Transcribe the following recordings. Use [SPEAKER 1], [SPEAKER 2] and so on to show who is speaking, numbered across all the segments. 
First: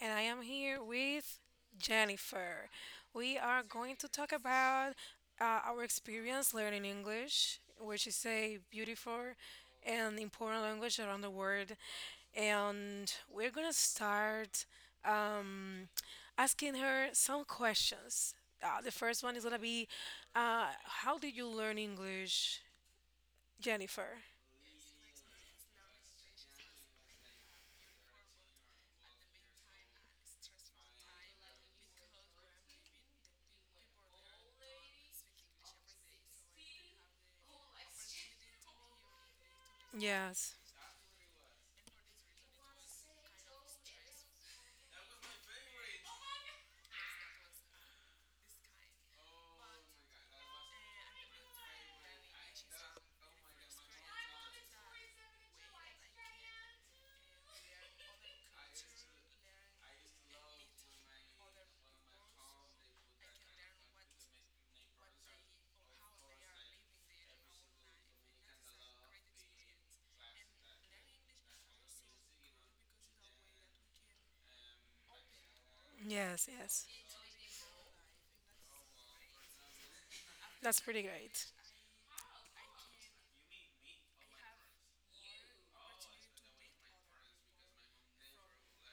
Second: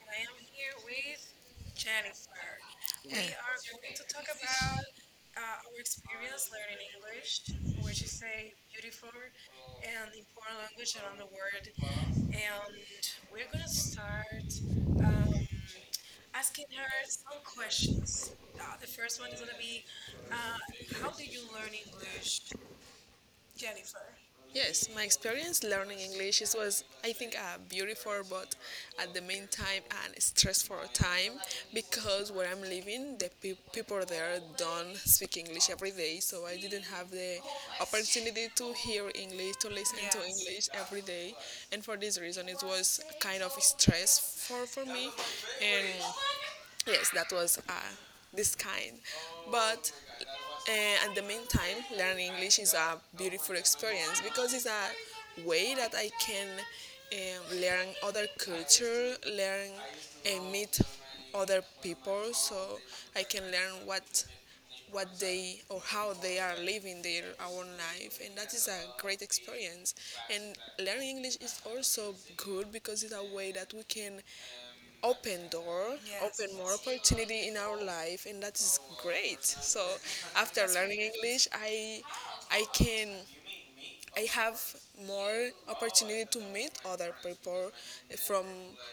[SPEAKER 1] and I am here with Jennifer. We are going to talk about our experience learning English, which is a beautiful and important language around the world. And we're going to start um, asking her some questions. The first one is going to be how did you learn English, Jennifer?
[SPEAKER 2] Yes, my experience learning English was, I think, beautiful, but at the mean time and stressful time because where I'm living, the people there don't speak English every day, so I didn't have the opportunity to hear English, to listen to
[SPEAKER 1] Yes,
[SPEAKER 2] English every day, and for this reason, it was kind of stressful for me, and yes, that was this kind. But at the meantime, learning English is a beautiful experience because it's a way that I can learn other culture, learn and meet other people, so I can learn what they or how they are living their own life, and that is a great experience, and learning English is also good because it's a way that we can open door,
[SPEAKER 1] yes,
[SPEAKER 2] open more
[SPEAKER 1] yes.
[SPEAKER 2] opportunity in our life, and that is great. So after
[SPEAKER 1] That's
[SPEAKER 2] learning
[SPEAKER 1] pretty great.
[SPEAKER 2] English, I can. I have more opportunity to meet other people from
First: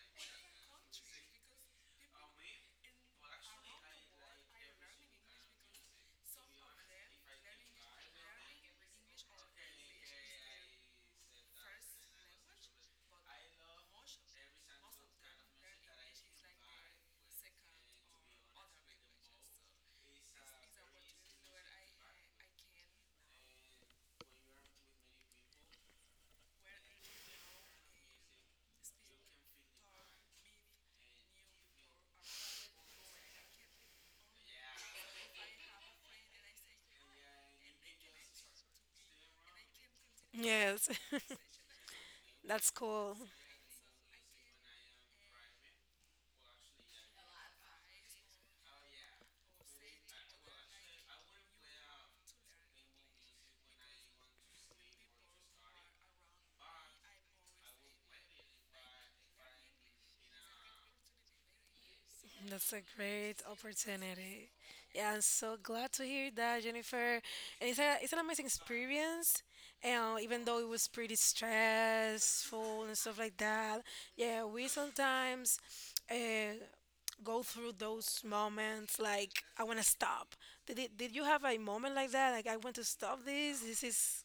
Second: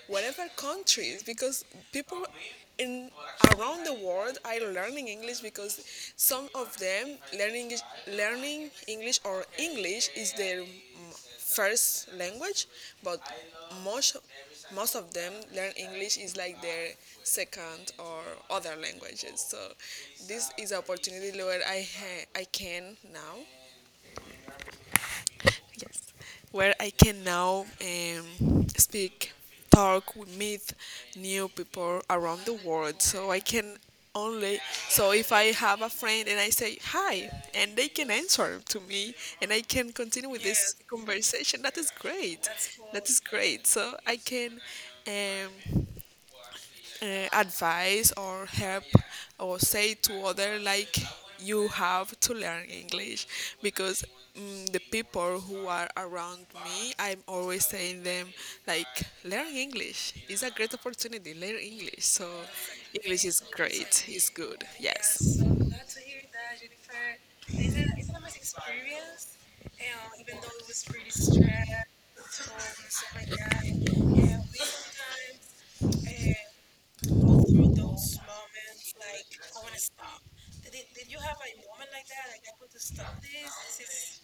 [SPEAKER 2] whatever countries because people in around the world are learning English because some of them learning learning English, or English is their first language, but most most of them learn English is like their second or other languages. So this is opportunity where I I can now yes. Where I can now speak, talk, we meet new people around the world. So I can only, so if I have a friend and I say hi, and they can answer to me, and I can continue with this
[SPEAKER 1] Yes,
[SPEAKER 2] conversation, that is great.
[SPEAKER 1] that's
[SPEAKER 2] That
[SPEAKER 1] cool.
[SPEAKER 2] is great. So I can. Um, advice or help or say to other like you have to learn English because the people who are around me, I'm always saying them like learn English, it's a great opportunity, learn English. So
[SPEAKER 1] That's a
[SPEAKER 2] English
[SPEAKER 1] great
[SPEAKER 2] is great, it's
[SPEAKER 1] opportunity.
[SPEAKER 2] good,
[SPEAKER 1] Yeah, I'm
[SPEAKER 2] yes.
[SPEAKER 1] so glad to hear that, Jennifer. And it's an amazing experience. And even though it was pretty stressful and stuff like that, yeah, we sometimes uh, go through those moments like I want to stop. Did you have a moment like that? Like I want to stop this. This is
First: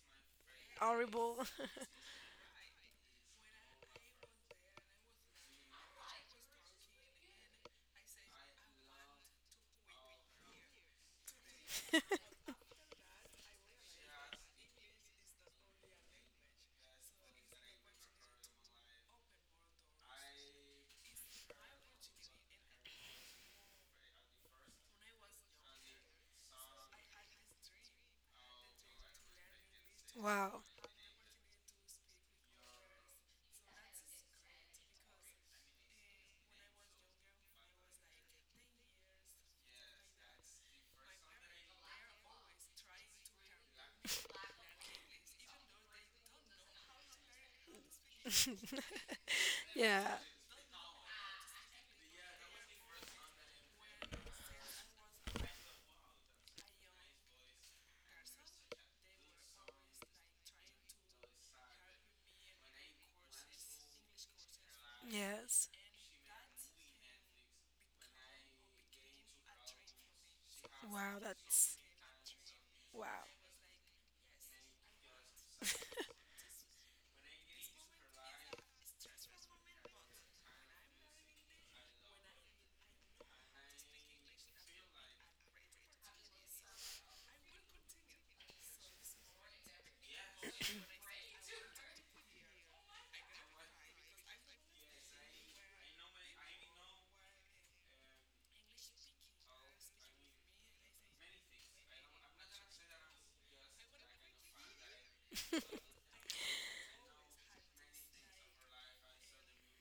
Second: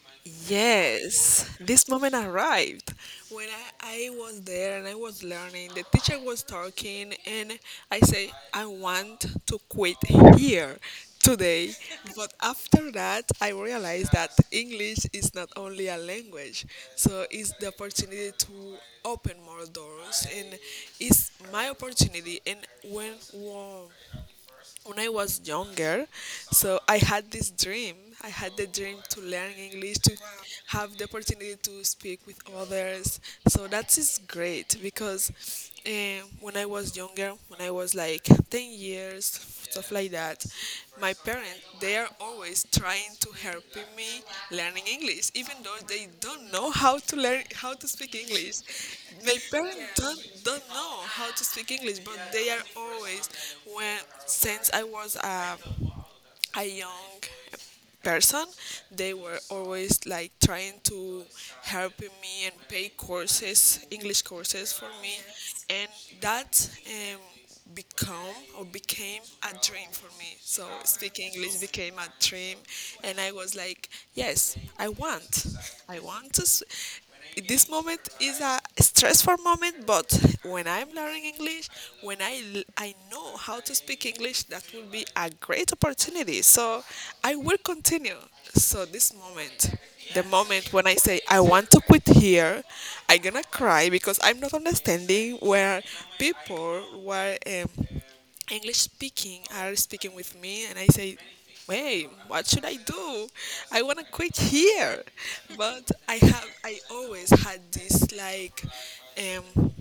[SPEAKER 1] horrible.
[SPEAKER 2] Yes, this moment arrived when I was there and I was learning. The teacher was talking, and I say I want to quit here today. But after that, I realized that English is not only a language, so it's the opportunity to open more doors, and it's my opportunity. And when wow, when I was younger, so I had this dream. I had the dream to learn English, to
[SPEAKER 1] Wow.
[SPEAKER 2] have the opportunity to speak with others. So that is great because when I was younger, when I was like 10 years, stuff like that, that my parents, they are always trying to help me learning English, even though they don't know how to learn how to speak English. My parents
[SPEAKER 1] Yeah.
[SPEAKER 2] don't know how to speak English, but they are always when since I was a young person, they were always like trying to helping me and pay courses, English courses for me,
[SPEAKER 1] Yes.
[SPEAKER 2] and that become or became a dream for me, so
[SPEAKER 1] Wow,
[SPEAKER 2] speaking English
[SPEAKER 1] that's
[SPEAKER 2] became a dream, and
[SPEAKER 1] wow.
[SPEAKER 2] I was like, yes, I want, I want to this moment is a stressful moment, but when I'm learning English, when I I know how to speak English, that will be a great opportunity, so I will continue. So this moment, the moment when I say I want to quit here, I'm gonna cry because I'm not understanding where people were English speaking are speaking with me, and I say, "Wait, what should I do? I want to quit here." But I have, I always had this like, um,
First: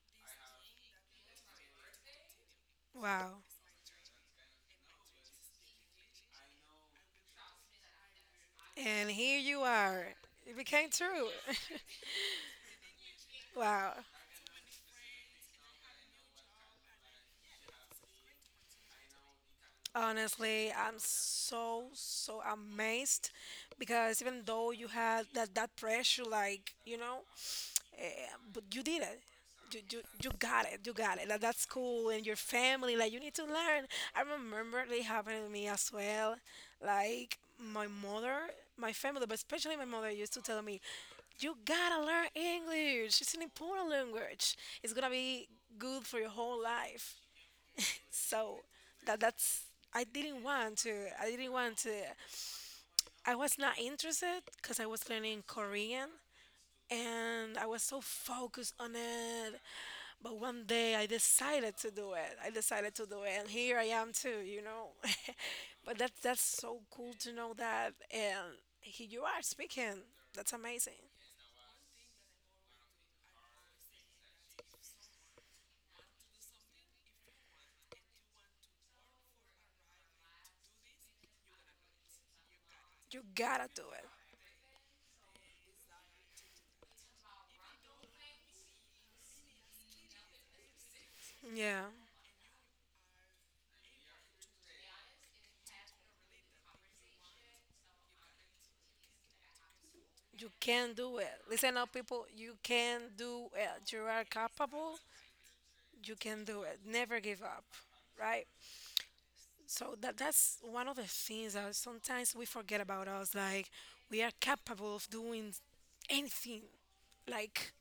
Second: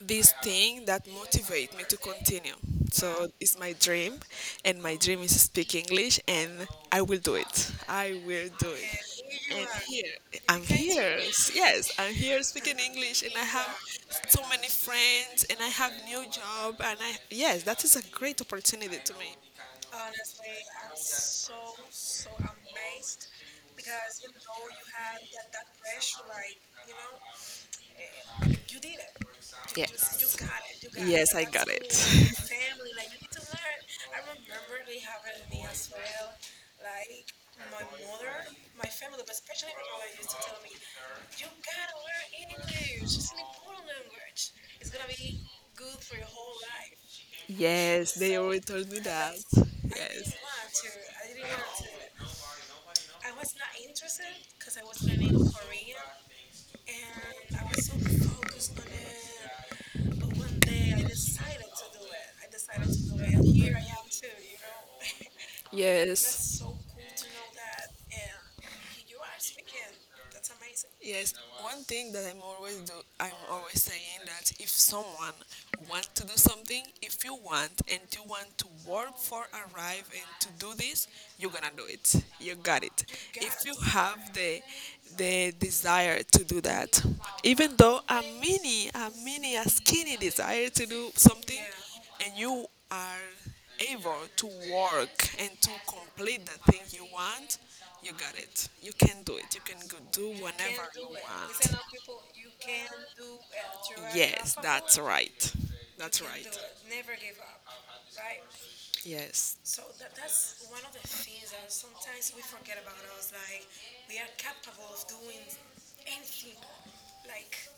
[SPEAKER 2] this thing that motivate me to continue. So
[SPEAKER 1] Wow.
[SPEAKER 2] it's my dream, and my dream is speak English, and I will do it. I will do it.
[SPEAKER 1] And here you
[SPEAKER 2] And
[SPEAKER 1] are.
[SPEAKER 2] here,
[SPEAKER 1] It
[SPEAKER 2] I'm
[SPEAKER 1] became
[SPEAKER 2] here.
[SPEAKER 1] true.
[SPEAKER 2] Yes, I'm here speaking English, and I have
[SPEAKER 1] Wow.
[SPEAKER 2] so many friends, and I have new job, and I yes, that is a great opportunity to me.
[SPEAKER 1] Honestly, I'm so so amazed because even though you had that pressure, like you know, eh, but you did it.
[SPEAKER 2] Yeah.
[SPEAKER 1] You got it. You got it. Like, that's cool. And your family, like you need to learn. I remember it happening to me as well. Like my mother, my family, but especially my mother used to tell me, "You gotta learn English. It's an important language. It's gonna be good for your whole life."
[SPEAKER 2] Yes, they so
[SPEAKER 1] So
[SPEAKER 2] always told me
[SPEAKER 1] that
[SPEAKER 2] that. I
[SPEAKER 1] that's I
[SPEAKER 2] yes.
[SPEAKER 1] didn't
[SPEAKER 2] Didn't want
[SPEAKER 1] want to. I didn't want to. I was not interested because I was learning Korean and I was so focused on it. But one day I decided to do it. I decided to do it, and here I am too. You know, but that's
[SPEAKER 2] yes.
[SPEAKER 1] so cool to know that. And here you are speaking. That's amazing.
[SPEAKER 2] Yes, one thing that I'm always do, I'm always saying that if someone wants to do something, if you want and you want to work for arrive and to do this, you're gonna do it. You got it.
[SPEAKER 1] You
[SPEAKER 2] If
[SPEAKER 1] gotta
[SPEAKER 2] you
[SPEAKER 1] do it.
[SPEAKER 2] have the desire to do that, even though a skinny desire to do something,
[SPEAKER 1] Yeah.
[SPEAKER 2] and you are able to work and to complete the thing you want, you got it. You can do it. You can go do you
[SPEAKER 1] You can
[SPEAKER 2] whenever you
[SPEAKER 1] do it. Listen
[SPEAKER 2] want.
[SPEAKER 1] up, people. You can do it. You are
[SPEAKER 2] Yes,
[SPEAKER 1] capable.
[SPEAKER 2] that's right.
[SPEAKER 1] You
[SPEAKER 2] That's
[SPEAKER 1] can do
[SPEAKER 2] right.
[SPEAKER 1] it. Never give up, right?
[SPEAKER 2] Yes.
[SPEAKER 1] So that's one of the things that sometimes we forget about us. Like we are capable of doing anything. Like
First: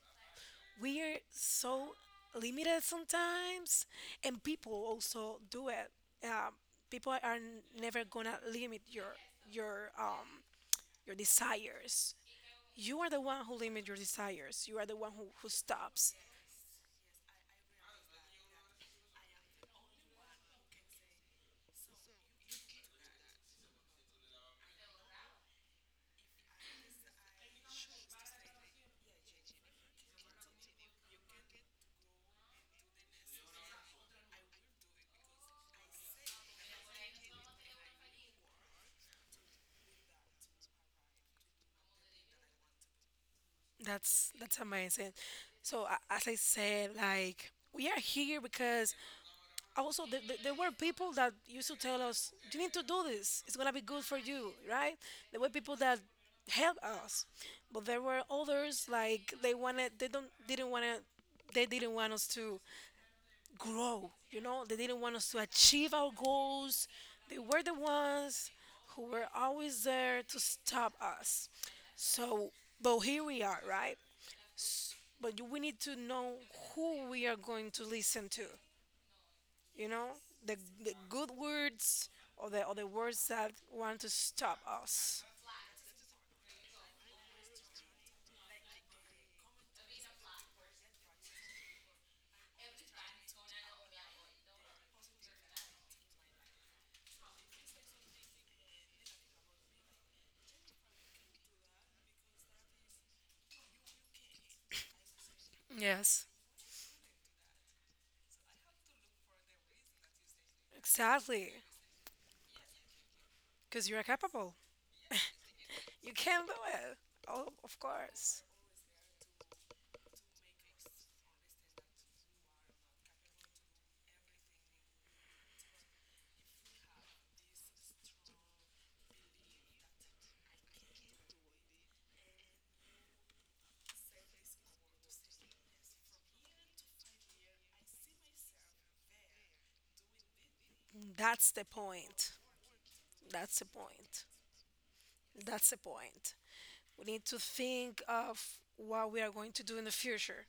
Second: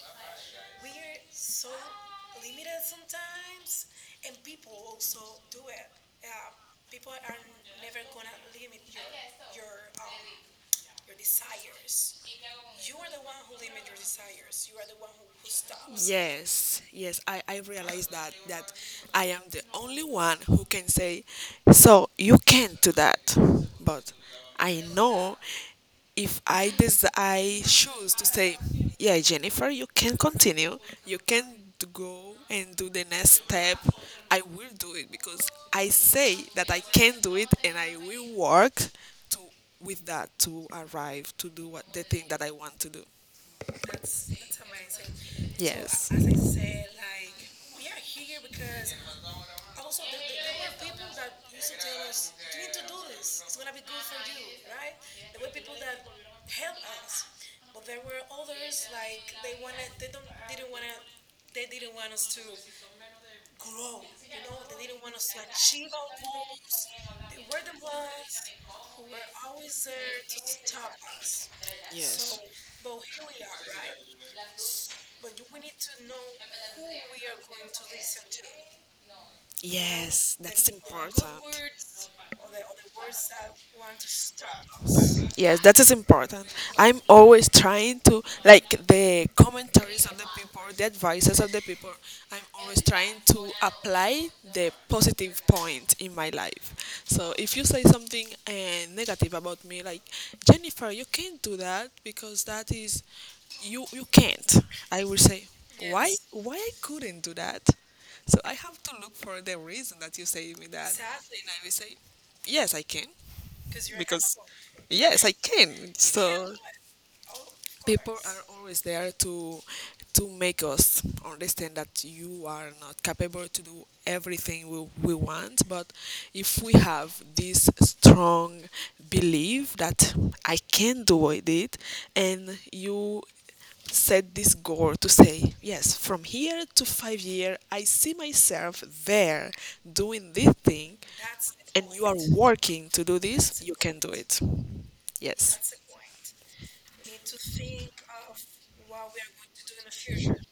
[SPEAKER 1] we are so limited sometimes, and people also do it. Um, People are never gonna limit your um your desires. You are the one who limit your desires. You are the one who stops.
[SPEAKER 2] Yes, yes, I realize that that I am the only one who can say, so you can't do that. But I know if I I choose to say, yeah, Jennifer, you can continue. You can go and do the next step. I will do it because I say that I can do it, and I will work to with that to arrive to do what the thing that I want to do.
[SPEAKER 1] That's amazing. So as I said, like we are here because also there were people that used to tell us, "You need to do this. It's gonna be good for you," right? There were people that helped us, but there were others like they don't, didn't want to, they didn't want us to grow. You know, they didn't want us to achieve our goals. They were the ones who were always there to stop us.
[SPEAKER 2] Yes.
[SPEAKER 1] So, but here we are, right? S- But we need to know who we are going to listen to. You know,
[SPEAKER 2] Yes, like
[SPEAKER 1] the,
[SPEAKER 2] that's
[SPEAKER 1] the
[SPEAKER 2] important.
[SPEAKER 1] good words or the words that want to stop us.
[SPEAKER 2] Yes, that is important. I'm always trying to like the commentaries of the people, the advices of the people. I'm always trying to apply the positive point in my life. So if you say something negative about me, like Jennifer, you can't do that because that is you can't. I will say why yes.
[SPEAKER 1] Yes.
[SPEAKER 2] Why I couldn't do that, so I have to look for the reason that you say me that. And
[SPEAKER 1] Exactly,
[SPEAKER 2] I will say, yes, I can,
[SPEAKER 1] because you're
[SPEAKER 2] because
[SPEAKER 1] capable.
[SPEAKER 2] adorable. Yes, I can.
[SPEAKER 1] You can
[SPEAKER 2] So
[SPEAKER 1] do it. Oh, of
[SPEAKER 2] people are
[SPEAKER 1] course.
[SPEAKER 2] always there to make us understand that you are not capable to do everything we want, but if we have this strong belief that I can do it, and you set this goal to say yes from here to 5 year I see myself there doing this thing,
[SPEAKER 1] That's the
[SPEAKER 2] and you are
[SPEAKER 1] point.
[SPEAKER 2] working to do
[SPEAKER 1] That's
[SPEAKER 2] this,
[SPEAKER 1] the
[SPEAKER 2] you can do
[SPEAKER 1] point.
[SPEAKER 2] it.
[SPEAKER 1] That's
[SPEAKER 2] Yes.
[SPEAKER 1] the point. We need to think of what we are going to do in the future.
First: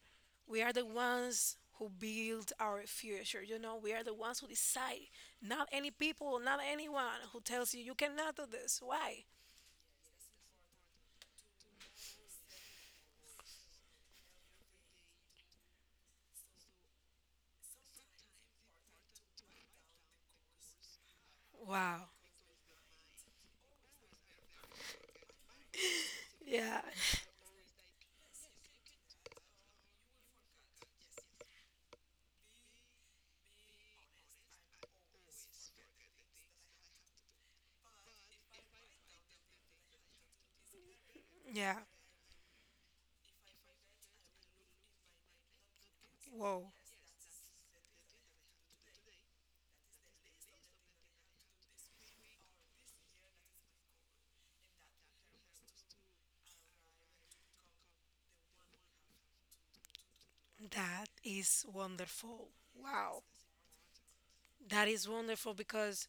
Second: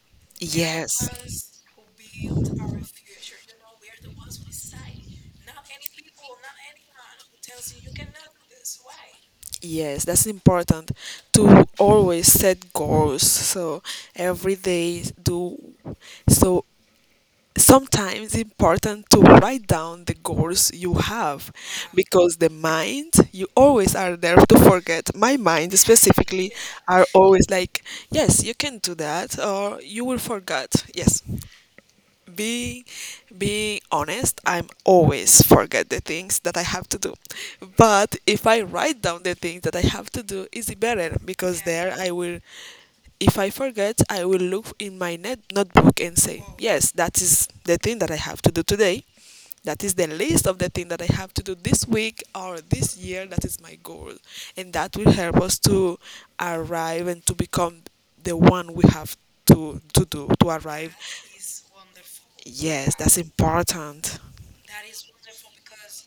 [SPEAKER 1] We are the ones
[SPEAKER 2] Yes.
[SPEAKER 1] who build our future. You know, we are the ones who decide. Not any people, not anyone who tells you you cannot do this. Why?
[SPEAKER 2] Yes, that's important to always set goals. So every day do so sometimes important to write down the goals you have
[SPEAKER 1] Wow.
[SPEAKER 2] because the mind you always are there to forget. My mind specifically
[SPEAKER 1] Yeah.
[SPEAKER 2] are always like, yes, you can do that or you will forget. Yes, be being honest, I'm always forget the things that I have to do, but if I write down the things that I have to do it's better because
[SPEAKER 1] Yeah.
[SPEAKER 2] there I will if I forget I will look in my notebook and say
[SPEAKER 1] Whoa.
[SPEAKER 2] yes that is the thing that I have to do today, that is the list of the thing that I have to do this week or this year. That is my goal. And that will help us to arrive and to become the one we have to do, to arrive.
[SPEAKER 1] That is wonderful.
[SPEAKER 2] Yes, that's
[SPEAKER 1] Wow.
[SPEAKER 2] important.
[SPEAKER 1] That is wonderful because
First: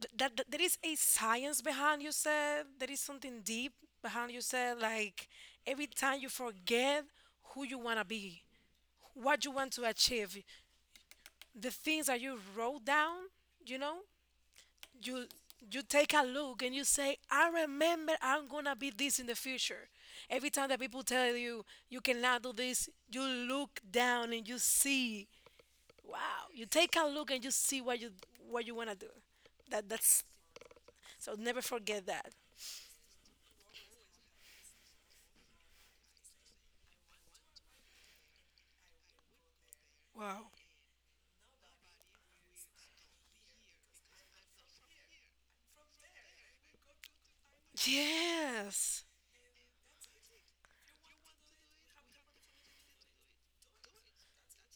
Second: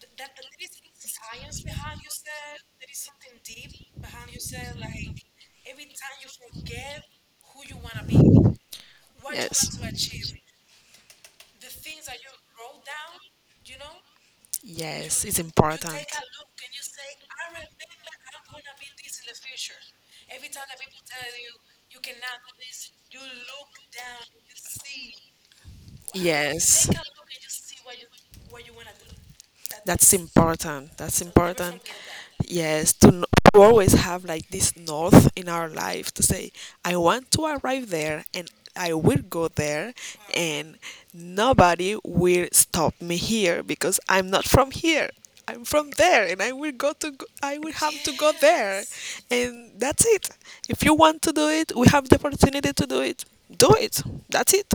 [SPEAKER 1] that there is a science behind you said, there is something deep behind you said, like every time you forget who you want to be, what you want
[SPEAKER 2] Yes.
[SPEAKER 1] to achieve, the things that you wrote down, you know, you
[SPEAKER 2] Yes, it's
[SPEAKER 1] you
[SPEAKER 2] important.
[SPEAKER 1] take a look and you say, I remember, I'm gonna be this in the future. Every time that people tell you you cannot do this, you look down and you see, wow, you
[SPEAKER 2] Yes.
[SPEAKER 1] take a look and you see what you want to do. That's
[SPEAKER 2] Important. That's so never
[SPEAKER 1] so never
[SPEAKER 2] important.
[SPEAKER 1] forget that.
[SPEAKER 2] That. Yes, to, to always have like this north in our life to say, I want to arrive there and I will go there,
[SPEAKER 1] Wow.
[SPEAKER 2] and nobody will stop me here because I'm not from here. I'm from there, and I will go to go, I will have to go there.
[SPEAKER 1] Yes,
[SPEAKER 2] Yes. And that's it. If you want to do it, we have the opportunity to do it. Do it. That's it.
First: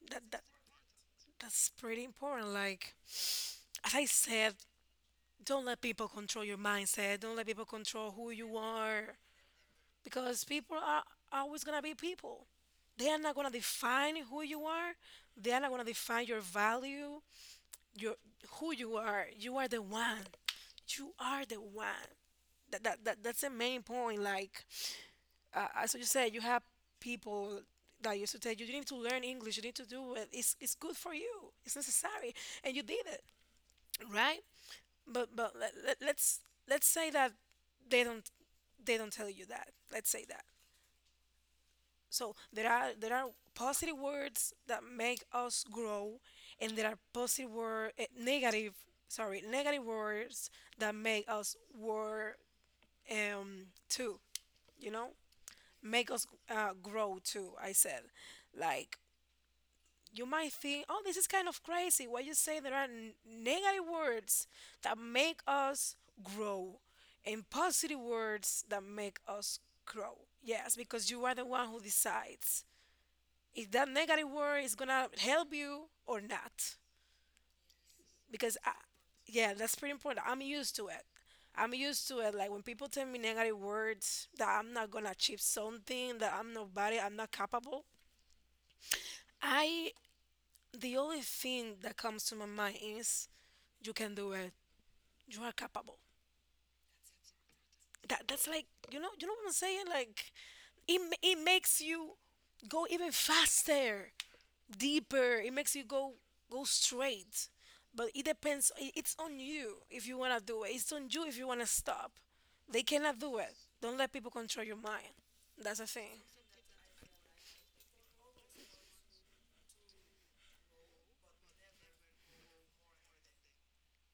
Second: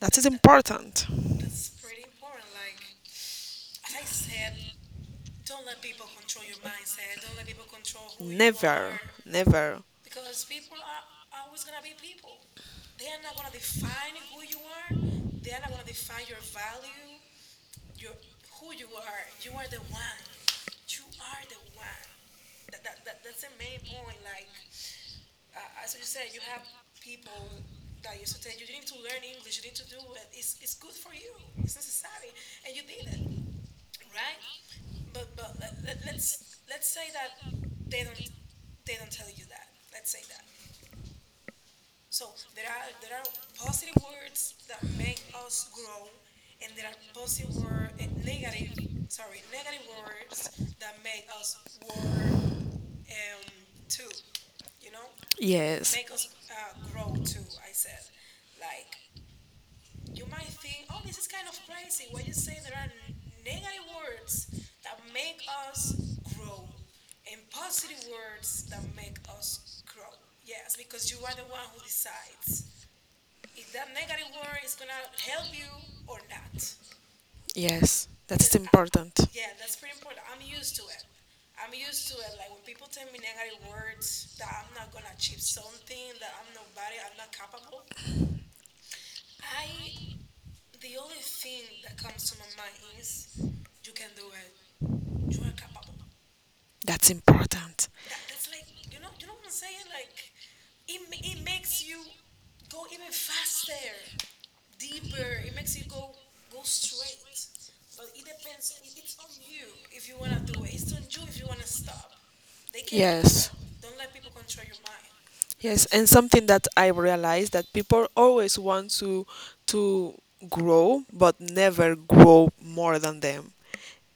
[SPEAKER 2] That
[SPEAKER 1] that,
[SPEAKER 2] is
[SPEAKER 1] that
[SPEAKER 2] important.
[SPEAKER 1] that's pretty important, like as I said, don't let people control your mindset. Don't let people control who you
[SPEAKER 2] Never,
[SPEAKER 1] are
[SPEAKER 2] never.
[SPEAKER 1] because people are always going to be people. They are not going to define who you are. They are not going to define your value, your who you are. You are the one. You are the one. That's the main point. Like as you said, you have people that used to tell you you need to learn English. You need to do it. It's good for you. It's necessary, and you did it, right. But let, let, Let's say that they don't they don't tell you that. Let's say that. So there are positive words that make us grow, and there are positive word eh, negative sorry negative words that make us work too. You know,
[SPEAKER 2] Yes,
[SPEAKER 1] make us grow too. I said, like, you might think, oh, this is kind of crazy. What you say, there are negative words that make us grow and positive words that make us grow. Yes, because you are the one who decides if that negative word is going to help you or not.
[SPEAKER 2] yes, that's because
[SPEAKER 1] Because,
[SPEAKER 2] I,
[SPEAKER 1] I,
[SPEAKER 2] important.
[SPEAKER 1] yeah, that's pretty important. I'm used to it. I'm used to it. Like when people tell me negative words that I'm not going to achieve something, that I'm nobody, I'm not capable. I, the only thing that comes to my mind is you can do it. You are capable.
[SPEAKER 2] That's important.
[SPEAKER 1] That's like, you know, you know what I'm saying. Like it makes you go even faster, deeper. It makes you go go straight. But it depends. It's on you if you wanna do it. It's on you if you wanna stop. They cannot do
[SPEAKER 2] Yes,
[SPEAKER 1] it. Don't let people control your mind. That's
[SPEAKER 2] yes,
[SPEAKER 1] the
[SPEAKER 2] and
[SPEAKER 1] thing.
[SPEAKER 2] something that I realized that people always want to grow, but never grow more than them.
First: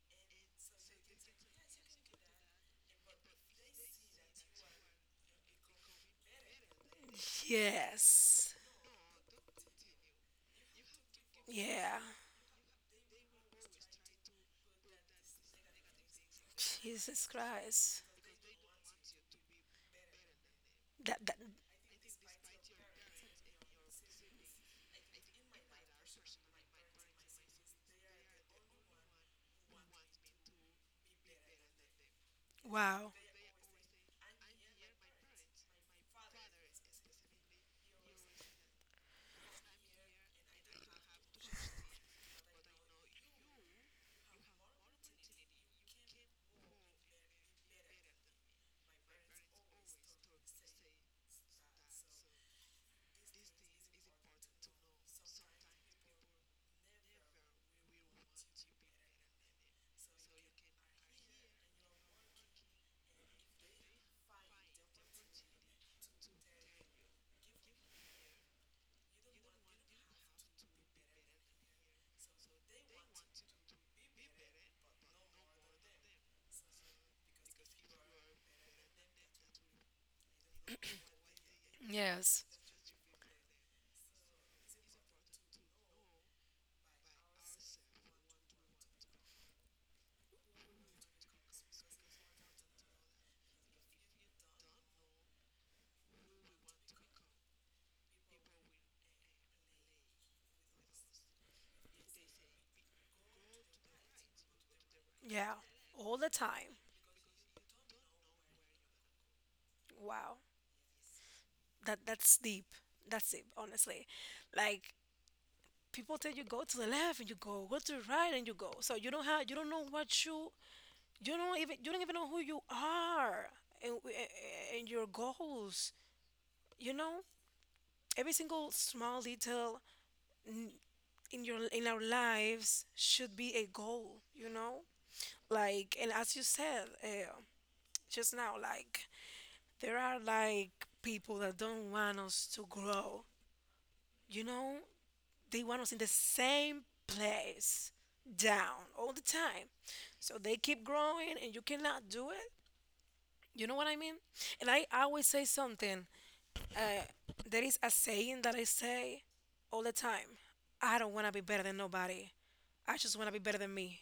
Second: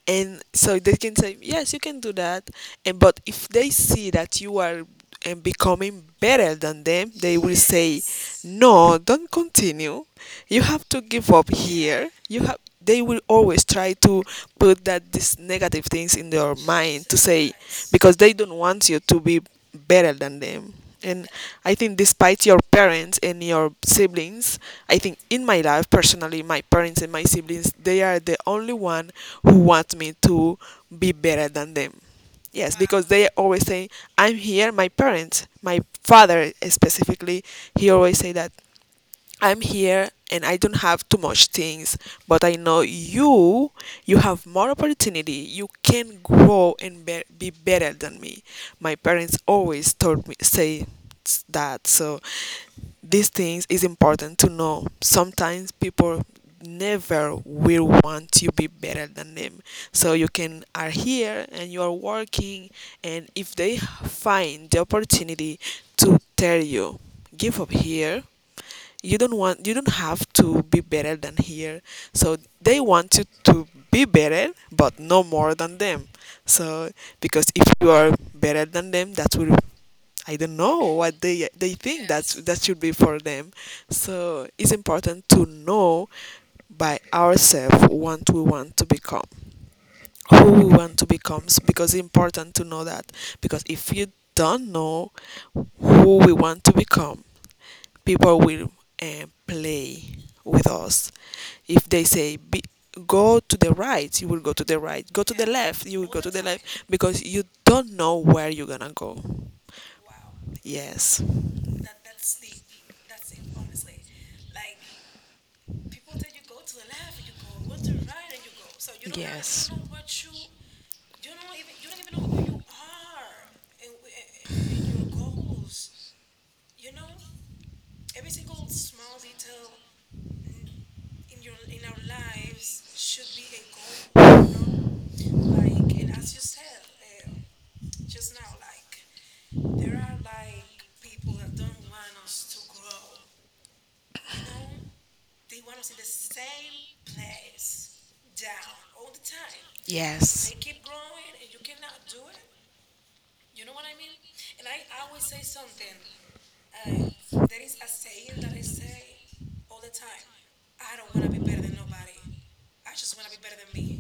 [SPEAKER 2] And so they can say yes you can do that, and but if they see that you are and becoming better than them they will say
[SPEAKER 1] Yes.
[SPEAKER 2] no don't continue you have to give up
[SPEAKER 1] Yeah.
[SPEAKER 2] here, you have they will always try to put that these negative things in their mind to
[SPEAKER 1] Jesus
[SPEAKER 2] say
[SPEAKER 1] Christ.
[SPEAKER 2] because they don't want you to be better than them,
[SPEAKER 1] That
[SPEAKER 2] and
[SPEAKER 1] that.
[SPEAKER 2] I think, despite your parents and your siblings, I think in my life personally, my parents and my siblings, they are the only one who want me to be better than them. Yes, because
[SPEAKER 1] Wow.
[SPEAKER 2] they always say, "I'm here." My parents, my father specifically, he always say that I'm here and I don't have too much things, but I know you, you have more opportunity. You can grow and be better than me. My parents always told me say that. So these things is important to know. Sometimes people never will want you be better than them. So you can are here and you are working, and if they find the opportunity to tell you give up here you don't want you don't have to be better than here so they want you to be better but no more than them so because if you are better than them that will I don't know what they think that's
[SPEAKER 1] Yes.
[SPEAKER 2] that should be for them, so it's important to know by ourselves what we want to become, who we want to become because it's important to know that, because if you don't know who we want to become people will play with us. If they say be, go to the right, you will go to the right. Go to the
[SPEAKER 1] Yeah.
[SPEAKER 2] left, you will
[SPEAKER 1] All
[SPEAKER 2] go
[SPEAKER 1] the
[SPEAKER 2] to the left
[SPEAKER 1] time.
[SPEAKER 2] because you don't know where you're gonna go.
[SPEAKER 1] Wow.
[SPEAKER 2] Yes.
[SPEAKER 1] That's deep. That's deep, honestly. Like people tell you go to the left and you go, go to the right and you go. So you don't
[SPEAKER 2] Yes.
[SPEAKER 1] know what you you don't even know who you are and your goals. You know, every single small detail n- in your in our lives should be a goal. You know, like and as you said, just now, like there are like people that don't want us to grow. You know, they want us in the same place down all the time. So they
[SPEAKER 2] Yes.
[SPEAKER 1] keep growing and you cannot do it. You know what I mean? And I always say something. Uh, there is a saying that I say all the time. I don't want to be better than nobody. I just want to be better than me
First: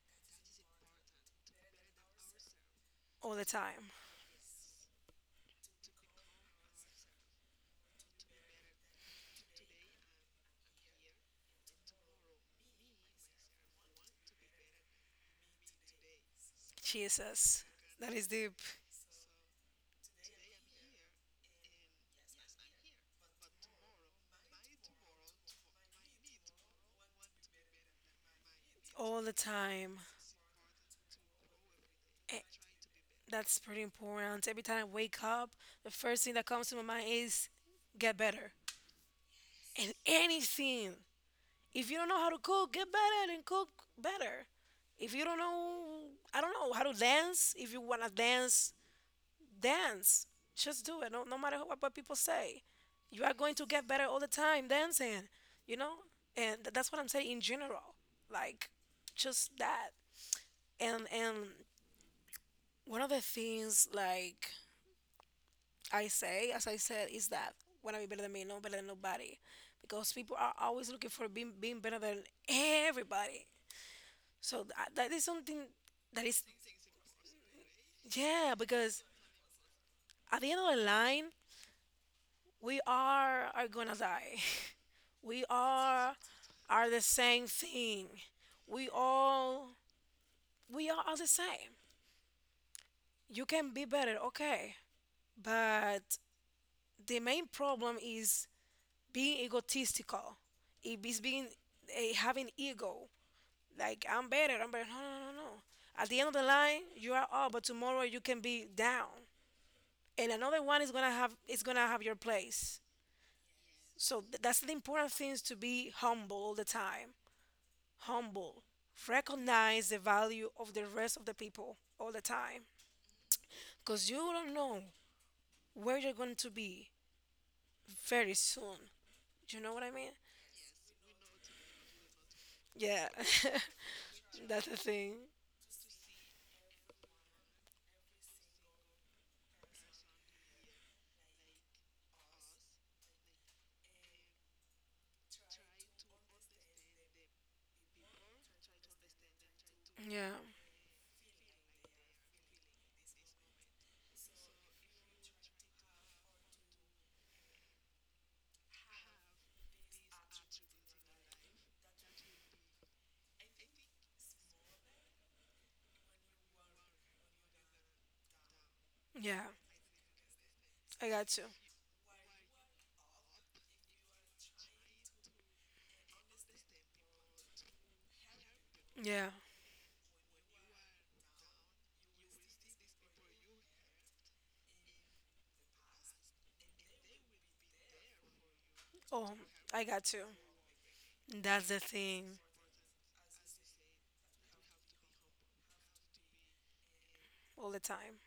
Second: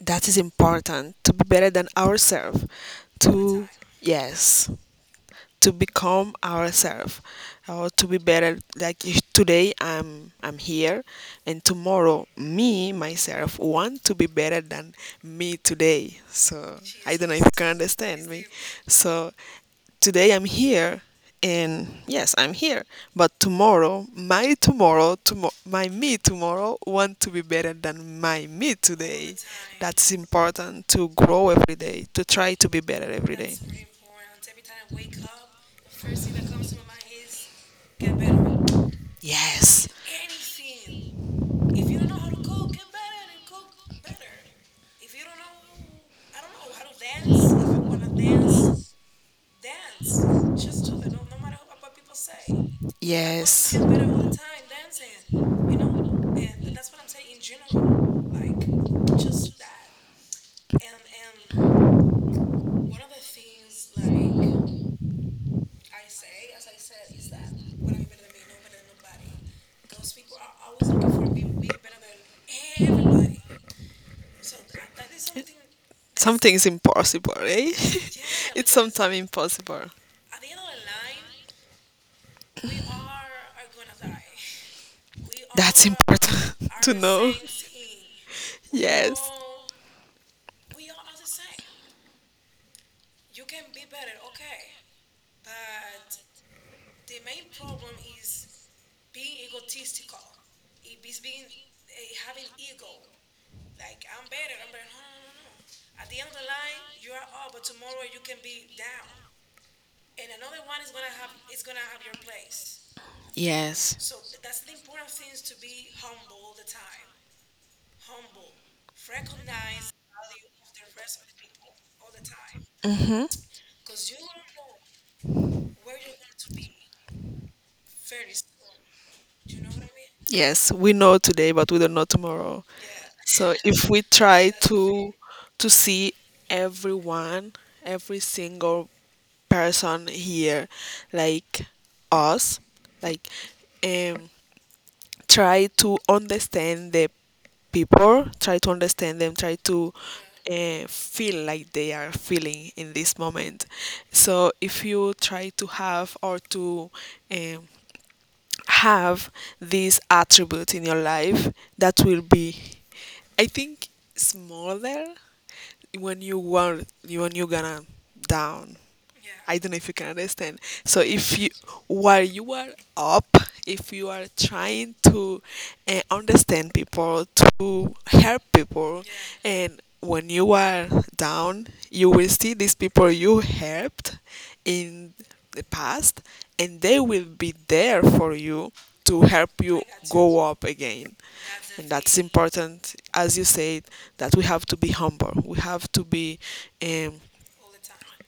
[SPEAKER 2] That is important to be better than ourselves.
[SPEAKER 1] all the
[SPEAKER 2] To
[SPEAKER 1] time.
[SPEAKER 2] yes. To become ourselves, or to be better. Like if today I'm here and tomorrow me myself want to be better than me today, so I don't know if you
[SPEAKER 1] Jesus.
[SPEAKER 2] can
[SPEAKER 1] That
[SPEAKER 2] understand
[SPEAKER 1] is
[SPEAKER 2] me.
[SPEAKER 1] deep.
[SPEAKER 2] So today I'm here, and yes, I'm here. But tomorrow, my tomorrow, my me tomorrow, want to be better than my me
[SPEAKER 1] All the
[SPEAKER 2] today.
[SPEAKER 1] time.
[SPEAKER 2] That's important, to grow every day, to
[SPEAKER 1] Eh,
[SPEAKER 2] try to be better every day.
[SPEAKER 1] That's pretty important. Every time I wake up, the first thing that comes to my mind is get better.
[SPEAKER 2] Yes,
[SPEAKER 1] And anything, if you don't know how to cook, get better and cook better. If you don't know, I don't know how to dance. If you wanna dance, dance. Just do it. No, No matter what people say, you are going to
[SPEAKER 2] yes.
[SPEAKER 1] get better all the time dancing. You know, and that's what I'm saying in general. Like, just that. And one of the things, like I say, as I said, is that wanna be better than me, no better than nobody, because people are always looking for being better than everybody. So that is something that is,
[SPEAKER 2] Something is impossible, eh?
[SPEAKER 1] yeah,
[SPEAKER 2] It's
[SPEAKER 1] because
[SPEAKER 2] sometimes impossible.
[SPEAKER 1] at the end of the line, we are gonna die. We
[SPEAKER 2] That's important
[SPEAKER 1] are
[SPEAKER 2] to
[SPEAKER 1] the
[SPEAKER 2] know.
[SPEAKER 1] same thing. We
[SPEAKER 2] Yes.
[SPEAKER 1] all we are the same. You can be better, okay, but the main problem is being egotistical. It is being, having ego. Like I'm better. I'm better. No, no, no, no. no. At the end of the line, you are up, but tomorrow you can be down. And another one is gonna have your place.
[SPEAKER 2] Yes.
[SPEAKER 1] So that's the important things to be humble all the time. Humble. Recognize the value of the rest of the people all the time. Cause you don't know where you're going to be very soon. Do you know what I mean?
[SPEAKER 2] Yes. We know today, but we don't know tomorrow.
[SPEAKER 1] Yeah.
[SPEAKER 2] So if we try
[SPEAKER 1] That's the
[SPEAKER 2] to
[SPEAKER 1] thing.
[SPEAKER 2] to see everyone, every single person here, like us, like um try to understand the people, try to understand them, try to
[SPEAKER 1] Yeah.
[SPEAKER 2] feel like they are feeling in this moment. So if you try to have or to um, have this attribute in your life, that will be, I think, smaller when you were when you gonna down.
[SPEAKER 1] Yeah.
[SPEAKER 2] I don't know if you can understand. So
[SPEAKER 1] I got
[SPEAKER 2] if
[SPEAKER 1] to.
[SPEAKER 2] you, while you are up, if you are trying to understand people, to help people,
[SPEAKER 1] Yeah.
[SPEAKER 2] and when you are down, you will see these people you helped in the past, and they will be there for you to
[SPEAKER 1] Oh,
[SPEAKER 2] help you
[SPEAKER 1] I got to.
[SPEAKER 2] go up again.
[SPEAKER 1] That's the
[SPEAKER 2] And that's
[SPEAKER 1] thing
[SPEAKER 2] important, as you said, that we have to be humble. We have to be, um,
[SPEAKER 1] all the time.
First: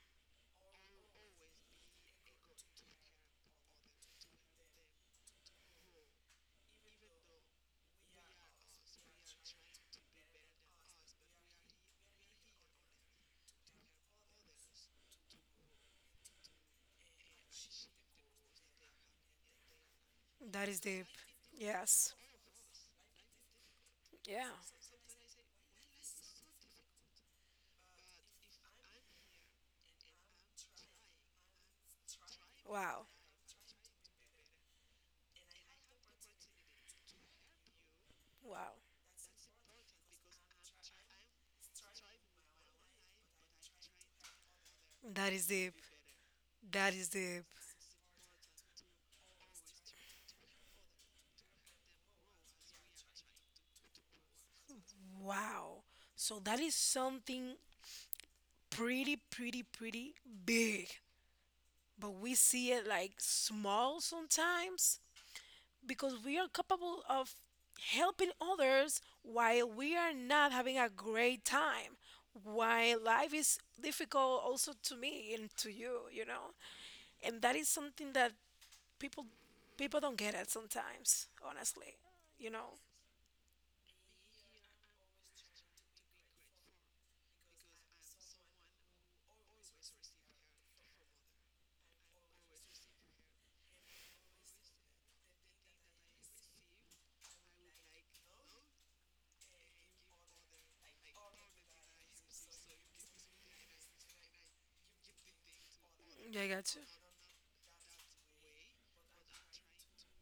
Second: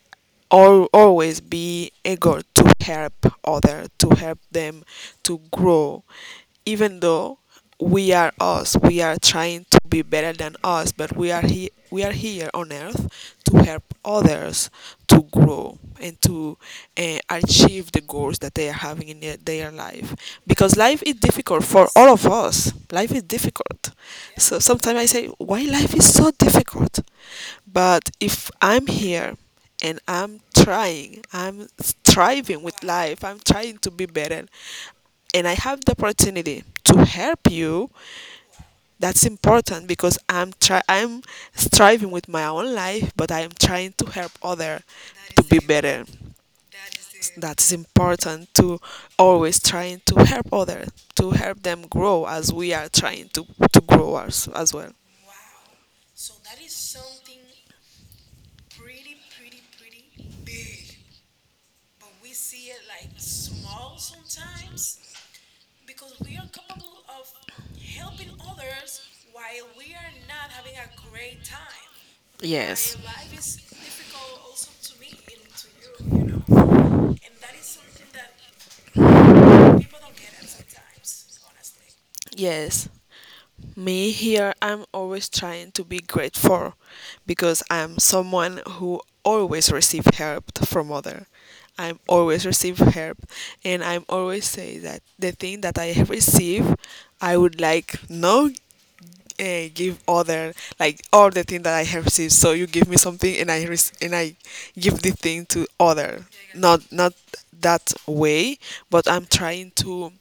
[SPEAKER 2] or always be eager to help other, to help them to grow, even though we are us. We are trying to be better than us, but we are here. We are here on earth to help others to grow and to achieve the goals that they are having in their life.
[SPEAKER 1] That
[SPEAKER 2] Because
[SPEAKER 1] is
[SPEAKER 2] life
[SPEAKER 1] deep.
[SPEAKER 2] is difficult for all
[SPEAKER 1] Yes.
[SPEAKER 2] of us. Life is difficult.
[SPEAKER 1] Yeah.
[SPEAKER 2] So sometimes I say, why life is so difficult? But if I'm here and I'm trying, I'm striving with
[SPEAKER 1] Wow.
[SPEAKER 2] life, I'm trying to be better, and I have the opportunity to help you,
[SPEAKER 1] Wow.
[SPEAKER 2] that's important, because I'm striving with my own life, but I'm trying to help other
[SPEAKER 1] That
[SPEAKER 2] to
[SPEAKER 1] is
[SPEAKER 2] be
[SPEAKER 1] deep.
[SPEAKER 2] better.
[SPEAKER 1] That is deep.
[SPEAKER 2] That's important, to always trying to help other, to help them grow as we are trying to grow us as well.
[SPEAKER 1] Wow. So that is something pretty, pretty, pretty big. But we see it like small sometimes because we are capable of helping others while we are not having a great time.
[SPEAKER 2] Yes.
[SPEAKER 1] While life is difficult also to me and to you, you know? And that is something that people people don't get it sometimes, honestly. You know?
[SPEAKER 2] Yes, me here, I'm always trying to be grateful because I'm someone who always receive help from other. I'm always receive help, and I'm always say that the thing that I receive, I would like no give other like all the thing that I have received. So you give me something and I give the thing to other.
[SPEAKER 1] Yeah, I got you.
[SPEAKER 2] Not that way, but I'm trying to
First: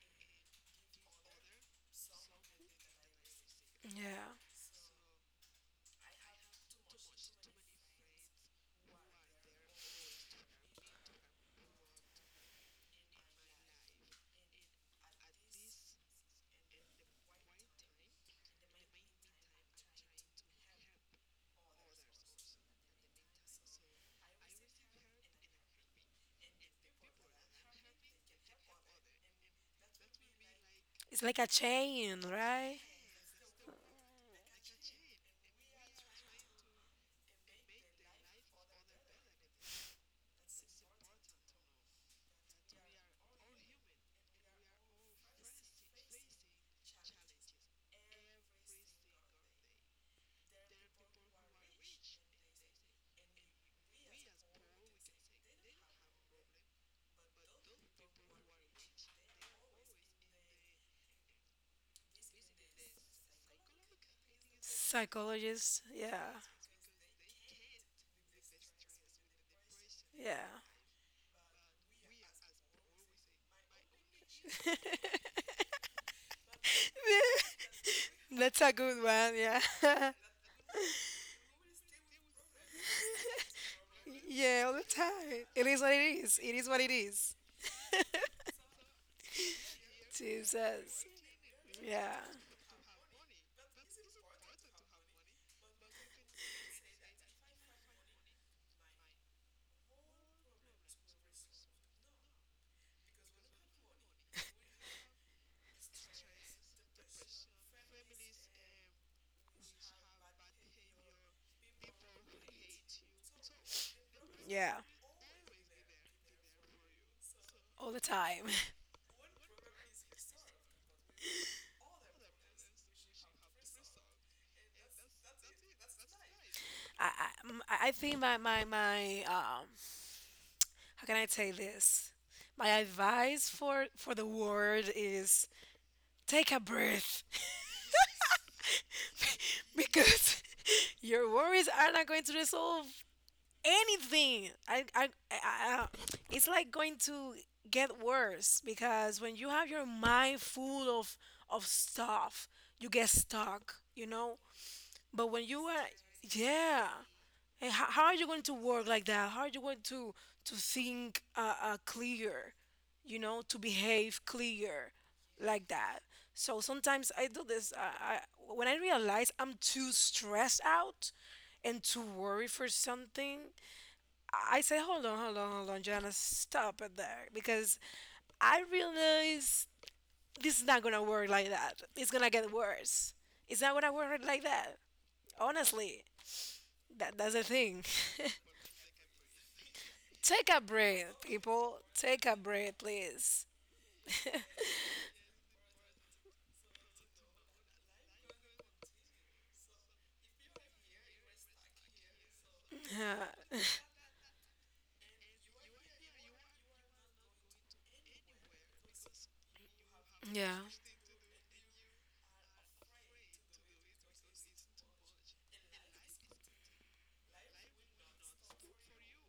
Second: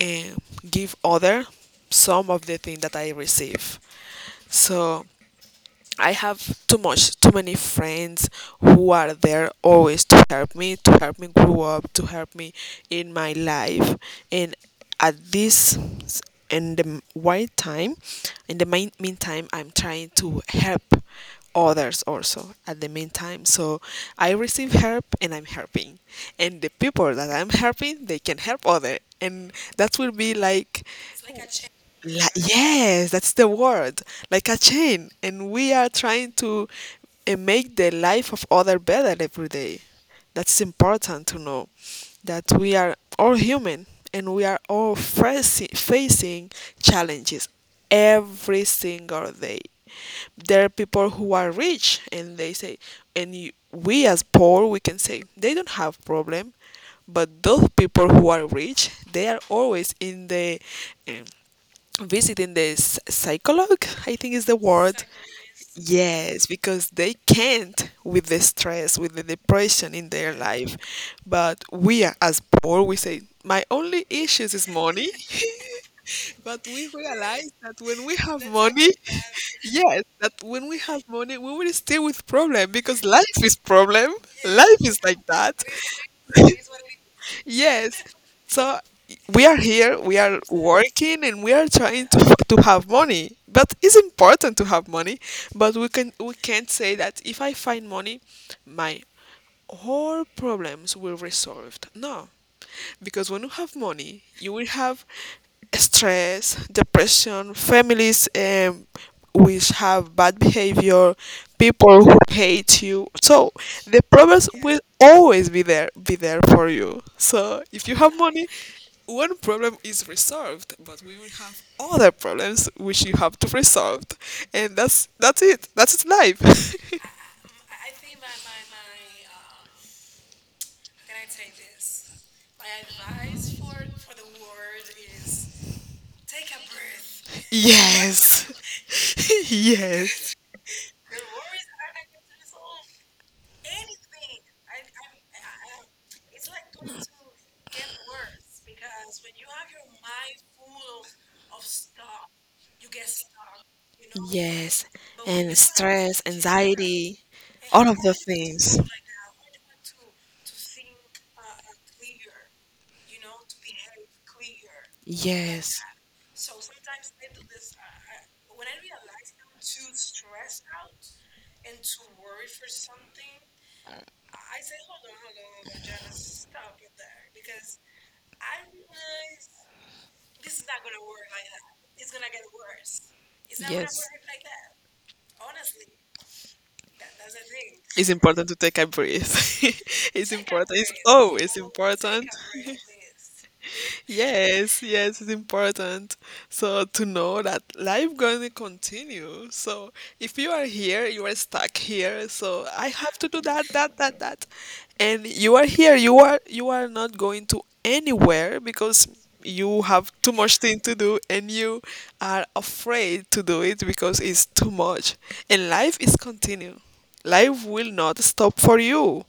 [SPEAKER 2] um, give other some of the thing that I receive.
[SPEAKER 1] Yeah.
[SPEAKER 2] So I have too much, too many friends who are there always to help me grow up, to help me in my life. And at this, in the right time, in the meantime, I'm trying to help others also at the meantime. So I receive help and I'm helping. And the people that I'm helping, they can help other, and that will be like
[SPEAKER 1] It's like a chain, right?
[SPEAKER 2] Yes, that's the word. Like a chain. And we are trying to make the life of other better every day. That's important to know that we are all human and we are all facing challenges every single day. There are people who are rich and they say, and you, we as poor, we can say, they don't have problem, but those people who are rich, they are always in the eh, visiting the psychologue, I think is the word.
[SPEAKER 1] Psychologist, yeah,
[SPEAKER 2] Yes, because they can't with the stress, with the depression in their
[SPEAKER 1] yeah.
[SPEAKER 2] life. But we are as poor, we say, my only issues is money. But we realize that when we have
[SPEAKER 1] That's a
[SPEAKER 2] money,
[SPEAKER 1] good one,
[SPEAKER 2] yes,
[SPEAKER 1] yeah.
[SPEAKER 2] that when we have money, we will stay with problem because life is problem.
[SPEAKER 1] Yeah, all
[SPEAKER 2] Life
[SPEAKER 1] the
[SPEAKER 2] is like
[SPEAKER 1] time.
[SPEAKER 2] that.
[SPEAKER 1] It is what it is. It is what it is.
[SPEAKER 2] Yes. So we are here, we are
[SPEAKER 1] Jesus,
[SPEAKER 2] working and we are trying
[SPEAKER 1] yeah,
[SPEAKER 2] to have money. But it's important to have money, but we can't say that if I find money, my all problems will resolved. No, because when you have money, you will have stress, depression, families which have bad behavior, people who hate you. So the problems
[SPEAKER 1] yeah,
[SPEAKER 2] will always be there for you. So if
[SPEAKER 1] all
[SPEAKER 2] you
[SPEAKER 1] the
[SPEAKER 2] have money,
[SPEAKER 1] time.
[SPEAKER 2] one problem is resolved, but we will have other problems which you have to resolve, and that's it. That's life.
[SPEAKER 1] I, I, m- I think my how can I say this? My advice for the world is take a breath.
[SPEAKER 2] Yes. Yes.
[SPEAKER 1] Because your worries are not going to resolve anything. It's like going to get worse because when you have your mind full of stuff, you get stuck, you know.
[SPEAKER 2] Yes.
[SPEAKER 1] But when
[SPEAKER 2] And
[SPEAKER 1] you are,
[SPEAKER 2] stress,
[SPEAKER 1] yeah,
[SPEAKER 2] anxiety,
[SPEAKER 1] and
[SPEAKER 2] all of
[SPEAKER 1] how
[SPEAKER 2] the
[SPEAKER 1] are you going to
[SPEAKER 2] things.
[SPEAKER 1] work like that? How are you going to think clear? You know, to behave clear like
[SPEAKER 2] Yes.
[SPEAKER 1] that. So sometimes I do this. I, when I realize I'm too stressed out and too worried for something, I say, hold on, hold on, hold on, Jana, stop it there because I realize this is not gonna work like that. It's gonna get worse. It's not gonna
[SPEAKER 2] Yes.
[SPEAKER 1] work like that. Honestly, that's the thing.
[SPEAKER 2] It's important to take a breath. It's
[SPEAKER 1] Take a
[SPEAKER 2] important. It's
[SPEAKER 1] breath,
[SPEAKER 2] always
[SPEAKER 1] people. Take
[SPEAKER 2] important.
[SPEAKER 1] a breath, please.
[SPEAKER 2] Yes, yes, it's important. So to know that life gonna continue. So if you are here, you are stuck here. So I have to do
[SPEAKER 1] Yeah.
[SPEAKER 2] that, that, that, that. And you are here. You are not going to anywhere because you have too much
[SPEAKER 1] Yeah.
[SPEAKER 2] thing to do, and you are afraid to do it because it's too much. And life is continue. Life will not stop for you.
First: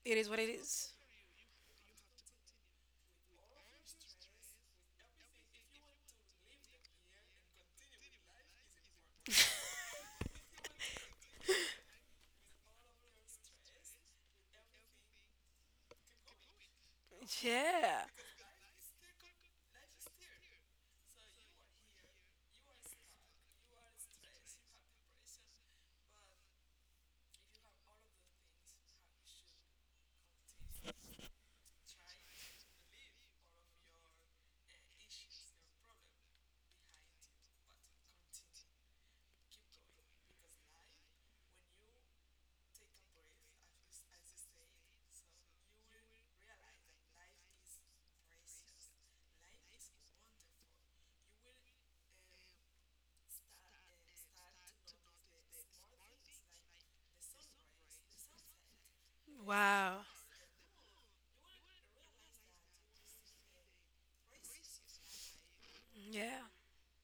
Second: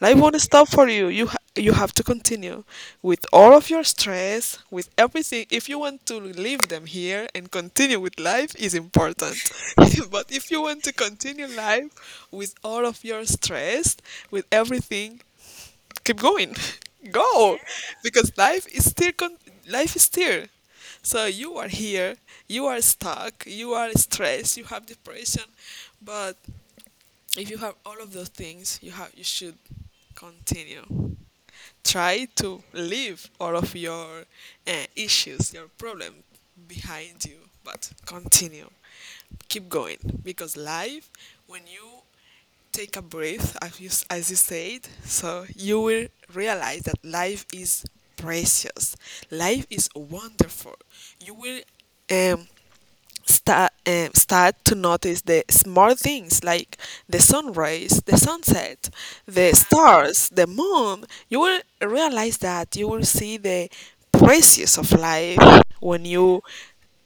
[SPEAKER 2] Life
[SPEAKER 1] It is what
[SPEAKER 2] won't
[SPEAKER 1] it
[SPEAKER 2] stop for
[SPEAKER 1] is.
[SPEAKER 2] you. You have to continue with all of your stress, with everything. If you want to leave them here and continue with life, is important. But if you want to continue life with all of your stress, with everything, keep going, go,
[SPEAKER 1] Yeah.
[SPEAKER 2] because life is still. So you are here, you are stuck, you are stressed, you have depression, but if you have all of those things, you should continue. Try to leave all of your issues, your problem behind you, but continue. Keep going, because life, when you take a breath, as you said, so you will realize that life is precious. Life is wonderful. You will um, start to notice the small things, like the sun rays, the sunset, the
[SPEAKER 1] Wow.
[SPEAKER 2] stars, the moon. You will realize that you will see the precious of life when you
[SPEAKER 1] Yeah.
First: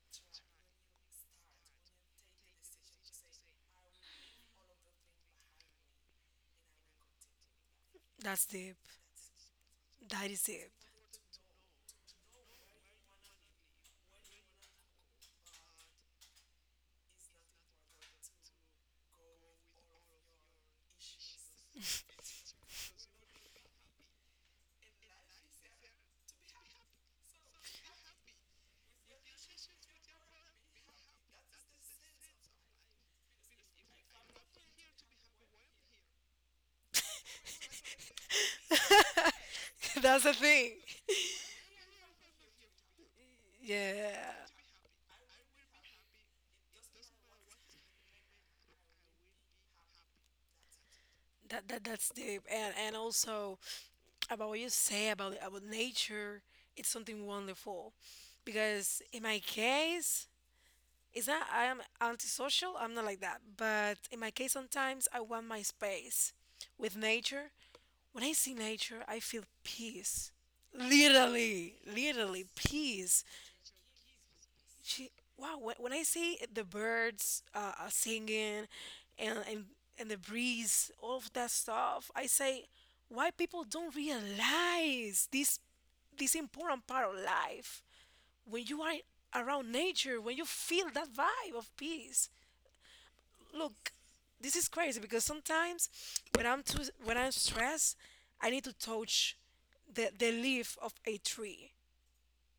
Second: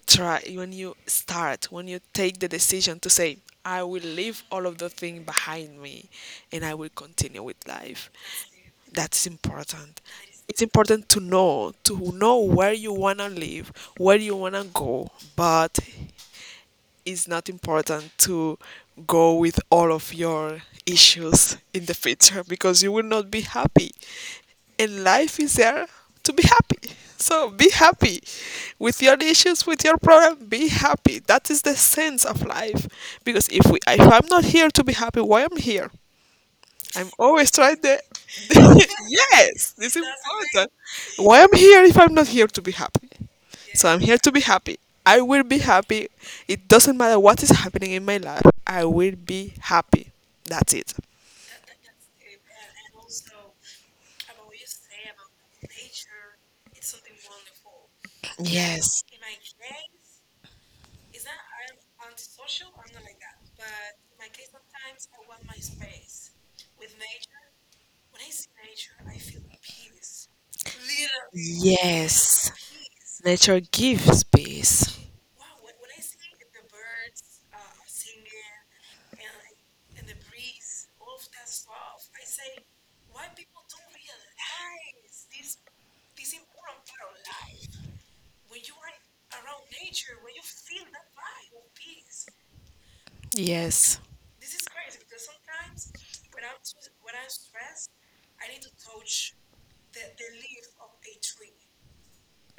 [SPEAKER 2] try when you start when you take the decision to say I will leave all of the thing behind me and I will continue with life.
[SPEAKER 1] That's deep.
[SPEAKER 2] That's important.
[SPEAKER 1] That is
[SPEAKER 2] It's
[SPEAKER 1] deep.
[SPEAKER 2] important to know, where you wanna live, where you wanna go, but it's not important to go with all of your issues in the future because you will not be happy. And life is there to be happy. So be happy with your issues, with your problem. Be happy. That is the sense of life. Because if I'm not here to be happy, why I'm here? I'm always trying the yes, it's
[SPEAKER 1] That's the
[SPEAKER 2] important.
[SPEAKER 1] thing.
[SPEAKER 2] Why I'm here if I'm not here to be happy? So I'm
[SPEAKER 1] Yeah.
[SPEAKER 2] here to be happy. I will be happy. It doesn't matter what is happening in my life. I will be happy. That's it.
[SPEAKER 1] That that's deep. And also about what you say about nature, it's something wonderful. Because
[SPEAKER 2] Yes,
[SPEAKER 1] in my case, is that I am antisocial? I'm not like that. But in my case, sometimes I want my space with nature. When I see nature, I feel peace. Literally, literally,
[SPEAKER 2] yes.
[SPEAKER 1] peace.
[SPEAKER 2] Nature gives peace.
[SPEAKER 1] She, wow, when I see the birds singing and, and, and the breeze, all of that stuff, I say, why people don't realize this, this important part of life? When you are around nature, when you feel that vibe of peace, look,
[SPEAKER 2] Yes.
[SPEAKER 1] this is crazy because sometimes when I'm stressed, I need to touch the leaf of a tree,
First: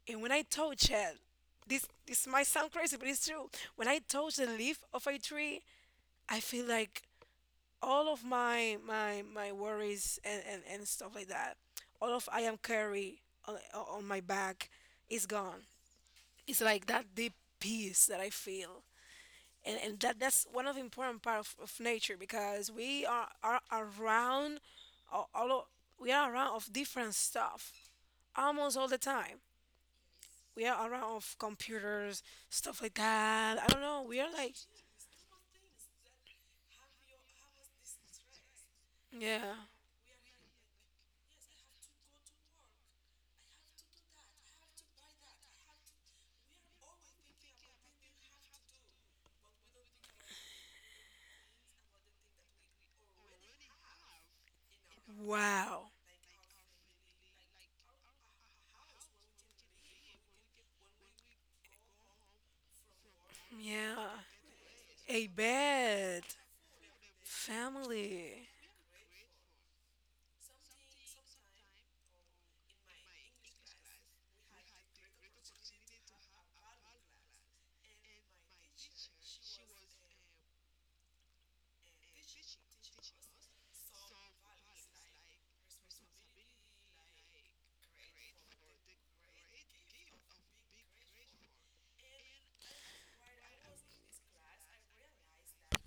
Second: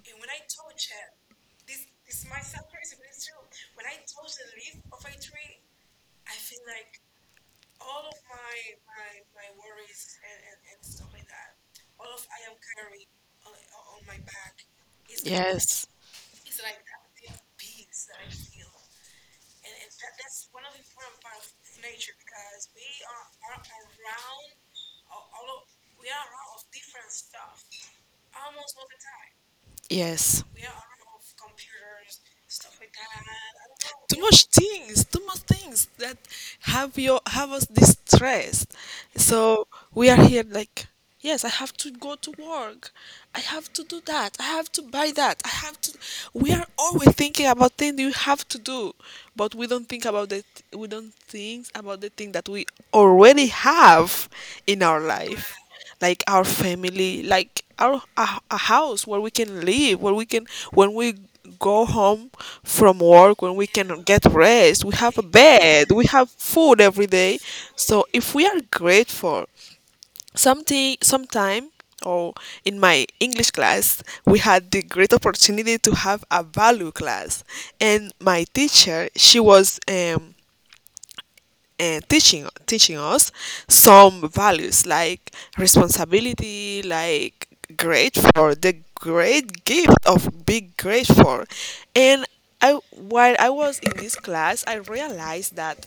[SPEAKER 1] and when I touch it, this might sound crazy, but it's true. When I touch the leaf of a tree, I feel like all of my worries and stuff like that, all of I am carry on my back is gone.
[SPEAKER 2] Yes.
[SPEAKER 1] It's like that deep peace that I feel, and that's one of the important part of nature because we are around all, all o- we are around of different stuff almost all the time.
[SPEAKER 2] Yes.
[SPEAKER 1] We are around of computers, stuff like that. I don't know, we are like,
[SPEAKER 2] Too much things that have us distressed.
[SPEAKER 1] yeah.
[SPEAKER 2] So we are here like, yes, I have to go to work. I have to do that. I have to buy that. I have to. We are always thinking about things you have to do, but we don't think about the thing that we already have in our life,
[SPEAKER 1] Wow.
[SPEAKER 2] like our family, like a house where we can live, where we can when we go home from work, when we can
[SPEAKER 1] Yeah.
[SPEAKER 2] get rest, we have a
[SPEAKER 1] A
[SPEAKER 2] bed, we
[SPEAKER 1] bed,
[SPEAKER 2] have food every day. So if we
[SPEAKER 1] family.
[SPEAKER 2] are grateful, something sometime or in my English class, we had the great opportunity to have a value class, and my teacher, she was and teaching us some values like responsibility, like grateful, the great gift of being grateful. And I while I was in this class, I realized that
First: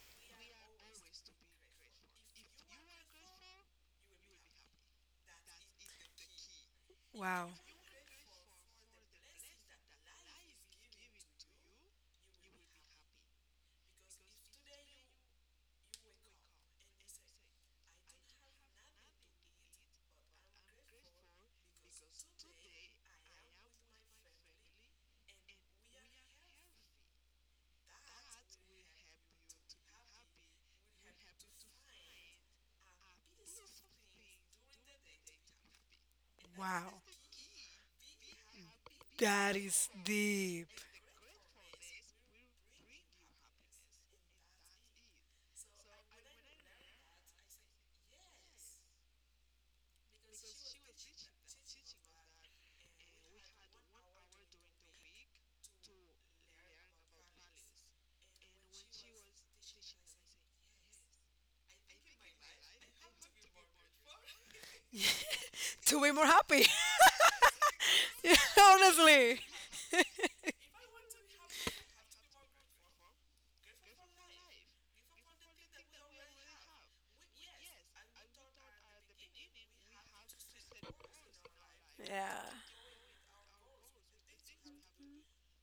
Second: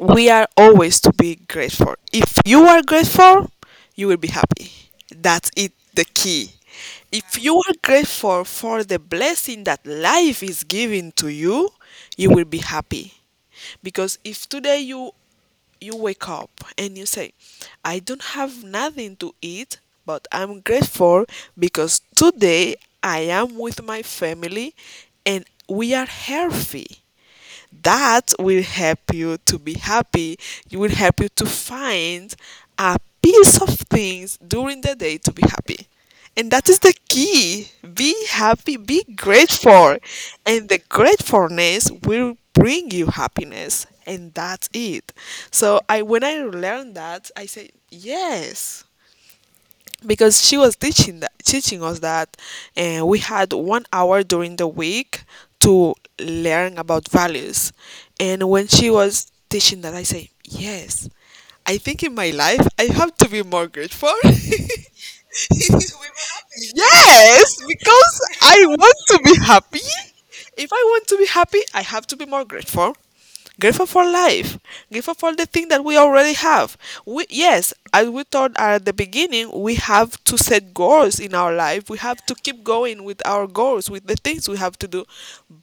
[SPEAKER 2] we are always to be grateful. If you are grateful, you will be happy. That's it, the key. If
[SPEAKER 1] Wow.
[SPEAKER 2] you are grateful for the blessing that life is giving to you, you will be happy. Because if today you wake up and you say, I don't have nothing to eat, but I'm grateful because today I am with my family and we are healthy. That will help you to be happy. It will help you to find a piece of things during the day to be happy. And that is
[SPEAKER 1] Wow.
[SPEAKER 2] the key. Be happy, be
[SPEAKER 1] That is
[SPEAKER 2] grateful.
[SPEAKER 1] deep.
[SPEAKER 2] And the gratefulness will bring you happiness. And that's it. So I when I learned that, I said, yes, because she was teaching us that, and we had one hour during the week to learn about values. And when she was teaching that, I say, yes, I think in my life I have to be more grateful. Yes,
[SPEAKER 1] To be more happy.
[SPEAKER 2] because I want to be
[SPEAKER 1] Honestly.
[SPEAKER 2] happy. If I want to be happy, I have to be more grateful. Grateful for life. Grateful for the thing that we already have. We Yes, as we thought at the beginning, we have to set goals in our life. We have to
[SPEAKER 1] Yeah.
[SPEAKER 2] keep going with our goals, with the things we have to do.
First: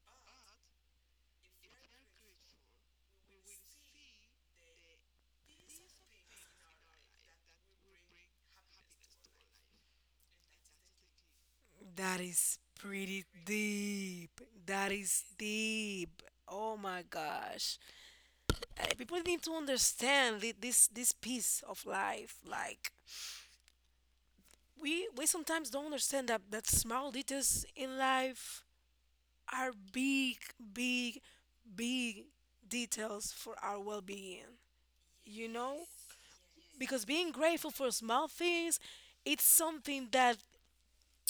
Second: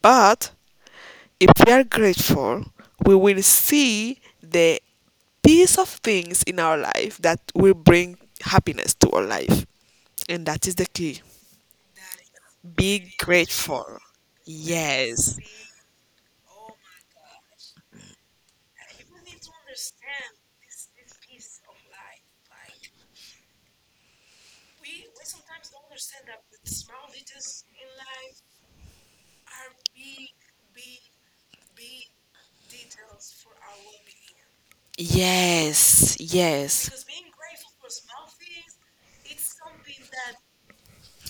[SPEAKER 2] But if we are grateful, we will see the piece of things in our life that will bring happiness to our life. And that is the key.
[SPEAKER 1] That is
[SPEAKER 2] Be
[SPEAKER 1] pretty
[SPEAKER 2] grateful.
[SPEAKER 1] deep. That is
[SPEAKER 2] Yes.
[SPEAKER 1] deep. Oh my gosh. Like, people need to understand this this piece of life. Like we sometimes don't understand that small details in life are big, big, big details for our well-being. You know?
[SPEAKER 2] Yes, yes.
[SPEAKER 1] Because being grateful for small things, it's something that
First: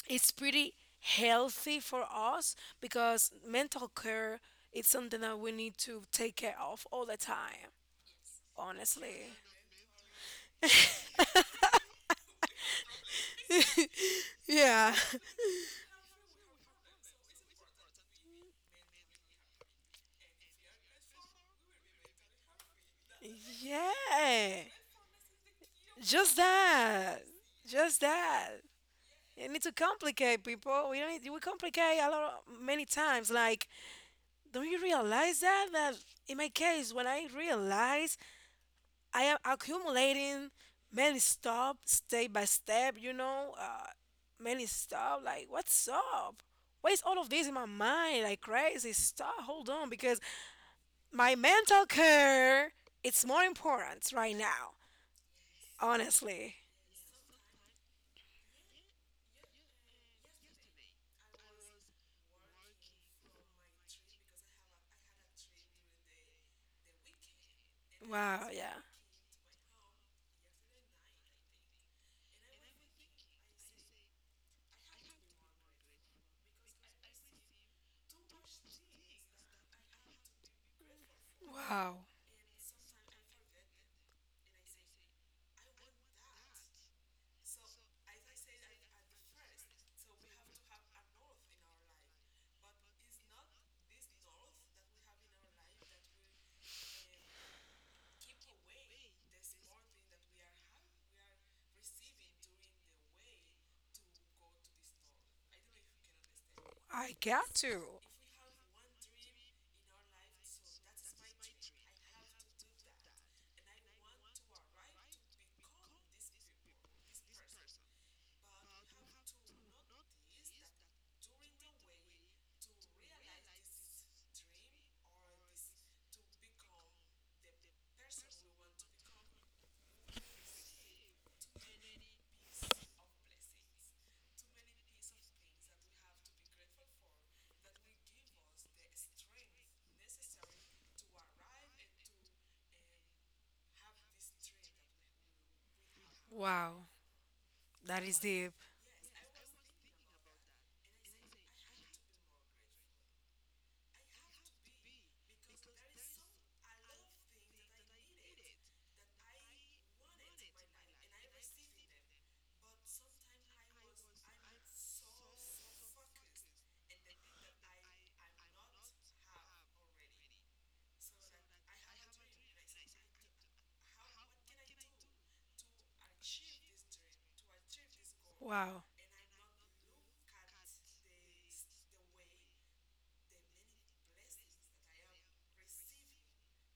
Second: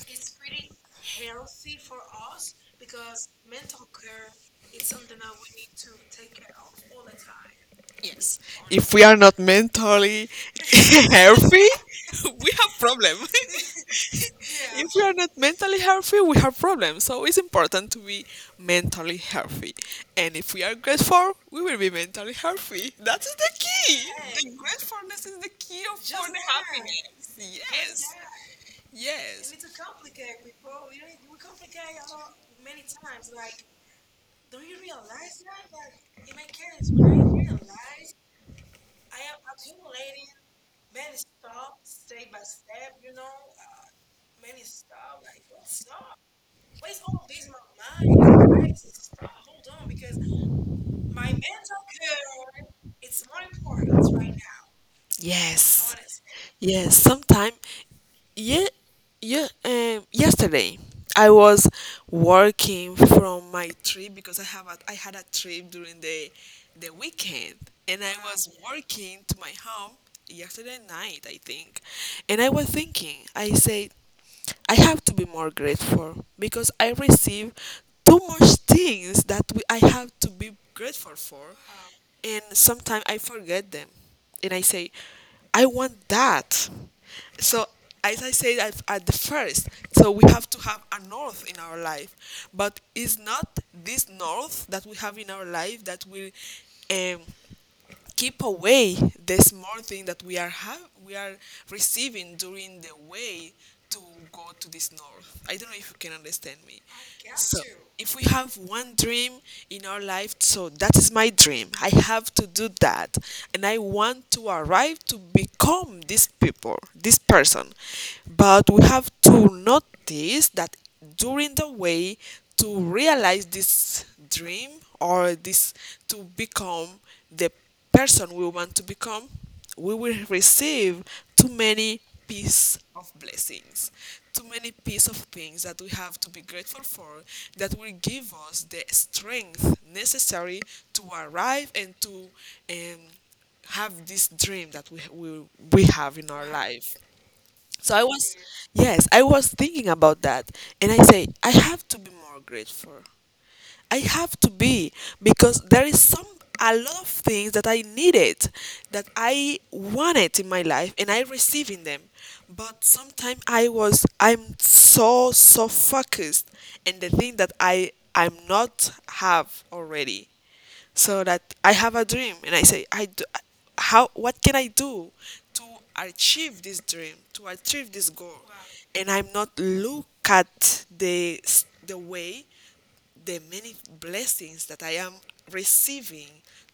[SPEAKER 1] it's pretty healthy for us because mental care is something that we need to take care of all the time,
[SPEAKER 2] Yes. If we are
[SPEAKER 1] honestly.
[SPEAKER 2] not mentally healthy, we have problem.
[SPEAKER 1] Yeah.
[SPEAKER 2] If we are not mentally healthy, we have problems. So it's important to be mentally healthy. And if we are grateful, we will be mentally healthy. That is the key. The
[SPEAKER 1] Yeah.
[SPEAKER 2] gratefulness is the key of for
[SPEAKER 1] Just
[SPEAKER 2] the
[SPEAKER 1] that,
[SPEAKER 2] happiness.
[SPEAKER 1] just
[SPEAKER 2] Yes.
[SPEAKER 1] that. You
[SPEAKER 2] Yes.
[SPEAKER 1] need to complicate,
[SPEAKER 2] Need.
[SPEAKER 1] people, we don't need, we complicate a lot of, many times, like, don't you realize that in my case when I realized I am accumulating many stop, step by step, you know, many stop. Like, what's up? Why is all of this in my mind? Like crazy stuff. Hold on, because my mental care it's more important right now.
[SPEAKER 2] Yes.
[SPEAKER 1] Honestly.
[SPEAKER 2] Yes, sometime. Yeah, yeah, yesterday I was working from my trip because I had a trip during the weekend, and I, wow,
[SPEAKER 1] Wow.
[SPEAKER 2] was
[SPEAKER 1] Yeah.
[SPEAKER 2] working to my home yesterday night, I think. And I was thinking, I said, I have to be more grateful because I receive too much things I have to be grateful for.
[SPEAKER 1] Wow.
[SPEAKER 2] And sometimes I forget them, and I say, I want that. So as I said at the first, so we have to have a north in our life, but it's not this north that we have in our life that will um, keep away the small thing that we are receiving during the way to go to this north. I don't know if you can understand me.
[SPEAKER 1] I
[SPEAKER 2] I
[SPEAKER 1] got
[SPEAKER 2] So
[SPEAKER 1] to.
[SPEAKER 2] if we have one dream in our life, so that is my dream. I have to do that, and I want to arrive to become this people, this person. But we have to notice that during the way to realize this dream, or this, to become the person we want to become, we will receive too many piece of blessings, too many piece of things that we have to be grateful for, that will give us the strength necessary to arrive and to um, have this dream that we have in our
[SPEAKER 1] Wow.
[SPEAKER 2] life. So
[SPEAKER 1] That is deep.
[SPEAKER 2] yes, I was thinking about that. And I say, I have to be more grateful. I have to be, because there is some a lot of things that I needed, that I wanted in my life, and I received in them. But sometimes I'm so focused in the thing that I'm not have already. So that I have a dream and I say, how, what can I do to achieve this dream, to achieve this goal?
[SPEAKER 1] Wow.
[SPEAKER 2] And I'm not look at the way, the many blessings that I am receiving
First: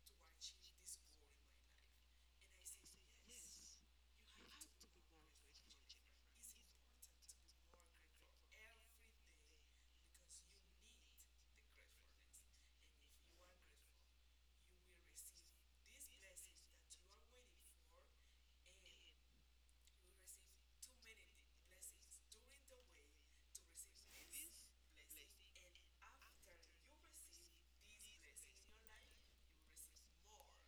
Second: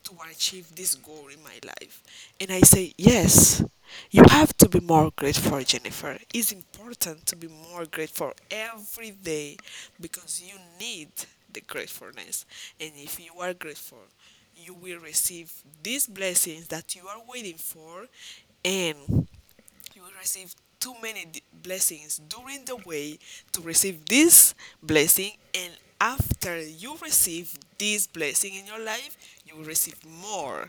[SPEAKER 2] to achieve this goal in my life. And I say, yes, you have to be more grateful, Jennifer. It's important to be more grateful every day because you need the gratefulness. And if you are grateful, you will receive these blessings that you are waiting for. And you will receive too many blessings during the way to receive this blessing, and after you receive this blessing in your life, you will receive more.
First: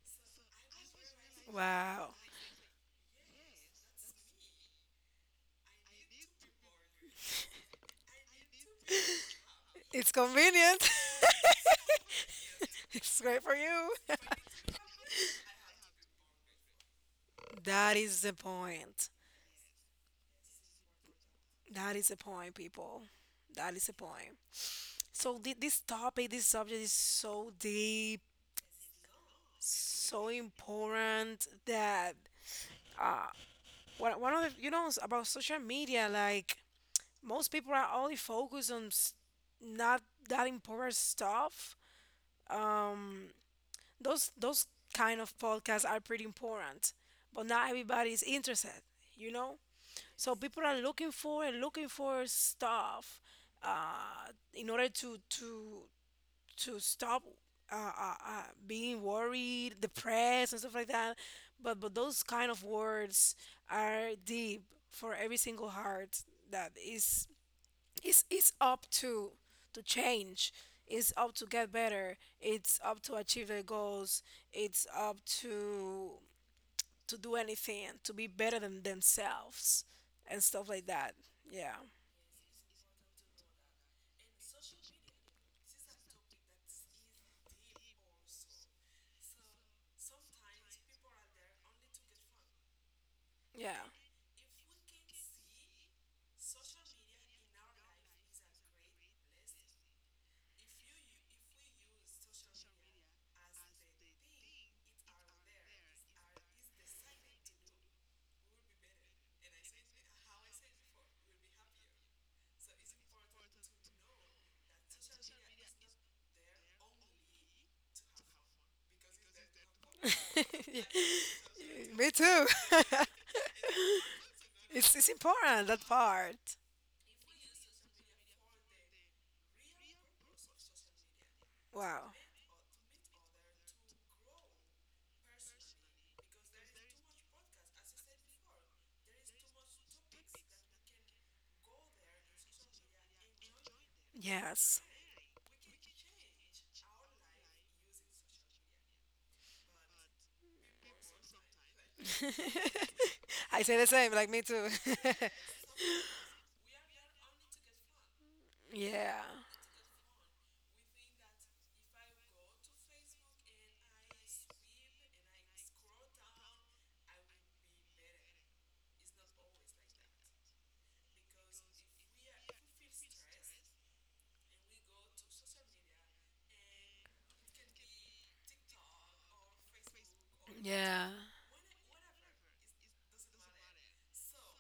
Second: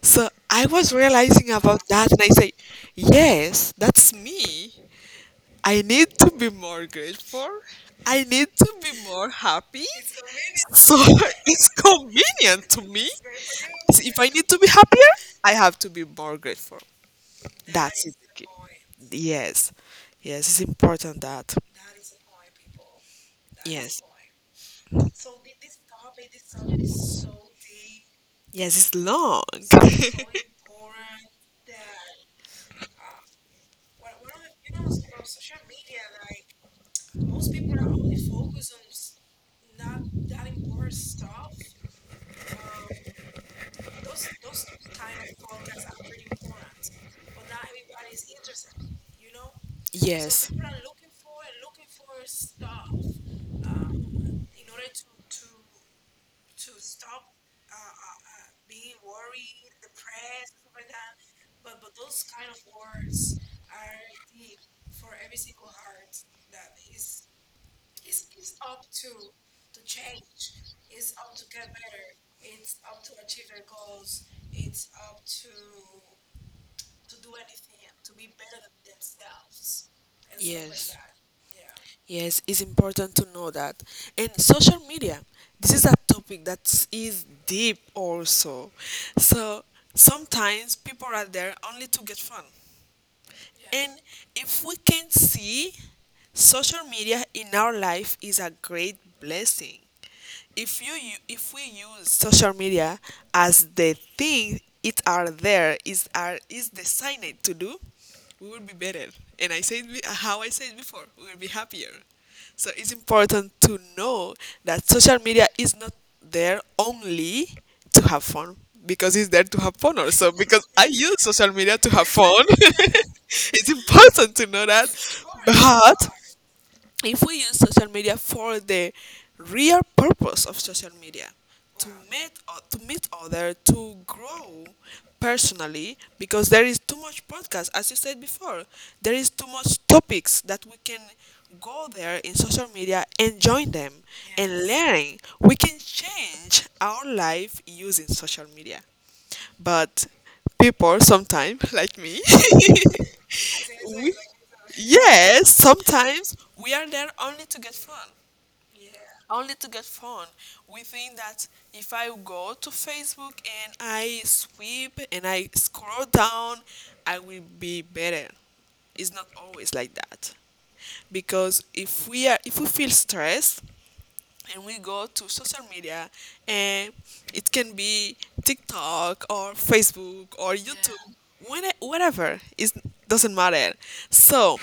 [SPEAKER 2] So I was realizing about that,
[SPEAKER 1] Wow.
[SPEAKER 2] and I say, yes, that's me. I need to be more grateful. I need to be more happy.
[SPEAKER 1] It's convenient.
[SPEAKER 2] So it's convenient to me.
[SPEAKER 1] It's great for you.
[SPEAKER 2] If I need to be happier, I have to be more grateful.
[SPEAKER 1] That
[SPEAKER 2] That's it.
[SPEAKER 1] is the point.
[SPEAKER 2] Yes. Yes, it's important that.
[SPEAKER 1] That is the point, people. That is the
[SPEAKER 2] Yes.
[SPEAKER 1] point. So this topic, this subject is so deep,
[SPEAKER 2] Yes, it's long.
[SPEAKER 1] so important that uh, one one of the, you know about social media, like most people are only focused on not that important stuff. Um, those kind of podcasts are pretty important, but not everybody is interested. You know, so
[SPEAKER 2] Yes.
[SPEAKER 1] people are looking for and looking for stuff in order to stop being worried, depressed, and stuff like that. But those kind of words are deep for every single heart that is up to change. It's up to get better. It's up to achieve their goals. It's up to do anything to be better than themselves and stuff like
[SPEAKER 2] Yes,
[SPEAKER 1] that. Yeah.
[SPEAKER 2] Yes, it's important to know that. And social media, this is a topic that is deep also. So sometimes people are there only to get fun.
[SPEAKER 1] Yeah.
[SPEAKER 2] Yeah. And if we can see, social media in our life is a great blessing. If if we use social media as the thing it are there is are is designed to do, we will be better. And I said how I said before, we will be happier. So it's important to know that social media is not there only to have fun, because it's there to have fun also, because
[SPEAKER 1] Yeah.
[SPEAKER 2] I use social media to have
[SPEAKER 1] Me
[SPEAKER 2] fun.
[SPEAKER 1] too.
[SPEAKER 2] It's important to know that.
[SPEAKER 1] It's important, that
[SPEAKER 2] But
[SPEAKER 1] part.
[SPEAKER 2] if we use social media for the real purpose of social media,
[SPEAKER 1] Wow.
[SPEAKER 2] to meet other, to grow personally, because there is too much podcast, as you said before, there is too much topics that we can go there in social media and join them and
[SPEAKER 1] Yes.
[SPEAKER 2] learn. We can change our life using social media, but people sometimes, like me,
[SPEAKER 1] I say the
[SPEAKER 2] we
[SPEAKER 1] same, like me too.
[SPEAKER 2] yes, sometimes we are there only to get fun,
[SPEAKER 1] Yeah.
[SPEAKER 2] only to get fun. We think that if I go to Facebook and I sweep and I scroll down, I will be better. It's not always like that, because if we feel stressed and we go to social media, and it can be TikTok or Facebook or YouTube,
[SPEAKER 1] Yeah.
[SPEAKER 2] when whatever, it doesn't matter. So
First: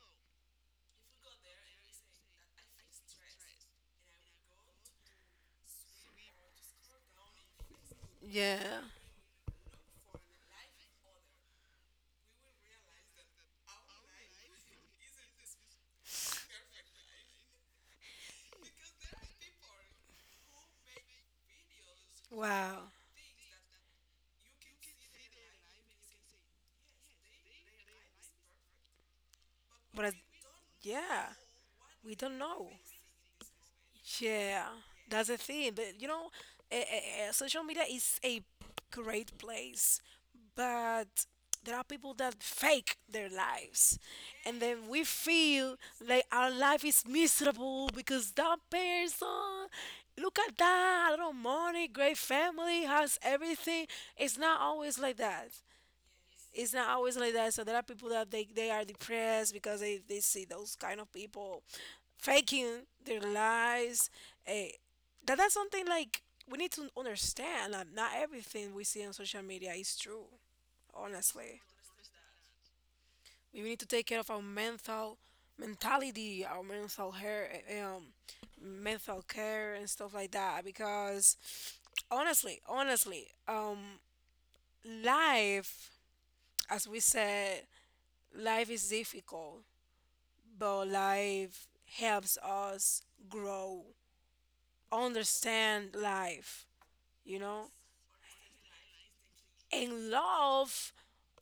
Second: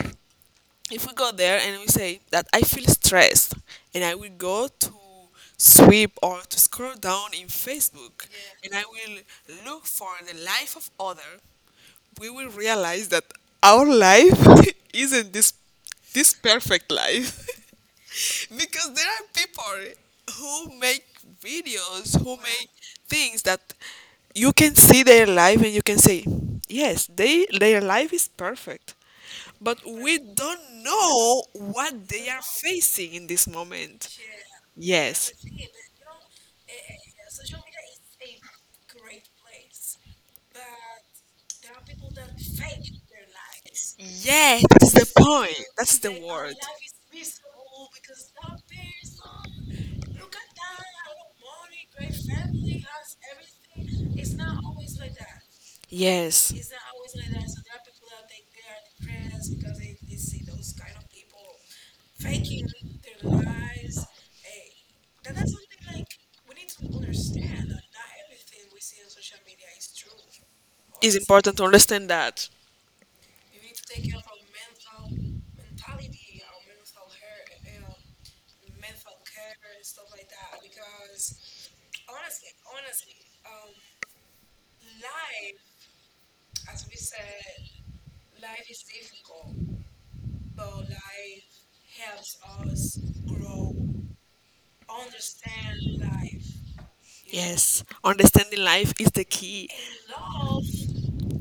[SPEAKER 2] if we go there and we say that I feel stressed, and I will go to sweep or to scroll down in Facebook, and
[SPEAKER 1] Yeah.
[SPEAKER 2] I will look for the life of other, we will realize that our life isn't this perfect life. Because there are people who make videos, who make
[SPEAKER 1] Wow.
[SPEAKER 2] things, that you can see their life and you can say, yes, they their life is perfect, but
[SPEAKER 1] But I,
[SPEAKER 2] we don't
[SPEAKER 1] yeah,
[SPEAKER 2] know what
[SPEAKER 1] we
[SPEAKER 2] they
[SPEAKER 1] don't
[SPEAKER 2] are
[SPEAKER 1] know.
[SPEAKER 2] facing in this moment.
[SPEAKER 1] Yeah, that's
[SPEAKER 2] Yes.
[SPEAKER 1] the thing. But you know, social media is a great place, but there are people that fake their lives, and
[SPEAKER 2] Yes,
[SPEAKER 1] then
[SPEAKER 2] that's
[SPEAKER 1] we
[SPEAKER 2] the point.
[SPEAKER 1] feel
[SPEAKER 2] That's the
[SPEAKER 1] like our
[SPEAKER 2] word.
[SPEAKER 1] life is miserable because that person. Look at that, a lot of money, great family, has everything. It's not always like that,
[SPEAKER 2] Yes.
[SPEAKER 1] it's not always like that. So there are people that they are depressed because they see those kind of people faking their lives. Eh, that's something like we need to understand that not everything we see on social media is true.
[SPEAKER 2] Important
[SPEAKER 1] Honestly,
[SPEAKER 2] to understand that.
[SPEAKER 1] we need to take care of our mentality, our mental hair, mental care and stuff like that. Because honestly, honestly, life, as we said, life is difficult. But life helps us grow, understand life, you
[SPEAKER 2] Yeah.
[SPEAKER 1] know,
[SPEAKER 2] Yes. Understanding life is the key.
[SPEAKER 1] and love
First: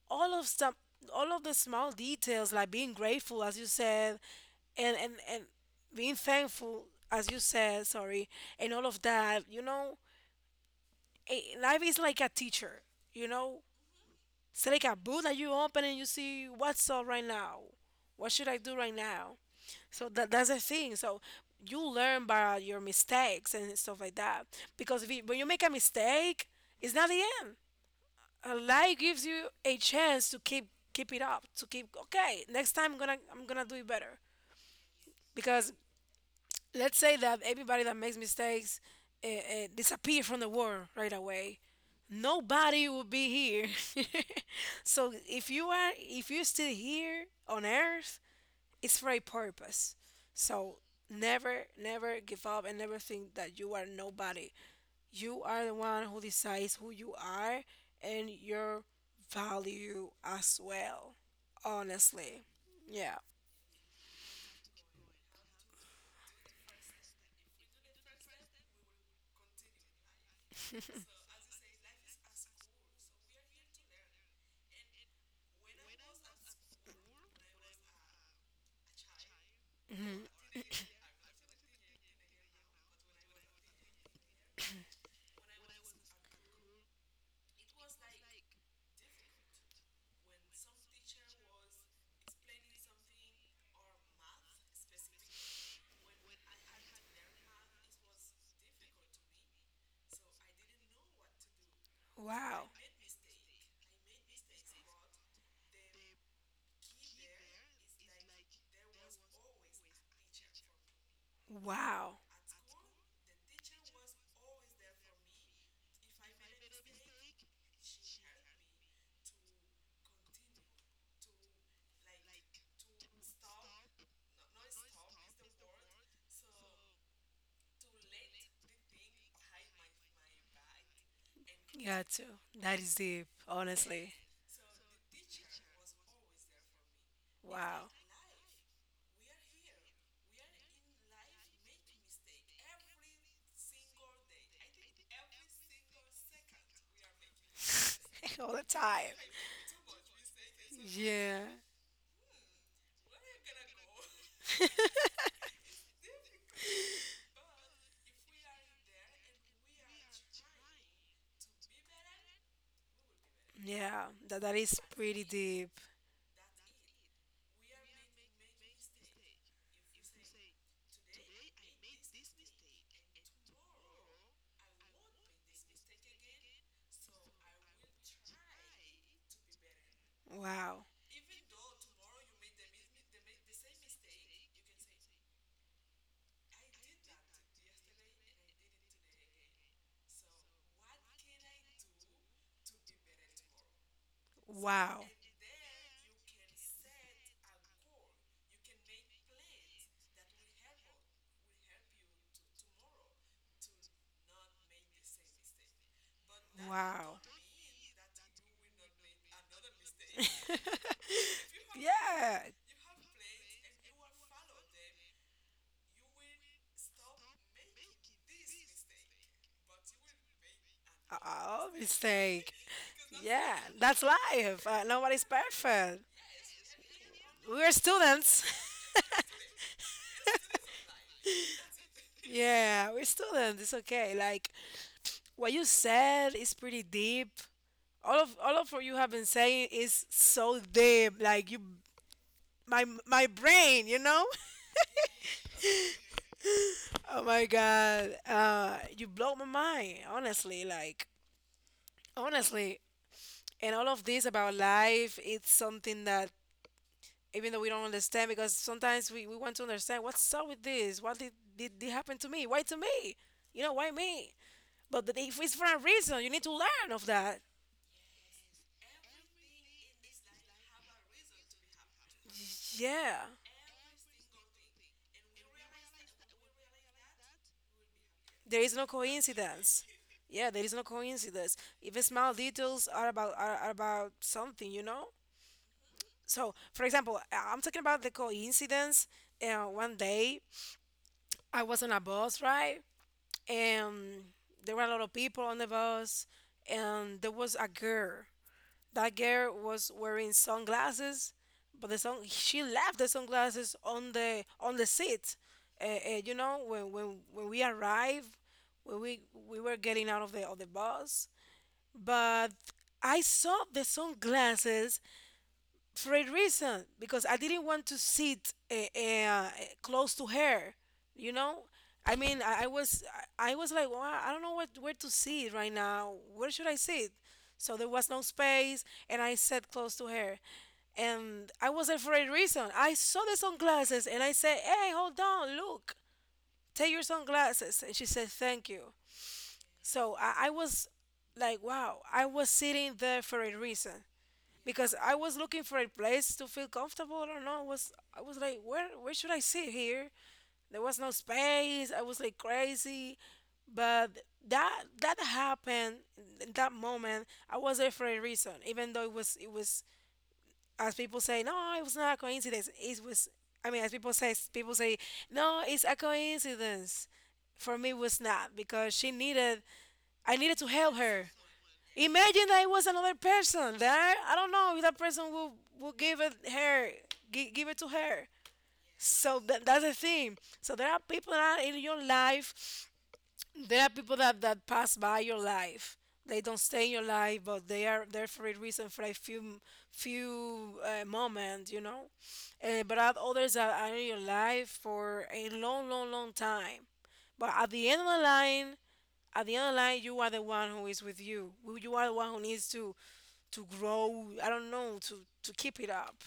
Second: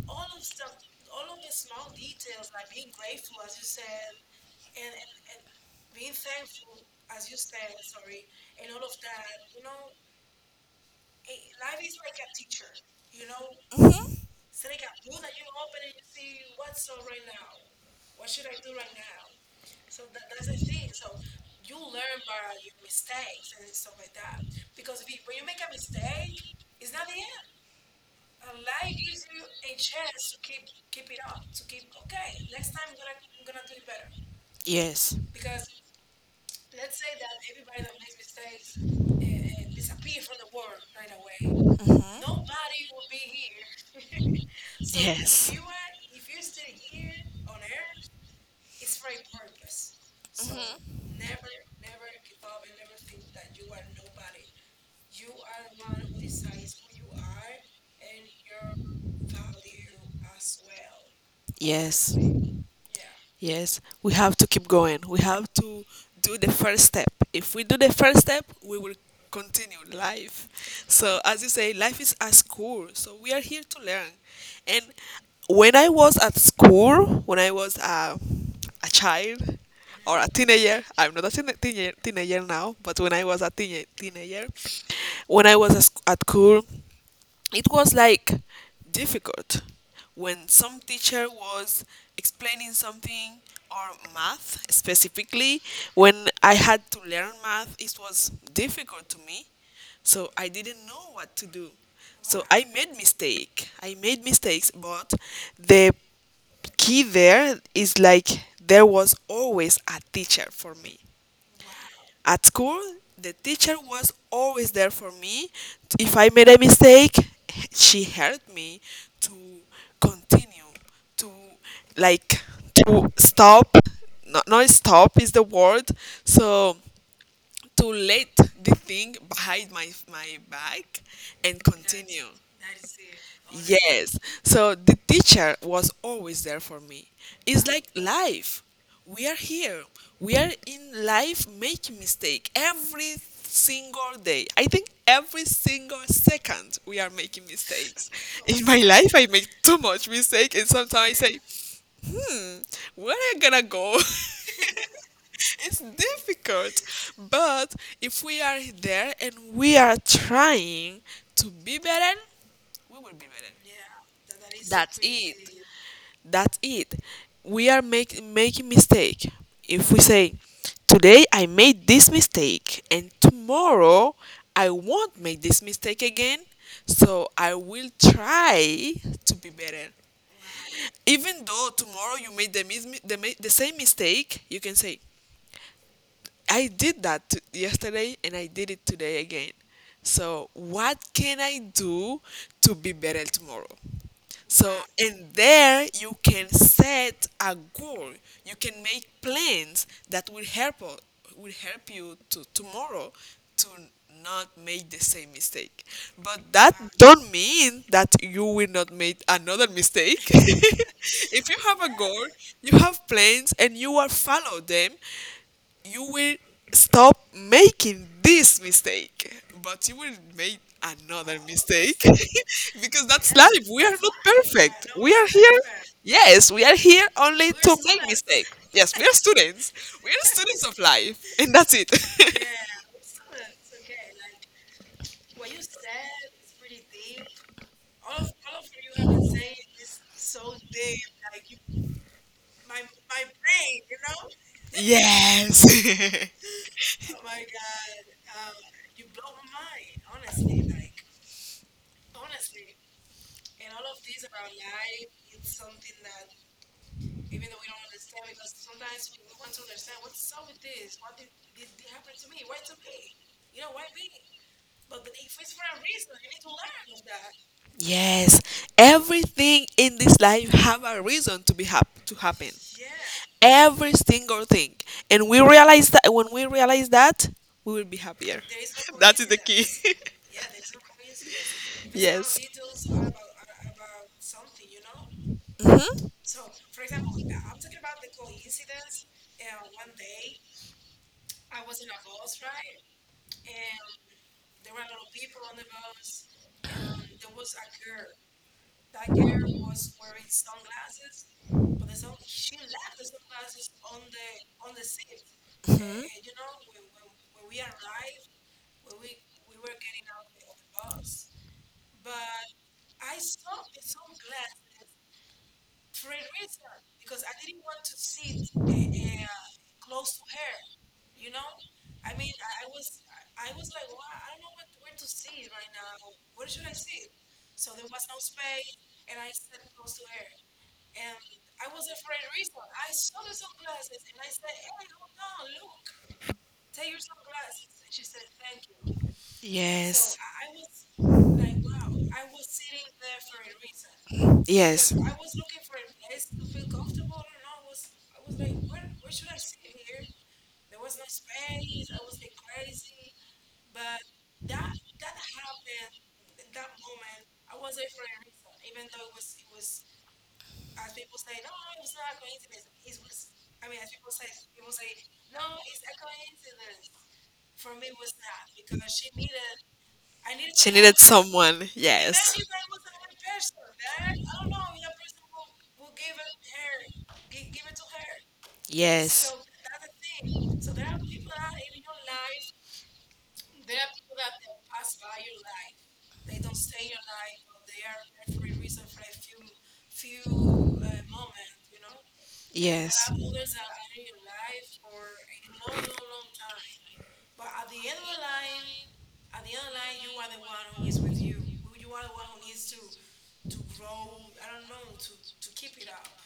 [SPEAKER 1] all of some all of the small details like being grateful, as you said, and being thankful, as you said, sorry, and all of that, you know. Life is like a teacher, you know,
[SPEAKER 2] Hmm.
[SPEAKER 1] it's like a book that you open and you see what's up right now, what should I do right now. So that's the thing. So you learn by your mistakes and stuff like that. Because if you, when you make a mistake, it's not the end. A lie gives you a chance to keep, keep it up. To keep okay, next time I'm gonna, I'm gonna do it better.
[SPEAKER 2] Yes.
[SPEAKER 1] Because let's say that everybody that makes mistakes disappear from the world right away.
[SPEAKER 2] Mhm.
[SPEAKER 1] Nobody will be here. So if you are, if you're still here on Earth, it's for a purpose. So never, never give up and never think that you are nobody. You are the one who decides who you are and your value as well.
[SPEAKER 2] Yes.
[SPEAKER 1] Honestly. Yeah.
[SPEAKER 2] Yes, we have to keep going. We have to do the first step. If we do the first step, we will continue life. So, as you say, life is a school. So, we are here to learn. And when I was at school, when I was a child or a teenager, I'm not a teenager now, but when I was a teenager, when I was at school, it was like difficult when some teacher was explaining something, or math specifically. When I had to learn math, it was difficult to me, so I didn't know what to do. So
[SPEAKER 1] Wow.
[SPEAKER 2] I made mistakes, but the key there is like there was always a teacher for me.
[SPEAKER 1] Wow.
[SPEAKER 2] At school, the teacher was always there for me. If I made a mistake, she helped me to continue, to, like, to stop. Not stop is the word. So to let the thing behind my back and
[SPEAKER 1] Yeah, too.
[SPEAKER 2] continue.
[SPEAKER 1] That is deep. Honestly.
[SPEAKER 2] Yes. So the teacher was always there for me. It's like
[SPEAKER 1] Wow.
[SPEAKER 2] life. We are here. We are in life making mistake every single day. I think every single second we are making mistakes.
[SPEAKER 1] All the
[SPEAKER 2] In my life
[SPEAKER 1] time.
[SPEAKER 2] I make too much mistake, and sometimes I say,
[SPEAKER 1] Yeah.
[SPEAKER 2] "Hmm, where am I gonna go?" It's difficult, but if we are there and we are trying to be better, we will be
[SPEAKER 1] Yeah.
[SPEAKER 2] better.
[SPEAKER 1] That is
[SPEAKER 2] That's
[SPEAKER 1] pretty
[SPEAKER 2] it.
[SPEAKER 1] deep.
[SPEAKER 2] That's it. We are making mistake. If we say, today I made this mistake and tomorrow I won't make this mistake again, so I will try to be better.
[SPEAKER 1] Wow.
[SPEAKER 2] Even though tomorrow you made the same mistake, you can say, I did yesterday and I did it today again. So, what can I do to be better tomorrow? So,
[SPEAKER 1] Wow.
[SPEAKER 2] and there you can set a goal. You can make plans that will will help you to tomorrow to not make the same mistake. But that
[SPEAKER 1] Wow.
[SPEAKER 2] don't mean that you will not make another mistake. If you have a goal,
[SPEAKER 1] Yeah.
[SPEAKER 2] you have plans, and you will follow them, you will stop making this mistake, but you will make another
[SPEAKER 1] All
[SPEAKER 2] mistake,
[SPEAKER 1] mistake.
[SPEAKER 2] because that's
[SPEAKER 1] Yeah,
[SPEAKER 2] life. We are
[SPEAKER 1] that's
[SPEAKER 2] not
[SPEAKER 1] life.
[SPEAKER 2] perfect. We
[SPEAKER 1] Nobody's
[SPEAKER 2] are here,
[SPEAKER 1] perfect.
[SPEAKER 2] yes, we are here only
[SPEAKER 1] We're
[SPEAKER 2] to make
[SPEAKER 1] students.
[SPEAKER 2] mistakes. Yes, we are students of life, and that's it.
[SPEAKER 1] Yeah, we're students. It's okay. Like what you said is pretty deep. All of what you have been saying is so deep. Like you, my brain. You know.
[SPEAKER 2] Yes.
[SPEAKER 1] Oh my god. You blow my mind. Honestly, like, honestly, and all of this about life, it's something that even though we don't understand, because sometimes we want to understand what's up with this, did happen to me, why to me, you know, why me, but if it's for a reason you need to learn of that.
[SPEAKER 2] Yes, everything in this life have a reason to happen.
[SPEAKER 1] Yeah,
[SPEAKER 2] Every single thing. And we realize that when we realize that, we will be happier.
[SPEAKER 1] there is no
[SPEAKER 2] That is the key.
[SPEAKER 1] coincidence. Yeah, there is no coincidence, even small
[SPEAKER 2] Yes.
[SPEAKER 1] details are about are about something, you know.
[SPEAKER 2] Hmm.
[SPEAKER 1] So for example, I'm talking about the coincidence. Uh, one day I was on a bus, right, and there were a lot of people on the bus, and there was a girl. That girl was wearing sunglasses, but the sun she left the sunglasses on the seat. You know, when, when we arrived, when we were getting out of the bus, but I saw the sunglasses for a reason because I didn't want to sit close to her. You know, I mean, I was I was like, well, I don't know what where to sit right now. Where should I sit? So there was no space, and I sat close to her. And I was there for a reason. I saw the sunglasses, and I said, "Hey, hold on, look, take your sunglasses." And she said, "Thank you." So
[SPEAKER 2] Yes.
[SPEAKER 1] I was like, "Wow, I was sitting there for a reason."
[SPEAKER 2] Yes,
[SPEAKER 1] Because I was looking for a place to feel comfortable. I don't know. I was like, where should I sit here? There was no space. I was like crazy. But that happened in that moment. I was there for a reason, even though it was as people say, no, it was not a coincidence. It was I mean, as people say, no, it's a coincidence. For me, it was not because she needed. I needed to
[SPEAKER 2] she
[SPEAKER 1] help
[SPEAKER 2] needed
[SPEAKER 1] her.
[SPEAKER 2] someone. Yes.
[SPEAKER 1] Imagine that it was another person there. I don't know if that person will give it her give it to her.
[SPEAKER 2] Yes.
[SPEAKER 1] So that's the thing. So there are people that are in your life. There are people that pass by your life. They don't stay in your life, but they are there for a reason, for a few moments, But
[SPEAKER 2] Yes,
[SPEAKER 1] are others that are in your life for a long, long, long time. But at the end of the line, at the end of the line, you are the one who
[SPEAKER 2] who
[SPEAKER 1] is with you. You are the one who needs
[SPEAKER 2] is.
[SPEAKER 1] to grow. I don't know, to keep it up.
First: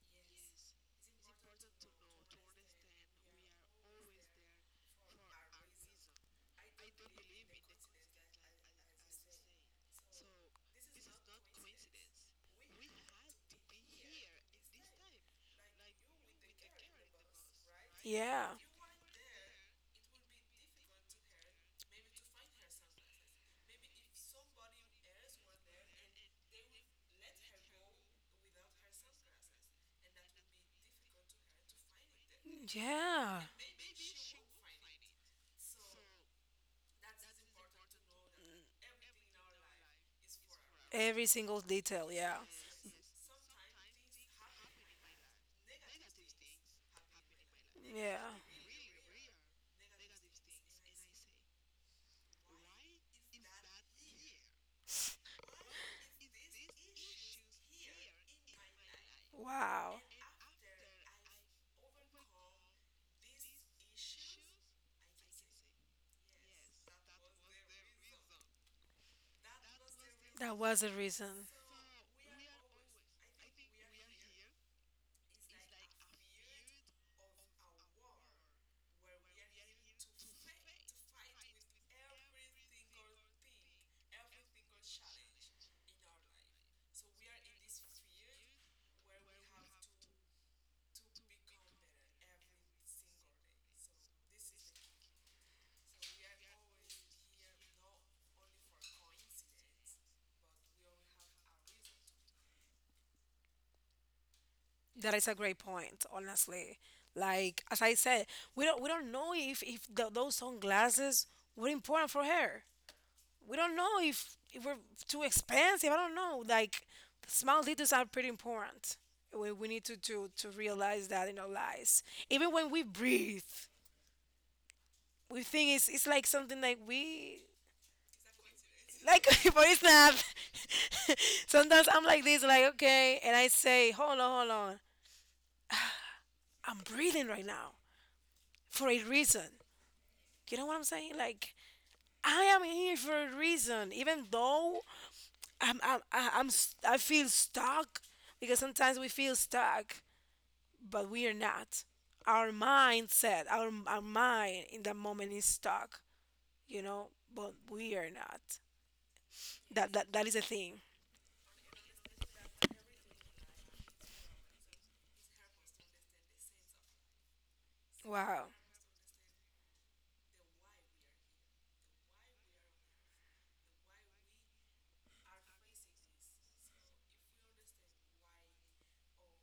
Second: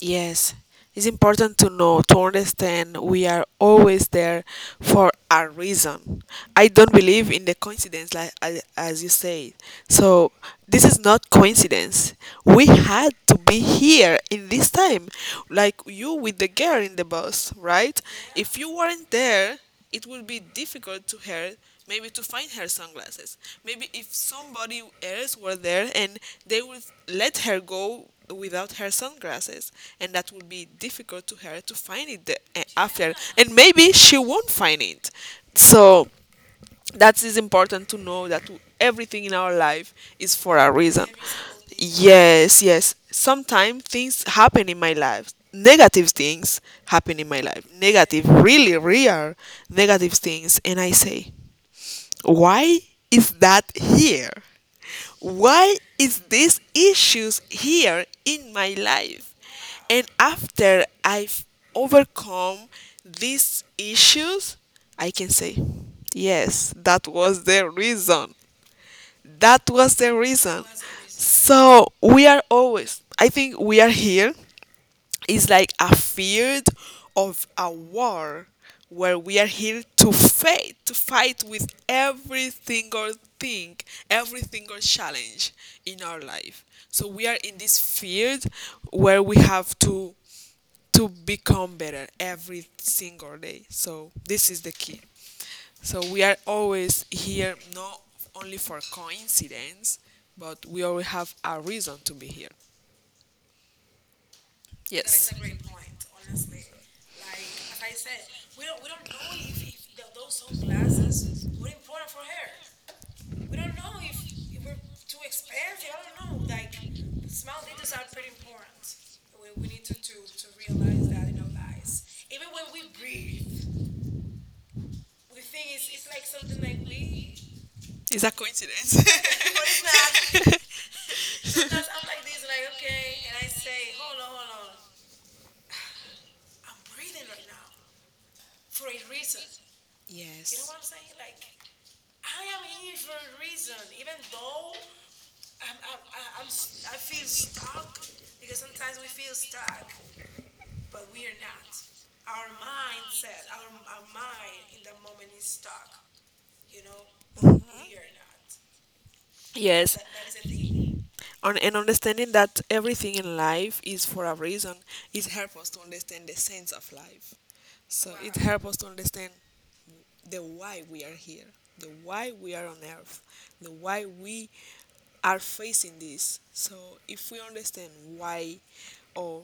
[SPEAKER 2] Yes, it's important to know, to understand we are always there for a reason. I don't believe in the coincidence, like, as you say. So this is not coincidence. We had to be here in this time, like you with the girl in the bus, right?
[SPEAKER 1] Yeah.
[SPEAKER 2] If you weren't there, it would be difficult to her maybe to find her sunglasses. Maybe if somebody else were there and they would let her go without her sunglasses, and that would be difficult to her to find it after,
[SPEAKER 1] Yeah.
[SPEAKER 2] and maybe she won't find it. So that is important to know that everything in our life is for a reason.
[SPEAKER 1] Every single detail, yeah.
[SPEAKER 2] Yes, yes. Sometimes things happen in my life. Negative things happen in my life. Negative,
[SPEAKER 1] Yeah.
[SPEAKER 2] really real negative things. And I say, why is that here? Why is these issues here in my life?
[SPEAKER 1] Wow.
[SPEAKER 2] And after I've overcome these issues, I can say, yes, that was the reason. That was the
[SPEAKER 1] That
[SPEAKER 2] reason.
[SPEAKER 1] was a reason.
[SPEAKER 2] So we are always, I think we are here is like a field of a war where we are here to fight with every single thing, every single challenge in our life, so we are in this field where we have to become better every single day, so this is the key. So we are always here not only for coincidence, but we always have a reason to be here, that.
[SPEAKER 1] That is
[SPEAKER 2] Yes.
[SPEAKER 1] a great point, honestly. Like, as I said, we don't know if th those sunglasses were important for her. We don't know if we're too expensive, I don't know. Like, small details are pretty important. We we need to realize that in our lives, even when we breathe. We think it's like something, like we
[SPEAKER 2] It's a coincidence.
[SPEAKER 1] like, but it's not.
[SPEAKER 2] But it's...
[SPEAKER 1] Sometimes I'm like this, like, okay, and I say, hold on, hold on, I'm breathing right now for a reason.
[SPEAKER 2] You know,
[SPEAKER 1] You know
[SPEAKER 2] yes.
[SPEAKER 1] what I'm saying? Like, I am here for a reason, even though I'm I- I'm s- I feel stuck, because sometimes we feel stuck but we are not. Our mindset, our mind in that moment is stuck, you know, but we are not.
[SPEAKER 2] Yes.
[SPEAKER 1] That is a thing.
[SPEAKER 2] a and understanding that everything in life is for a reason, it helps us to understand the sense of life. So it, wow,
[SPEAKER 1] Wow.
[SPEAKER 2] helps us to understand the why we are here, the why we are on earth, the why we are facing this. So if we understand why, or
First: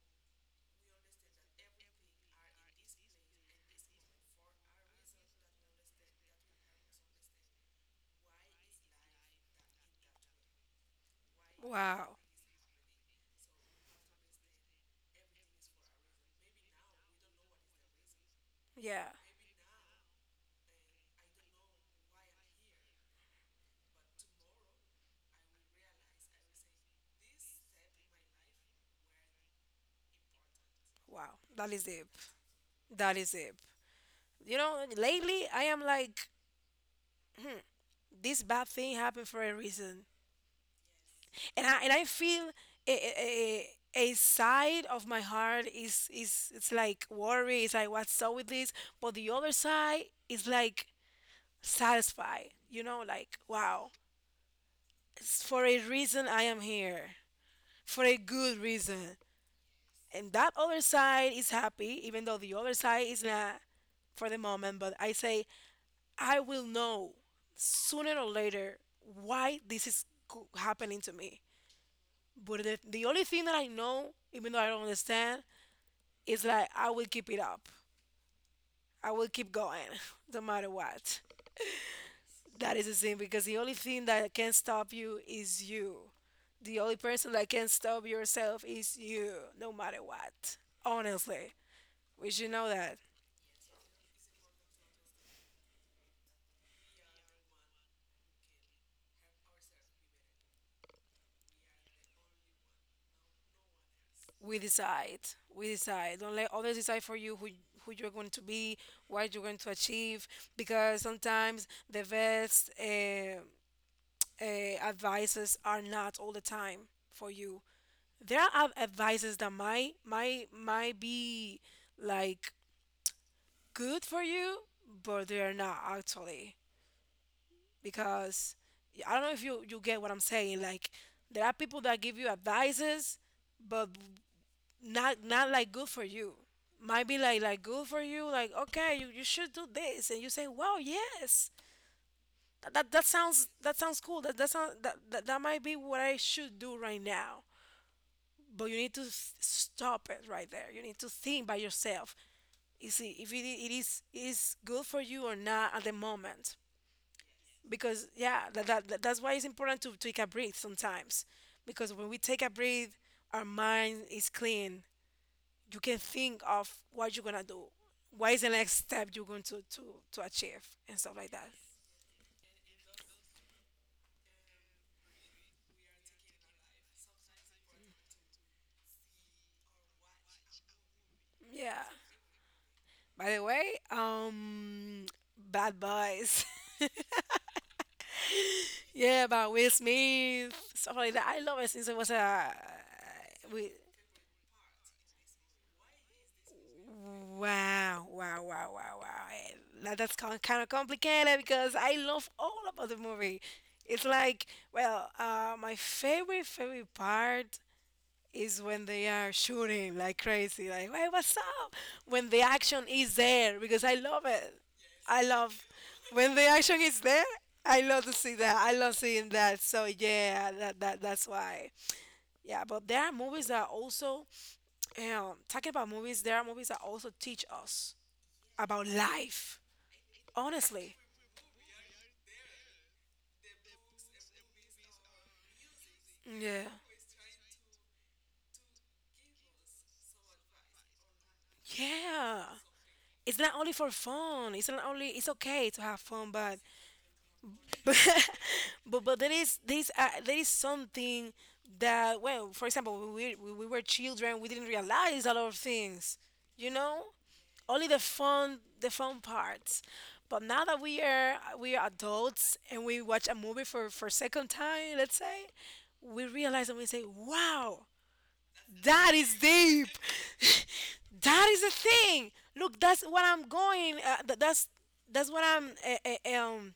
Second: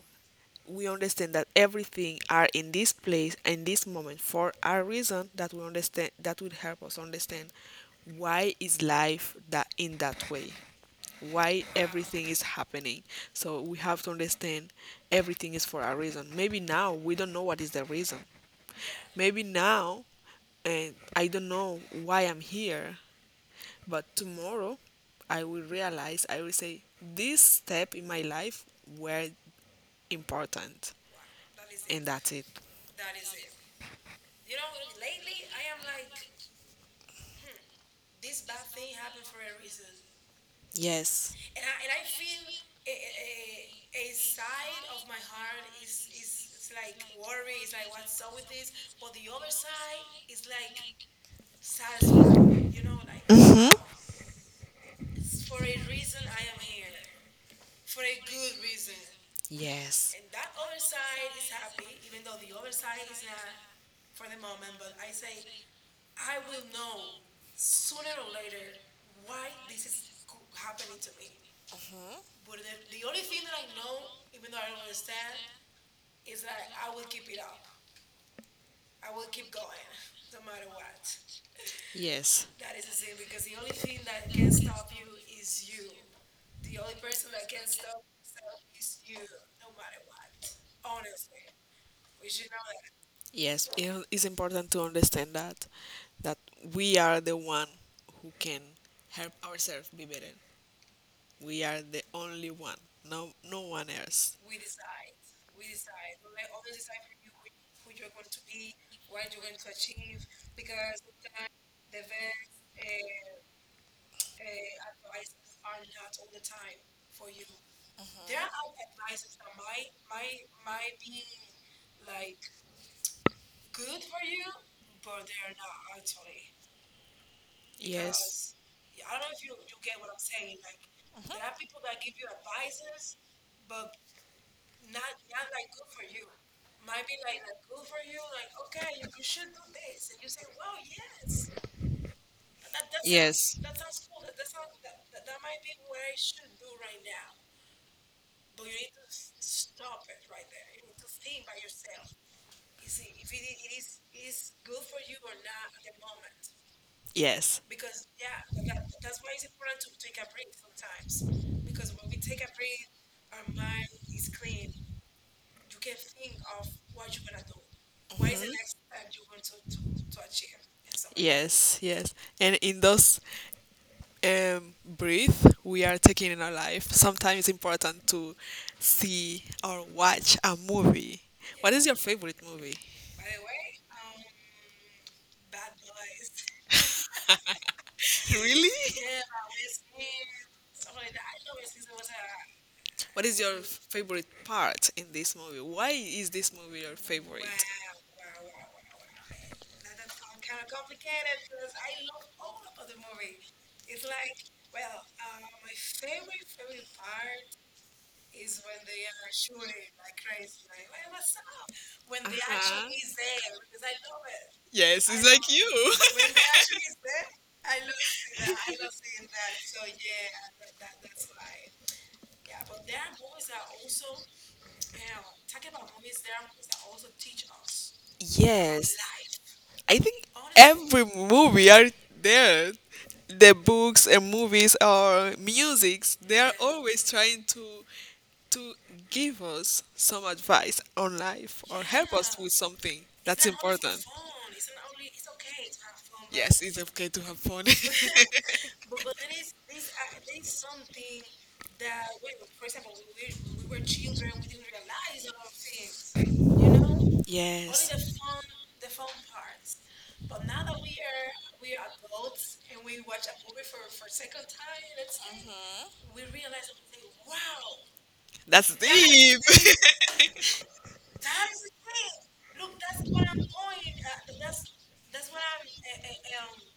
[SPEAKER 2] we understand that everything are in this place in this moment for a reason, that we understand that will help us understand why is life that in that way, why
[SPEAKER 1] Wow.
[SPEAKER 2] everything is happening. So we have to understand everything is for a reason. Maybe now we don't know what is the reason.
[SPEAKER 1] Yeah.
[SPEAKER 2] Maybe now, and I don't know why I'm here, but tomorrow I will realize, I will say, this step in my life were important.
[SPEAKER 1] Wow. That is
[SPEAKER 2] And
[SPEAKER 1] it.
[SPEAKER 2] that's it.
[SPEAKER 1] That is it. You know, lately I am like, this bad thing happened for a reason,
[SPEAKER 2] Yes.
[SPEAKER 1] and I feel a a, a a side of my heart is it's like worry. It's like, what's up with this? But the other side is like satisfied. You know, like,
[SPEAKER 2] Hmm.
[SPEAKER 1] wow, it's for a reason I am here, for a good reason,
[SPEAKER 2] Yes.
[SPEAKER 1] and that other side is happy, even though the other side is not for the moment. But I say, I will know sooner or later why this is happening to me. But the only thing that I know, even though I don't understand, is that I will keep it up. I will keep going, no matter what.
[SPEAKER 2] Yes.
[SPEAKER 1] That is the thing, because the only thing that can stop you is you. The only person that can stop yourself is you, no matter what. Honestly, we should know that.
[SPEAKER 2] Yes. It is important to understand that that we are the one who can help ourselves be better. We are the only one. No, no one else.
[SPEAKER 1] We decide. We decide, don't let others decide for you who you're going to be, what you're going to achieve. Because sometimes the best advices are not all the time for you. There are advices that might might be like good for you, but they are not actually.
[SPEAKER 2] Yes.
[SPEAKER 1] Because I don't know if you you get what I'm saying. Like, there are people that give you advices, but not not like good for you. Might be like good for you, like, okay, you should do this, and you say, wow, yes, that sounds,
[SPEAKER 2] Yes.
[SPEAKER 1] that sounds cool, that that, sound, that that that might be what I should do right now. But you need to stop it right there. You need to think by yourself, is it, if it, it is good for you or not at the moment.
[SPEAKER 2] Yes.
[SPEAKER 1] Because yeah, that's why it's important to take a breath sometimes. Because when we take a breath, our mind is clean. You can think of what you're gonna do. What is the next step
[SPEAKER 2] Hmm.
[SPEAKER 1] you're going to achieve and stuff like that.
[SPEAKER 2] Yes, yes. And in those breath we are taking in our life, sometimes it's important to see or watch a movie. What
[SPEAKER 1] Yeah.
[SPEAKER 2] is your favorite movie?
[SPEAKER 1] By the way, um, Bad Boys.
[SPEAKER 2] Really?
[SPEAKER 1] Yeah, about Will Smith, stuff like that. I love it since it was a
[SPEAKER 2] What is your
[SPEAKER 1] we.
[SPEAKER 2] favorite part in this movie? Why is this movie your, well, favorite?
[SPEAKER 1] Wow, wow, wow, wow, wow. Now that's kind of complicated because I love all about the movie. It's like, well, my favorite, favorite part is when they are shooting like crazy, like, hey, what's up? When the action
[SPEAKER 2] Huh?
[SPEAKER 1] is there, because I love it.
[SPEAKER 2] Yes, it's
[SPEAKER 1] I
[SPEAKER 2] like
[SPEAKER 1] love when the
[SPEAKER 2] you.
[SPEAKER 1] action is there. I love to see that. I love seeing that. So yeah, that's why. Yeah, but there are movies that also talking about movies. There are movies that also teach us
[SPEAKER 2] is
[SPEAKER 1] about
[SPEAKER 2] Yes, life.
[SPEAKER 1] life.
[SPEAKER 2] I think
[SPEAKER 1] Honestly,
[SPEAKER 2] every movie are there. The books and movies or musics, they are
[SPEAKER 1] yeah,
[SPEAKER 2] always trying to give us some advice on life or help us, yeah,
[SPEAKER 1] yeah.
[SPEAKER 2] with something. It's
[SPEAKER 1] It's
[SPEAKER 2] That's
[SPEAKER 1] not only for
[SPEAKER 2] important.
[SPEAKER 1] fun. It's not only. It's okay to have fun,
[SPEAKER 2] Yes, it's okay to have fun.
[SPEAKER 1] but but there is this there is something that, well, for example, when when we were children, we didn't realize a lot of things, you know, only the
[SPEAKER 2] Yes.
[SPEAKER 1] fun, the fun parts. But now that we are adults and we watch a movie for second time, let's say,
[SPEAKER 2] Mm-hmm.
[SPEAKER 1] we realize and we say, wow,
[SPEAKER 2] That's that
[SPEAKER 1] that is deep.
[SPEAKER 2] deep.
[SPEAKER 1] That is a thing. Look, that's what I'm going that's what I'm uh, uh, um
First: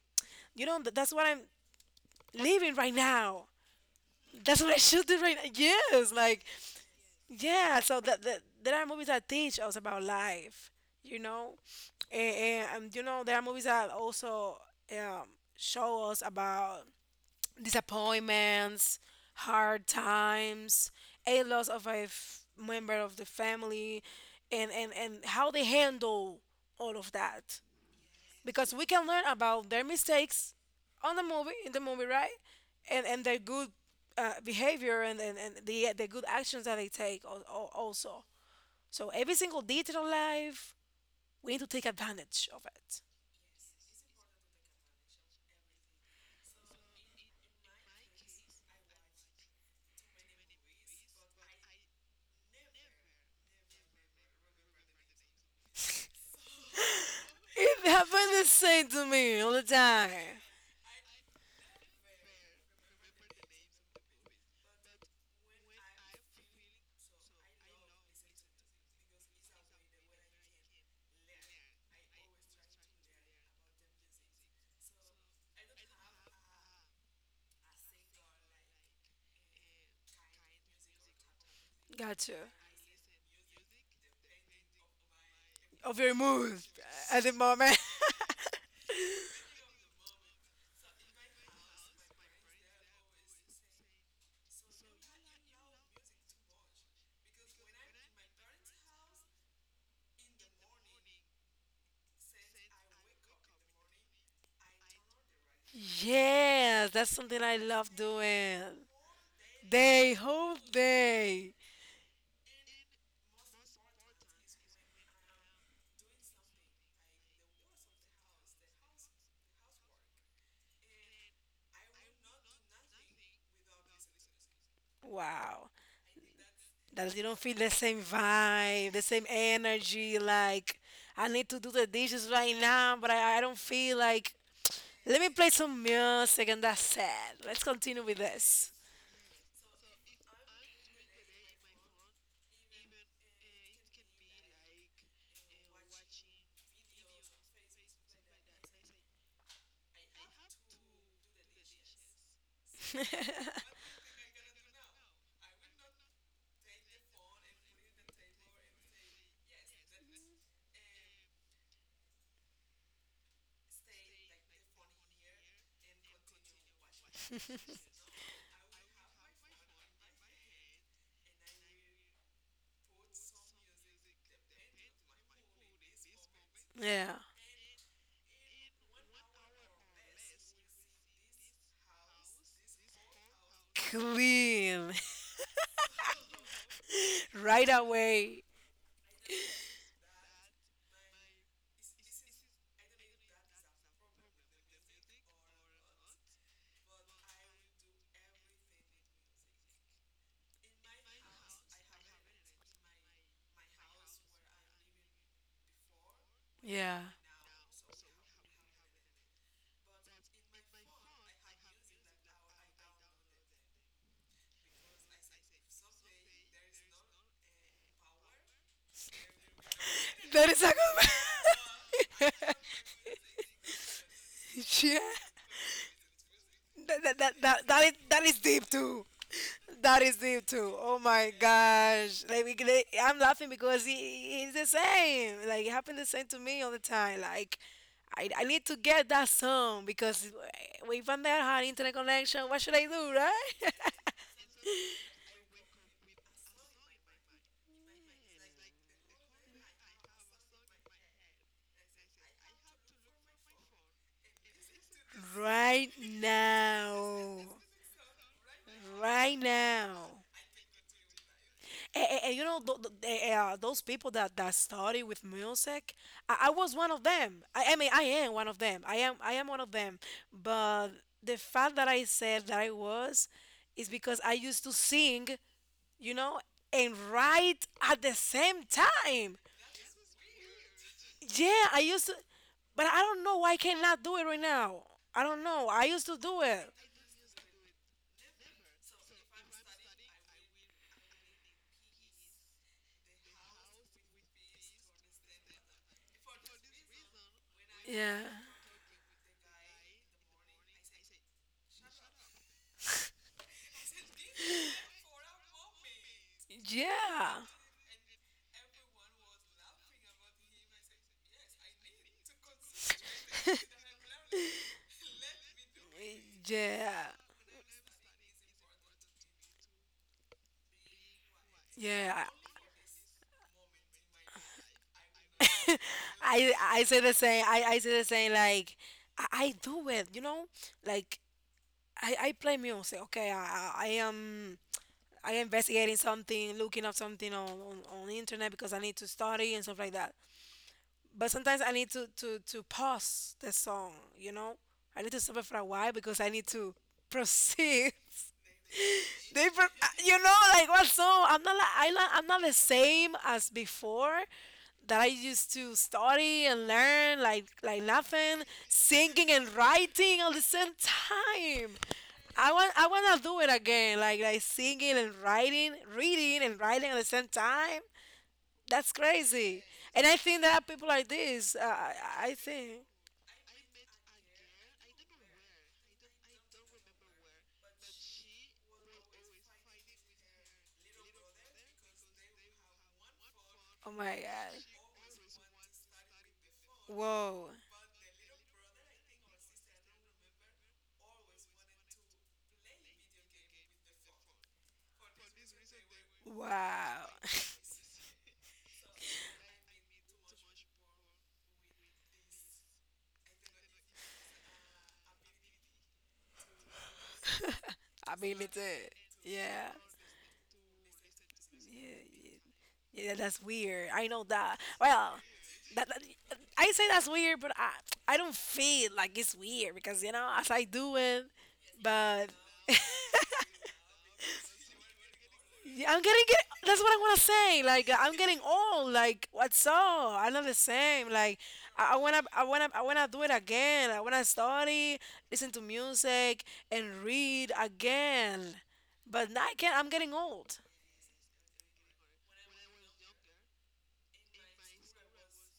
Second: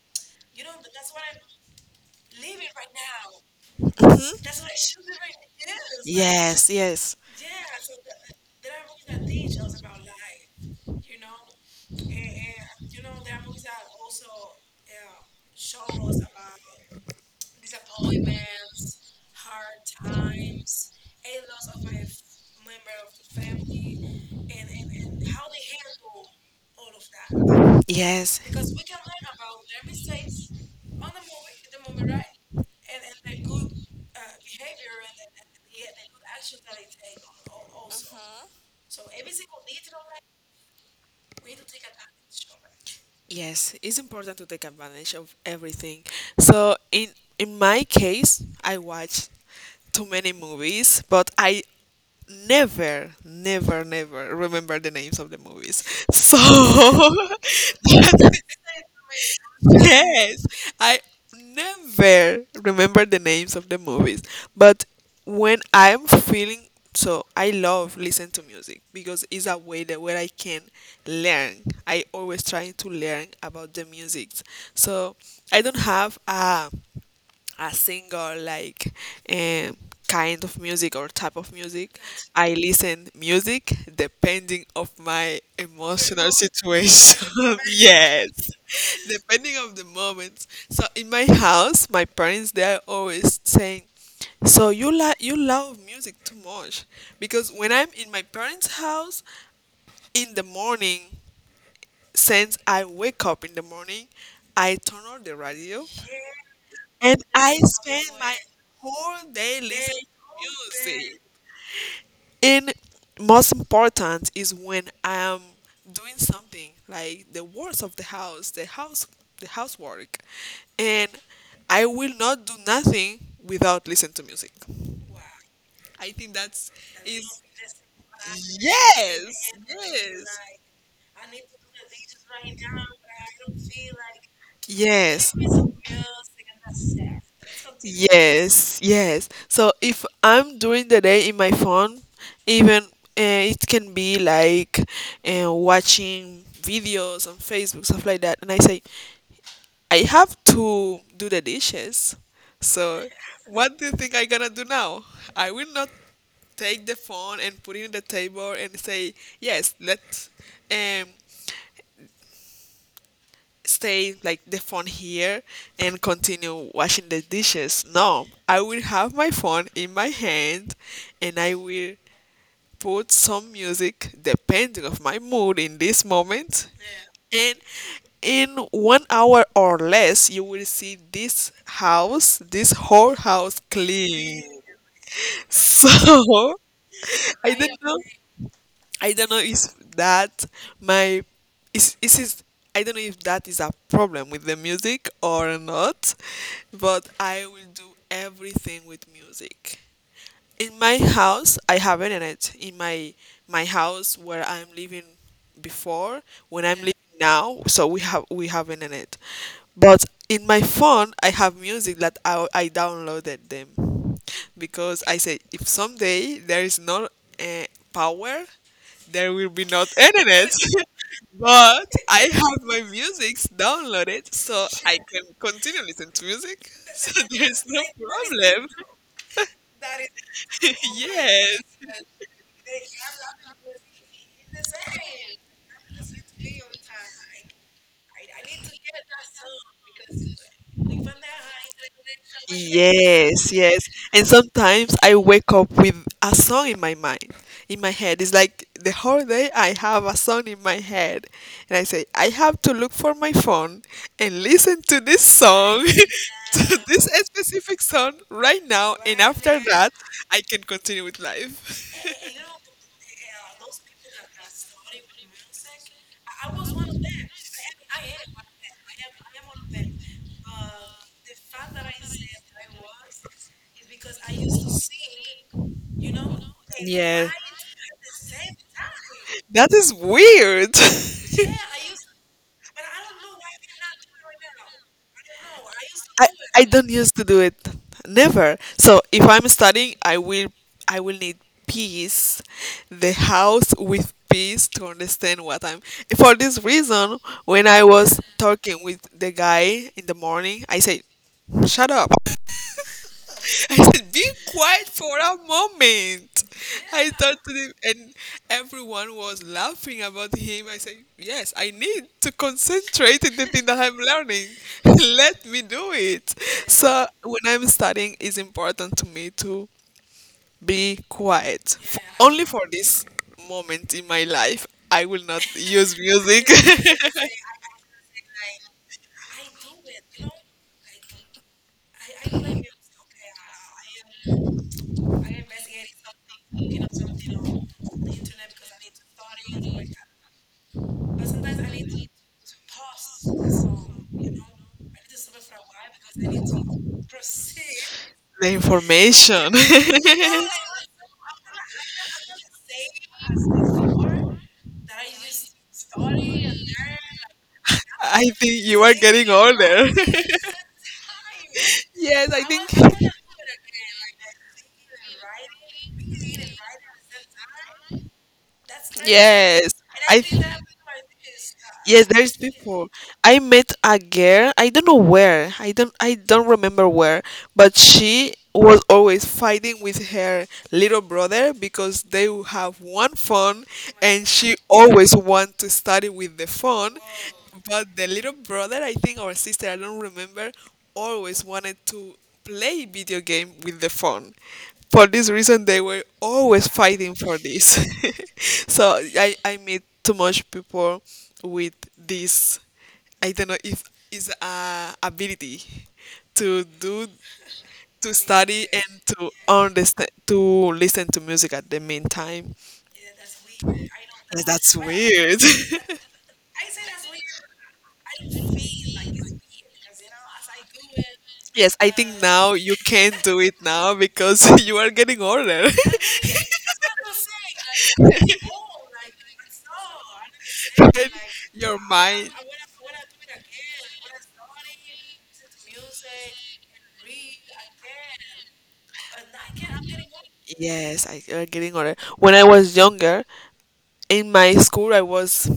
[SPEAKER 1] you know that's what I'm living right now.
[SPEAKER 2] Hmm, that's what it
[SPEAKER 1] That's
[SPEAKER 2] feels.
[SPEAKER 1] what I should do right now. Yes, like
[SPEAKER 2] Yes, yes,
[SPEAKER 1] yeah. So that there are movies that teach us about life, you know, and you know there are movies that also um, show us about disappointments, hard times, a loss of a member of the family, and and how they handle all of that.
[SPEAKER 2] yes,
[SPEAKER 1] Because we can learn about their mistakes on the movie, in the movie, right? And their good behavior, and the good actions that they take also. So every single detail of life, we need to take advantage of it.
[SPEAKER 2] yes. It's important to take advantage of everything. So in my case, I watch too many movies, but I never, never, never remember the names of the movies. So
[SPEAKER 1] It happened the same to me all the time.
[SPEAKER 2] Yes, I never remember the names of the movies, but when I'm feeling so, I love listen to music because it's a way that where I can learn. I always trying to learn about the music, so I don't have a singer, like um, kind of music or type of music.
[SPEAKER 1] Gotcha.
[SPEAKER 2] I listen music depending of my
[SPEAKER 1] Of your
[SPEAKER 2] emotional
[SPEAKER 1] mood at
[SPEAKER 2] situation.
[SPEAKER 1] the moment.
[SPEAKER 2] Yes, depending of the moment. So in my house, my parents they are always saying, "So you like, you love music too much," because when I'm in my parents' house in the morning, since I wake up in the morning, I turn on the radio
[SPEAKER 1] Yes, that's
[SPEAKER 2] and
[SPEAKER 1] something I
[SPEAKER 2] I
[SPEAKER 1] love
[SPEAKER 2] spend my
[SPEAKER 1] doing.
[SPEAKER 2] whole day listening
[SPEAKER 1] Day, whole
[SPEAKER 2] to music.
[SPEAKER 1] day.
[SPEAKER 2] And most important is when I am doing something like the works of the house, the housework, and I will not do nothing without listening to music.
[SPEAKER 1] Wow,
[SPEAKER 2] I think that's
[SPEAKER 1] that you don't
[SPEAKER 2] is,
[SPEAKER 1] feel the same vibe, the same
[SPEAKER 2] yes,
[SPEAKER 1] energy. Like, I need to do the dishes right now, but I don't feel like. Let me
[SPEAKER 2] yes,
[SPEAKER 1] play
[SPEAKER 2] yes.
[SPEAKER 1] some music and that's it. Let's continue with this.
[SPEAKER 2] Yes, yes. So if I'm doing the day in my phone, even it can be like watching videos on Facebook, stuff like that. And I say, I have to do the dishes. So what do you think I'm gonna do now? I will not take the phone and put it in the table and say, yes, let's um, stay like the phone here and continue washing the dishes. No, I will have my phone in my hand and I will put some music depending of my mood in this moment,
[SPEAKER 1] Yeah.
[SPEAKER 2] and in one hour or less you will see this whole house clean.
[SPEAKER 1] Clean.
[SPEAKER 2] So i
[SPEAKER 1] Right
[SPEAKER 2] don't know
[SPEAKER 1] away.
[SPEAKER 2] I don't know if that my is it, I don't know if that is a problem with the music or not, but I will do everything with music. In my house, I have internet. In my house where I'm living before, when I'm living
[SPEAKER 1] Yeah.
[SPEAKER 2] now, so we have internet. But in my phone, I have music that I downloaded them because I said if someday there is no uh, power, there will be not
[SPEAKER 1] That
[SPEAKER 2] internet.
[SPEAKER 1] is a
[SPEAKER 2] But I
[SPEAKER 1] good.
[SPEAKER 2] have my music downloaded, so I
[SPEAKER 1] Yeah.
[SPEAKER 2] can continue listening to music. So there's no
[SPEAKER 1] That is
[SPEAKER 2] problem.
[SPEAKER 1] deep too. That is deep too. Oh my gosh. Like, we, I'm laughing because he's the same. Like, it happened the same to me all the time. Like, I need to get that song because if I'm
[SPEAKER 2] Yes.
[SPEAKER 1] that hard internet connection, what should I do,
[SPEAKER 2] Yes,
[SPEAKER 1] right?
[SPEAKER 2] yes. And sometimes I wake up with a song in my mind, in my head. It's like the whole day I have a song in my head. And I say, I have to look for my phone and listen to this song,
[SPEAKER 1] Right
[SPEAKER 2] to this
[SPEAKER 1] now.
[SPEAKER 2] specific song right now. And
[SPEAKER 1] Right
[SPEAKER 2] after that,
[SPEAKER 1] now.
[SPEAKER 2] I can continue with life.
[SPEAKER 1] And you know those people that that started with music, I was one of them. I mean, I am one of them. I am one of them. But the fact that I said that I was is because I used to sing, you know, and
[SPEAKER 2] Yeah.
[SPEAKER 1] write at the same time.
[SPEAKER 2] That is weird.
[SPEAKER 1] Yeah, I used to, but I don't know why I cannot do it right now. I don't know. I used to
[SPEAKER 2] I,
[SPEAKER 1] do
[SPEAKER 2] I
[SPEAKER 1] it.
[SPEAKER 2] don't used to do it. Never. So if I'm studying, I will need peace, the house with peace to understand what I'm. For this reason, when I
[SPEAKER 1] Yeah.
[SPEAKER 2] was talking with the guy in the morning, I said, "Shut up." I said, be quiet for a moment. I thought
[SPEAKER 1] Yeah.
[SPEAKER 2] to him, and everyone was laughing about him. I said, yes, I need to concentrate in the thing that I'm learning. Let me do it.
[SPEAKER 1] Yeah,
[SPEAKER 2] So when I'm studying, it's important to me to be quiet. F
[SPEAKER 1] yeah.
[SPEAKER 2] Only for this moment in my life, I will not use music.
[SPEAKER 1] I say the same. I say the same. Like, I do it. You know, like, I play music. Okay, I am I investigating something, looking up something on, on the internet, because I need to study and stuff like that. But sometimes I need to pause the song. You know, I need to stop it for a while because I need to proceed.
[SPEAKER 2] The information.
[SPEAKER 1] Different, you know, like, what's up? I'm not like I'm not the same as before. That I used to study and learn, like
[SPEAKER 2] I
[SPEAKER 1] laughing,
[SPEAKER 2] think you are getting
[SPEAKER 1] singing and
[SPEAKER 2] older.
[SPEAKER 1] writing at the same time.
[SPEAKER 2] Yes, I
[SPEAKER 1] I
[SPEAKER 2] think.
[SPEAKER 1] wanna do it again, like singing and writing, reading and writing at the same time. That's crazy.
[SPEAKER 2] Yes,
[SPEAKER 1] And I
[SPEAKER 2] I.
[SPEAKER 1] think there are people like this.
[SPEAKER 2] Yes,
[SPEAKER 1] I
[SPEAKER 2] there's
[SPEAKER 1] think.
[SPEAKER 2] people. I met a girl. I don't know where. I don't remember where. But she was always fighting with her little brother because they will have one phone,
[SPEAKER 1] Oh my
[SPEAKER 2] and
[SPEAKER 1] God.
[SPEAKER 2] she always want to study with the phone.
[SPEAKER 1] Whoa.
[SPEAKER 2] But the little brother, I think, or sister, I don't remember, always wanted to play video game with the phone, for this reason they were always
[SPEAKER 1] Wow.
[SPEAKER 2] fighting for this. So I meet too much people with this. I don't know if is a ability to do, to
[SPEAKER 1] I mean, it's
[SPEAKER 2] study
[SPEAKER 1] it.
[SPEAKER 2] and to
[SPEAKER 1] Yeah.
[SPEAKER 2] understand, to listen to music at the
[SPEAKER 1] Yeah. Yeah.
[SPEAKER 2] meantime.
[SPEAKER 1] Yeah, that's weird. I know
[SPEAKER 2] Yes,
[SPEAKER 1] that.
[SPEAKER 2] that's
[SPEAKER 1] Well,
[SPEAKER 2] weird.
[SPEAKER 1] that I say that's weird, but I don't feel like it's weird because you know as I do it,
[SPEAKER 2] Yes, I think
[SPEAKER 1] but
[SPEAKER 2] now you can't do it now because you are getting older.
[SPEAKER 1] yeah, I'm getting get. That's what I want to say. Like, I'm getting old. Like, what's up? I'm not the same.
[SPEAKER 2] And
[SPEAKER 1] Like,
[SPEAKER 2] your mind.
[SPEAKER 1] I wanna do it again. I wanna study, listen to music, and read again. But now I can't. I'm getting old.
[SPEAKER 2] Yes, I are getting older. When I was younger, in my school, I was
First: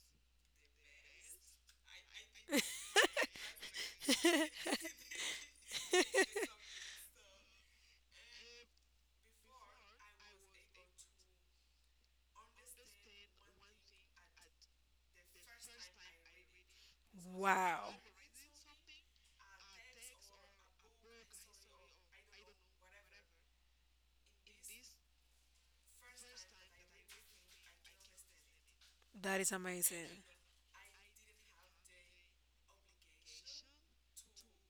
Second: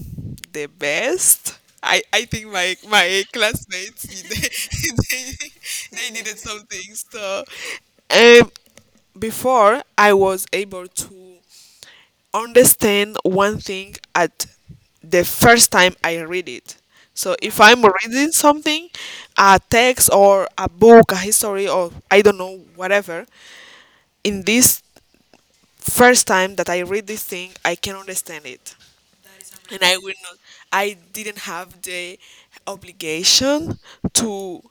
[SPEAKER 2] the best. I think my classmates they, they needed some things. So, um, before I was able to understand one thing at the first time I read it. So if
[SPEAKER 1] Wow.
[SPEAKER 2] I'm reading something, a text or a book, a history or I don't know whatever, in this first time that I read this thing, I can understand it.
[SPEAKER 1] That is
[SPEAKER 2] And I
[SPEAKER 1] amazing.
[SPEAKER 2] will not I didn't have the obligation to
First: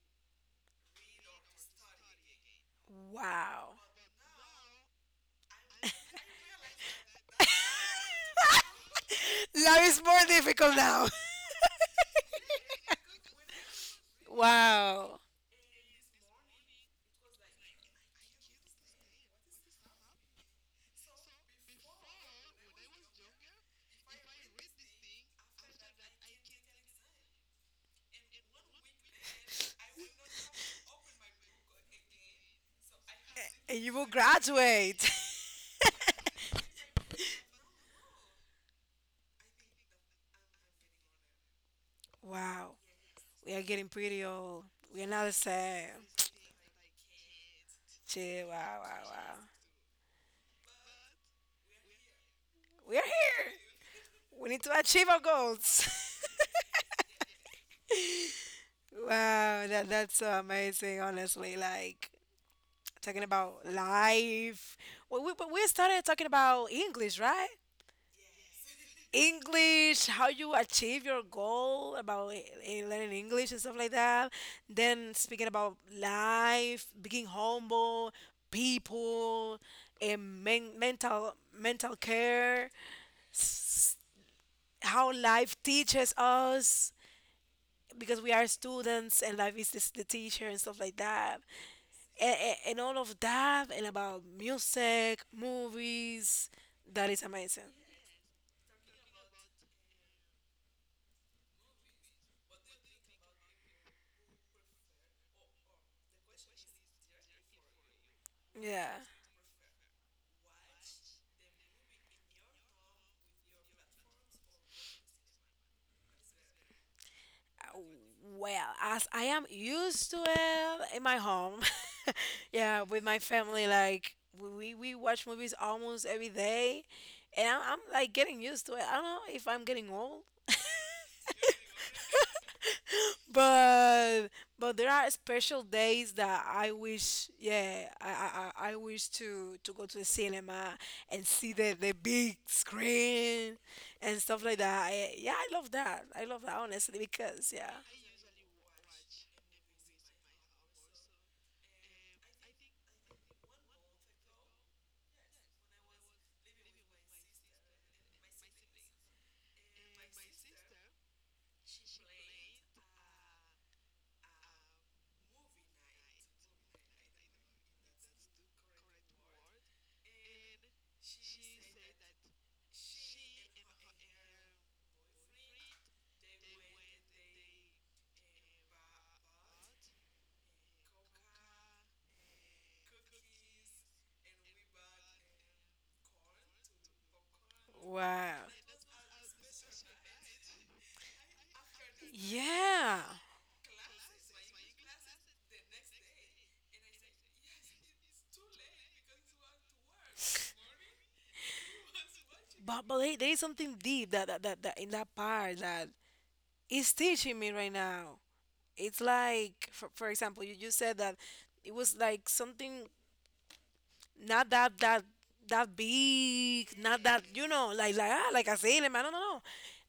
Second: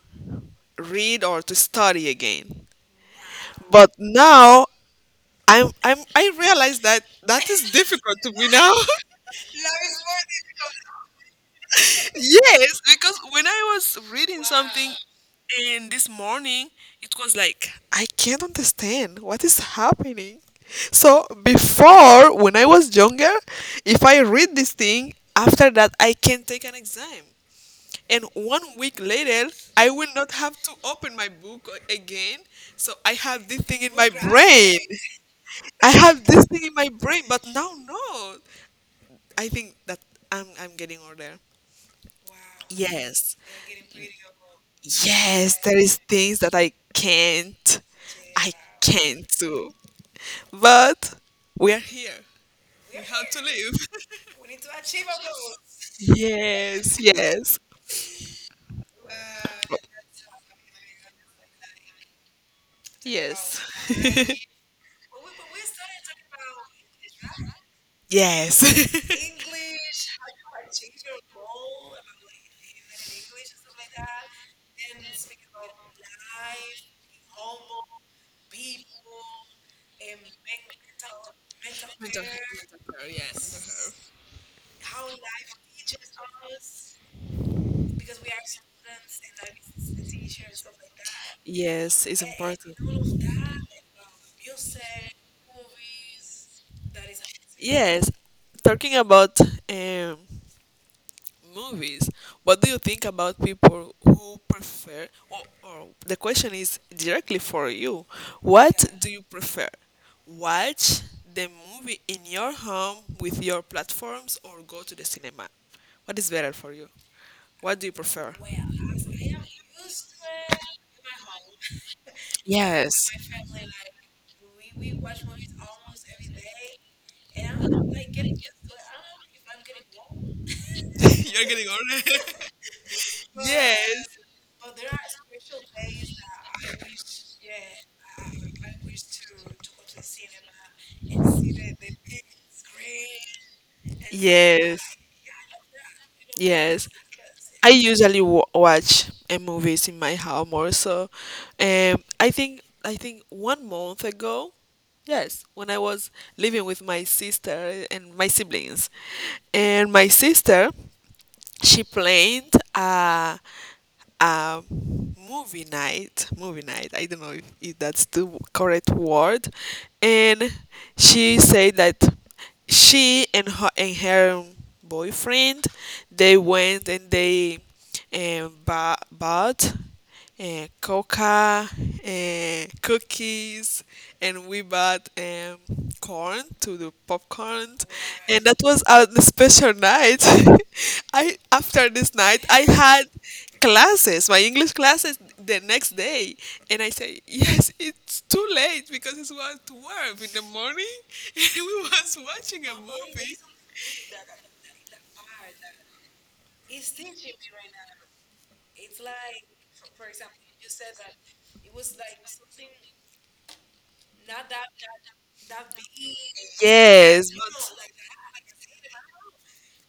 [SPEAKER 2] read or to study again.
[SPEAKER 1] Wow.
[SPEAKER 2] But now I realize that that
[SPEAKER 1] Life
[SPEAKER 2] is difficult to me now.
[SPEAKER 1] is more difficult now.
[SPEAKER 2] Yes, because when I was reading something
[SPEAKER 1] Wow.
[SPEAKER 2] and this morning, it was like, I can't understand what is happening. So before, when I was younger, if I read this thing, after that, I can take an exam. And one week later, I will not have to open my book again. So I have this
[SPEAKER 1] And
[SPEAKER 2] thing
[SPEAKER 1] you
[SPEAKER 2] in
[SPEAKER 1] will
[SPEAKER 2] my brain.
[SPEAKER 1] graduate.
[SPEAKER 2] I have this thing in my brain, but now no. I think that I'm getting older.
[SPEAKER 1] Wow.
[SPEAKER 2] Yes.
[SPEAKER 1] We are getting pretty old. We are not the
[SPEAKER 2] Yes, there
[SPEAKER 1] same.
[SPEAKER 2] is things that I can't,
[SPEAKER 1] Chill.
[SPEAKER 2] I
[SPEAKER 1] Wow, wow,
[SPEAKER 2] can't
[SPEAKER 1] wow.
[SPEAKER 2] do. But we are here.
[SPEAKER 1] We
[SPEAKER 2] We
[SPEAKER 1] are
[SPEAKER 2] have to
[SPEAKER 1] here.
[SPEAKER 2] live.
[SPEAKER 1] We need to achieve our goals.
[SPEAKER 2] Yes, yes,
[SPEAKER 1] Wow, that's so amazing, honestly. Like, talking about
[SPEAKER 2] yes,
[SPEAKER 1] life. Well, we, but we started talking about English, right?
[SPEAKER 2] yes.
[SPEAKER 1] English, how you achieve your goal about learning English and stuff like that. Then speaking about life, being humble, people, and men- mental
[SPEAKER 2] Mental
[SPEAKER 1] mental
[SPEAKER 2] health
[SPEAKER 1] care,
[SPEAKER 2] matter.
[SPEAKER 1] s-
[SPEAKER 2] Yes.
[SPEAKER 1] how life teaches us because we are students and life is the teacher and stuff like that.
[SPEAKER 2] Yes, it's
[SPEAKER 1] And,
[SPEAKER 2] important.
[SPEAKER 1] and all of that and about music, movies, that is amazing.
[SPEAKER 2] Yes, talking about um, movies. What do you think about people who prefer, or the question is directly for you, what
[SPEAKER 1] Yeah.
[SPEAKER 2] do you prefer? Watch the movie in your home with your platforms or go to the cinema? What is better for you? What do you prefer?
[SPEAKER 1] Well, as I am used to it in my home, yeah,
[SPEAKER 2] Yes.
[SPEAKER 1] with my family, like we we watch movies
[SPEAKER 2] You're
[SPEAKER 1] almost every day, and I'm like getting used to it. I don't know if I'm getting old,
[SPEAKER 2] getting older. Yes.
[SPEAKER 1] but but there are special days that I wish, yeah, I wish to go to the cinema and see the big screen and stuff like that.
[SPEAKER 2] Yes,
[SPEAKER 1] I, yeah, I love that. I love that
[SPEAKER 2] yes.
[SPEAKER 1] honestly because
[SPEAKER 2] I
[SPEAKER 1] yeah,
[SPEAKER 2] usually watch movies in my house more so. I think one month ago, yes, when I was living with my sister and my siblings, and my sister she planned movie night, movie night. I don't know if that's the correct word. And she said that she and her boyfriend they went and they bought uh, coca, cookies, and we bought corn to do popcorn,
[SPEAKER 1] wow,
[SPEAKER 2] and that was a special night. I After this night, I
[SPEAKER 1] yeah.
[SPEAKER 2] had classes, my English classes the next day, and I say yes, it's too late because it was 12 in the morning, and we was watching a
[SPEAKER 1] But there there
[SPEAKER 2] movie.
[SPEAKER 1] is something deep that that, that that in that part that is teaching me right now. It's like for example, you said that it was like something not that that that big, not that
[SPEAKER 2] Yes,
[SPEAKER 1] you know,
[SPEAKER 2] but
[SPEAKER 1] like ah, like asylum. I don't know.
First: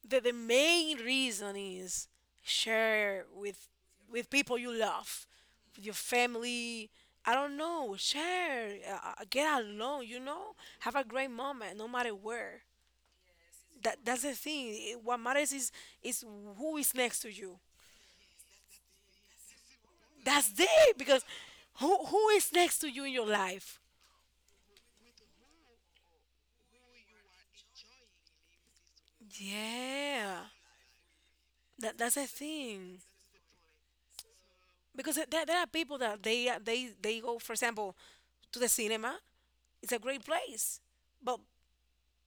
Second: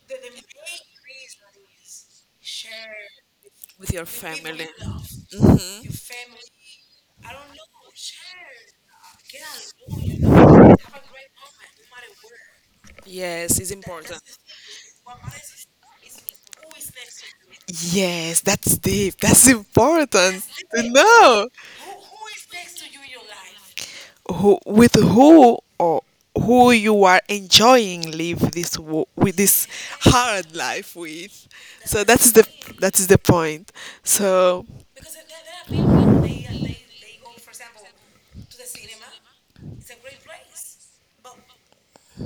[SPEAKER 1] The main reason is share
[SPEAKER 2] with your
[SPEAKER 1] with people
[SPEAKER 2] family.
[SPEAKER 1] you love, with
[SPEAKER 2] Hmm.
[SPEAKER 1] your family. I don't know. Share. Get alone. You know. Have a great moment, no matter where
[SPEAKER 2] Yes, it's
[SPEAKER 1] that
[SPEAKER 2] important.
[SPEAKER 1] that's the thing. What matters is who is next to you.
[SPEAKER 2] Yes, that's deep. That's important
[SPEAKER 1] That's
[SPEAKER 2] to
[SPEAKER 1] it. Because
[SPEAKER 2] know
[SPEAKER 1] who is next to you in your life?
[SPEAKER 2] with who or who you are enjoying live with this
[SPEAKER 1] Yeah,
[SPEAKER 2] hard life with.
[SPEAKER 1] that
[SPEAKER 2] So
[SPEAKER 1] that's the thing.
[SPEAKER 2] that is the point. So
[SPEAKER 1] Because there are people that they go, for example, to the cinema. It's a great place, but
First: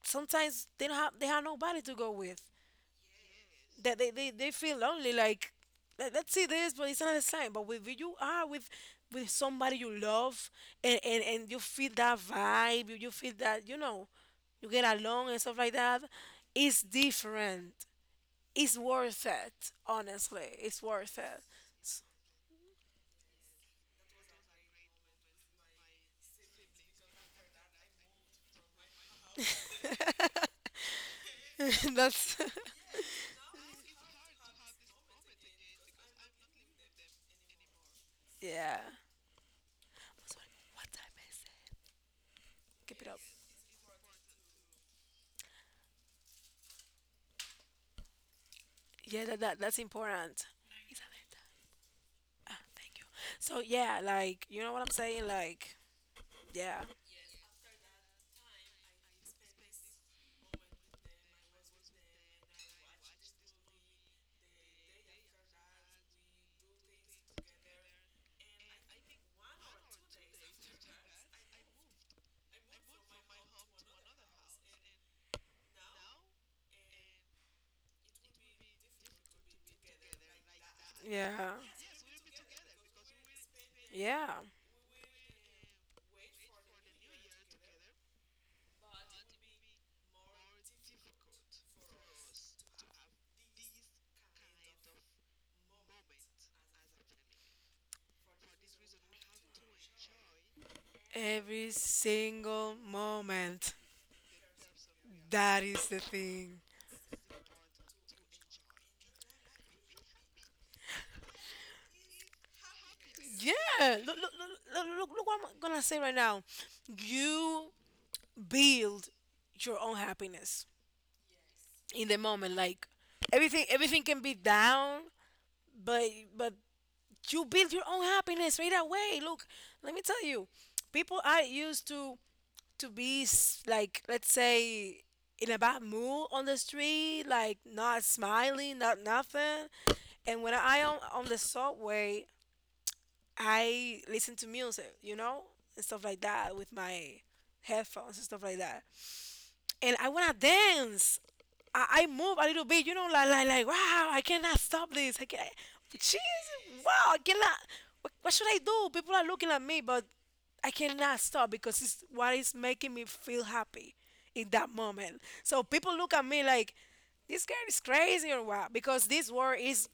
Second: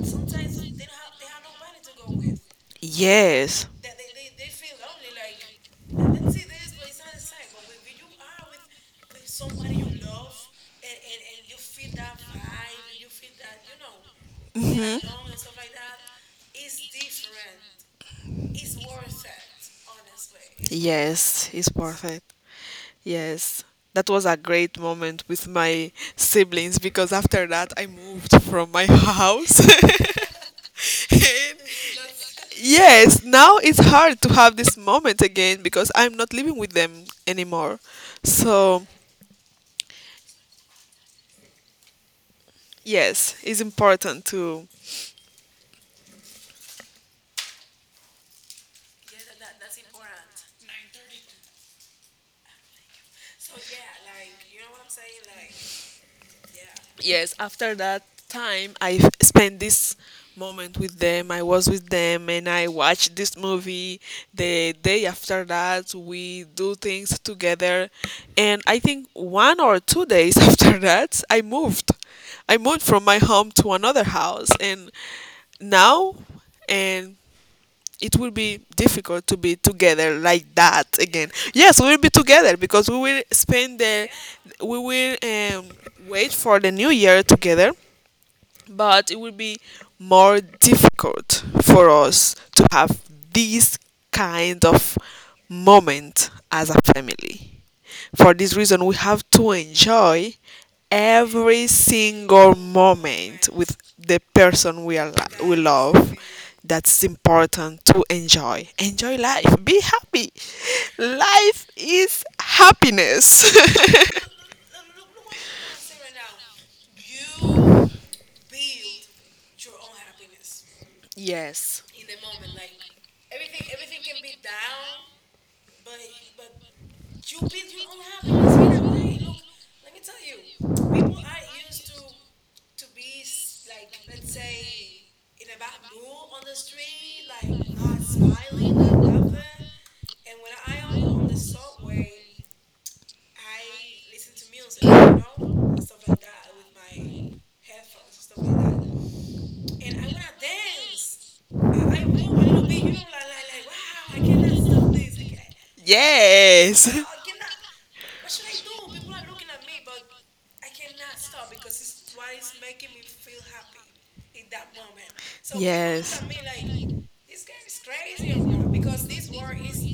[SPEAKER 1] sometimes they don't have they have nobody to go with,
[SPEAKER 2] yes,
[SPEAKER 1] that they feel lonely. Like let's see this, but it's not the same. But with you are with somebody you love, and you feel that vibe, you feel that, you know, you get along and stuff like that. It's different. It's worth it, honestly. It's worth
[SPEAKER 2] yes, it's perfect. Yes, that was a great moment with my siblings because after that I moved from my house.
[SPEAKER 1] it.
[SPEAKER 2] And
[SPEAKER 1] That's
[SPEAKER 2] yes, now it's hard to have this moment again because I'm not living with them anymore.
[SPEAKER 1] yeah,
[SPEAKER 2] So,
[SPEAKER 1] what time is it? Keep it up.
[SPEAKER 2] yes, it's important to
[SPEAKER 1] Yeah, that, that that's important. Ah, thank you. So yeah, like you know what I'm saying, like yeah,
[SPEAKER 2] yes, after that time I spent this moment with them, I was with them and I watched this movie. The day after that we do things together, and I think one or two days after that I moved I moved from my home to another house. And now, and it will be difficult to be together like that again.
[SPEAKER 1] yeah.
[SPEAKER 2] Yes, we will be together because we will spend the
[SPEAKER 1] Yeah,
[SPEAKER 2] we will wait for the new year together, but it will be more difficult for us to have this kind of moment as a family. For this reason, we have to enjoy every
[SPEAKER 1] every
[SPEAKER 2] single
[SPEAKER 1] single
[SPEAKER 2] moment
[SPEAKER 1] moment.
[SPEAKER 2] with the person we
[SPEAKER 1] That is the
[SPEAKER 2] love.
[SPEAKER 1] thing.
[SPEAKER 2] That's important to enjoy. Enjoy life. Be happy. Life is happiness.
[SPEAKER 1] Yeah, look what I'm gonna say right now. You build your own happiness
[SPEAKER 2] Yes.
[SPEAKER 1] in the moment. Like everything, everything can be down, but but you build your own happiness right away. Look, let me tell you, people are used to be like, let's say, in a bad mood on the street, like not smiling, not nothing. And when I on the subway, I listen to music, you know, and stuff like that, with my headphones and stuff like that, and I wanna dance. I move a little bit, you know, like like wow, I cannot stop this. I can't. Jeez,
[SPEAKER 2] Yes.
[SPEAKER 1] wow, I cannot. What should I do? People are looking at me, but I cannot stop because it's what is making me feel happy in that moment. So people look at me like this girl is crazy or what? Because this word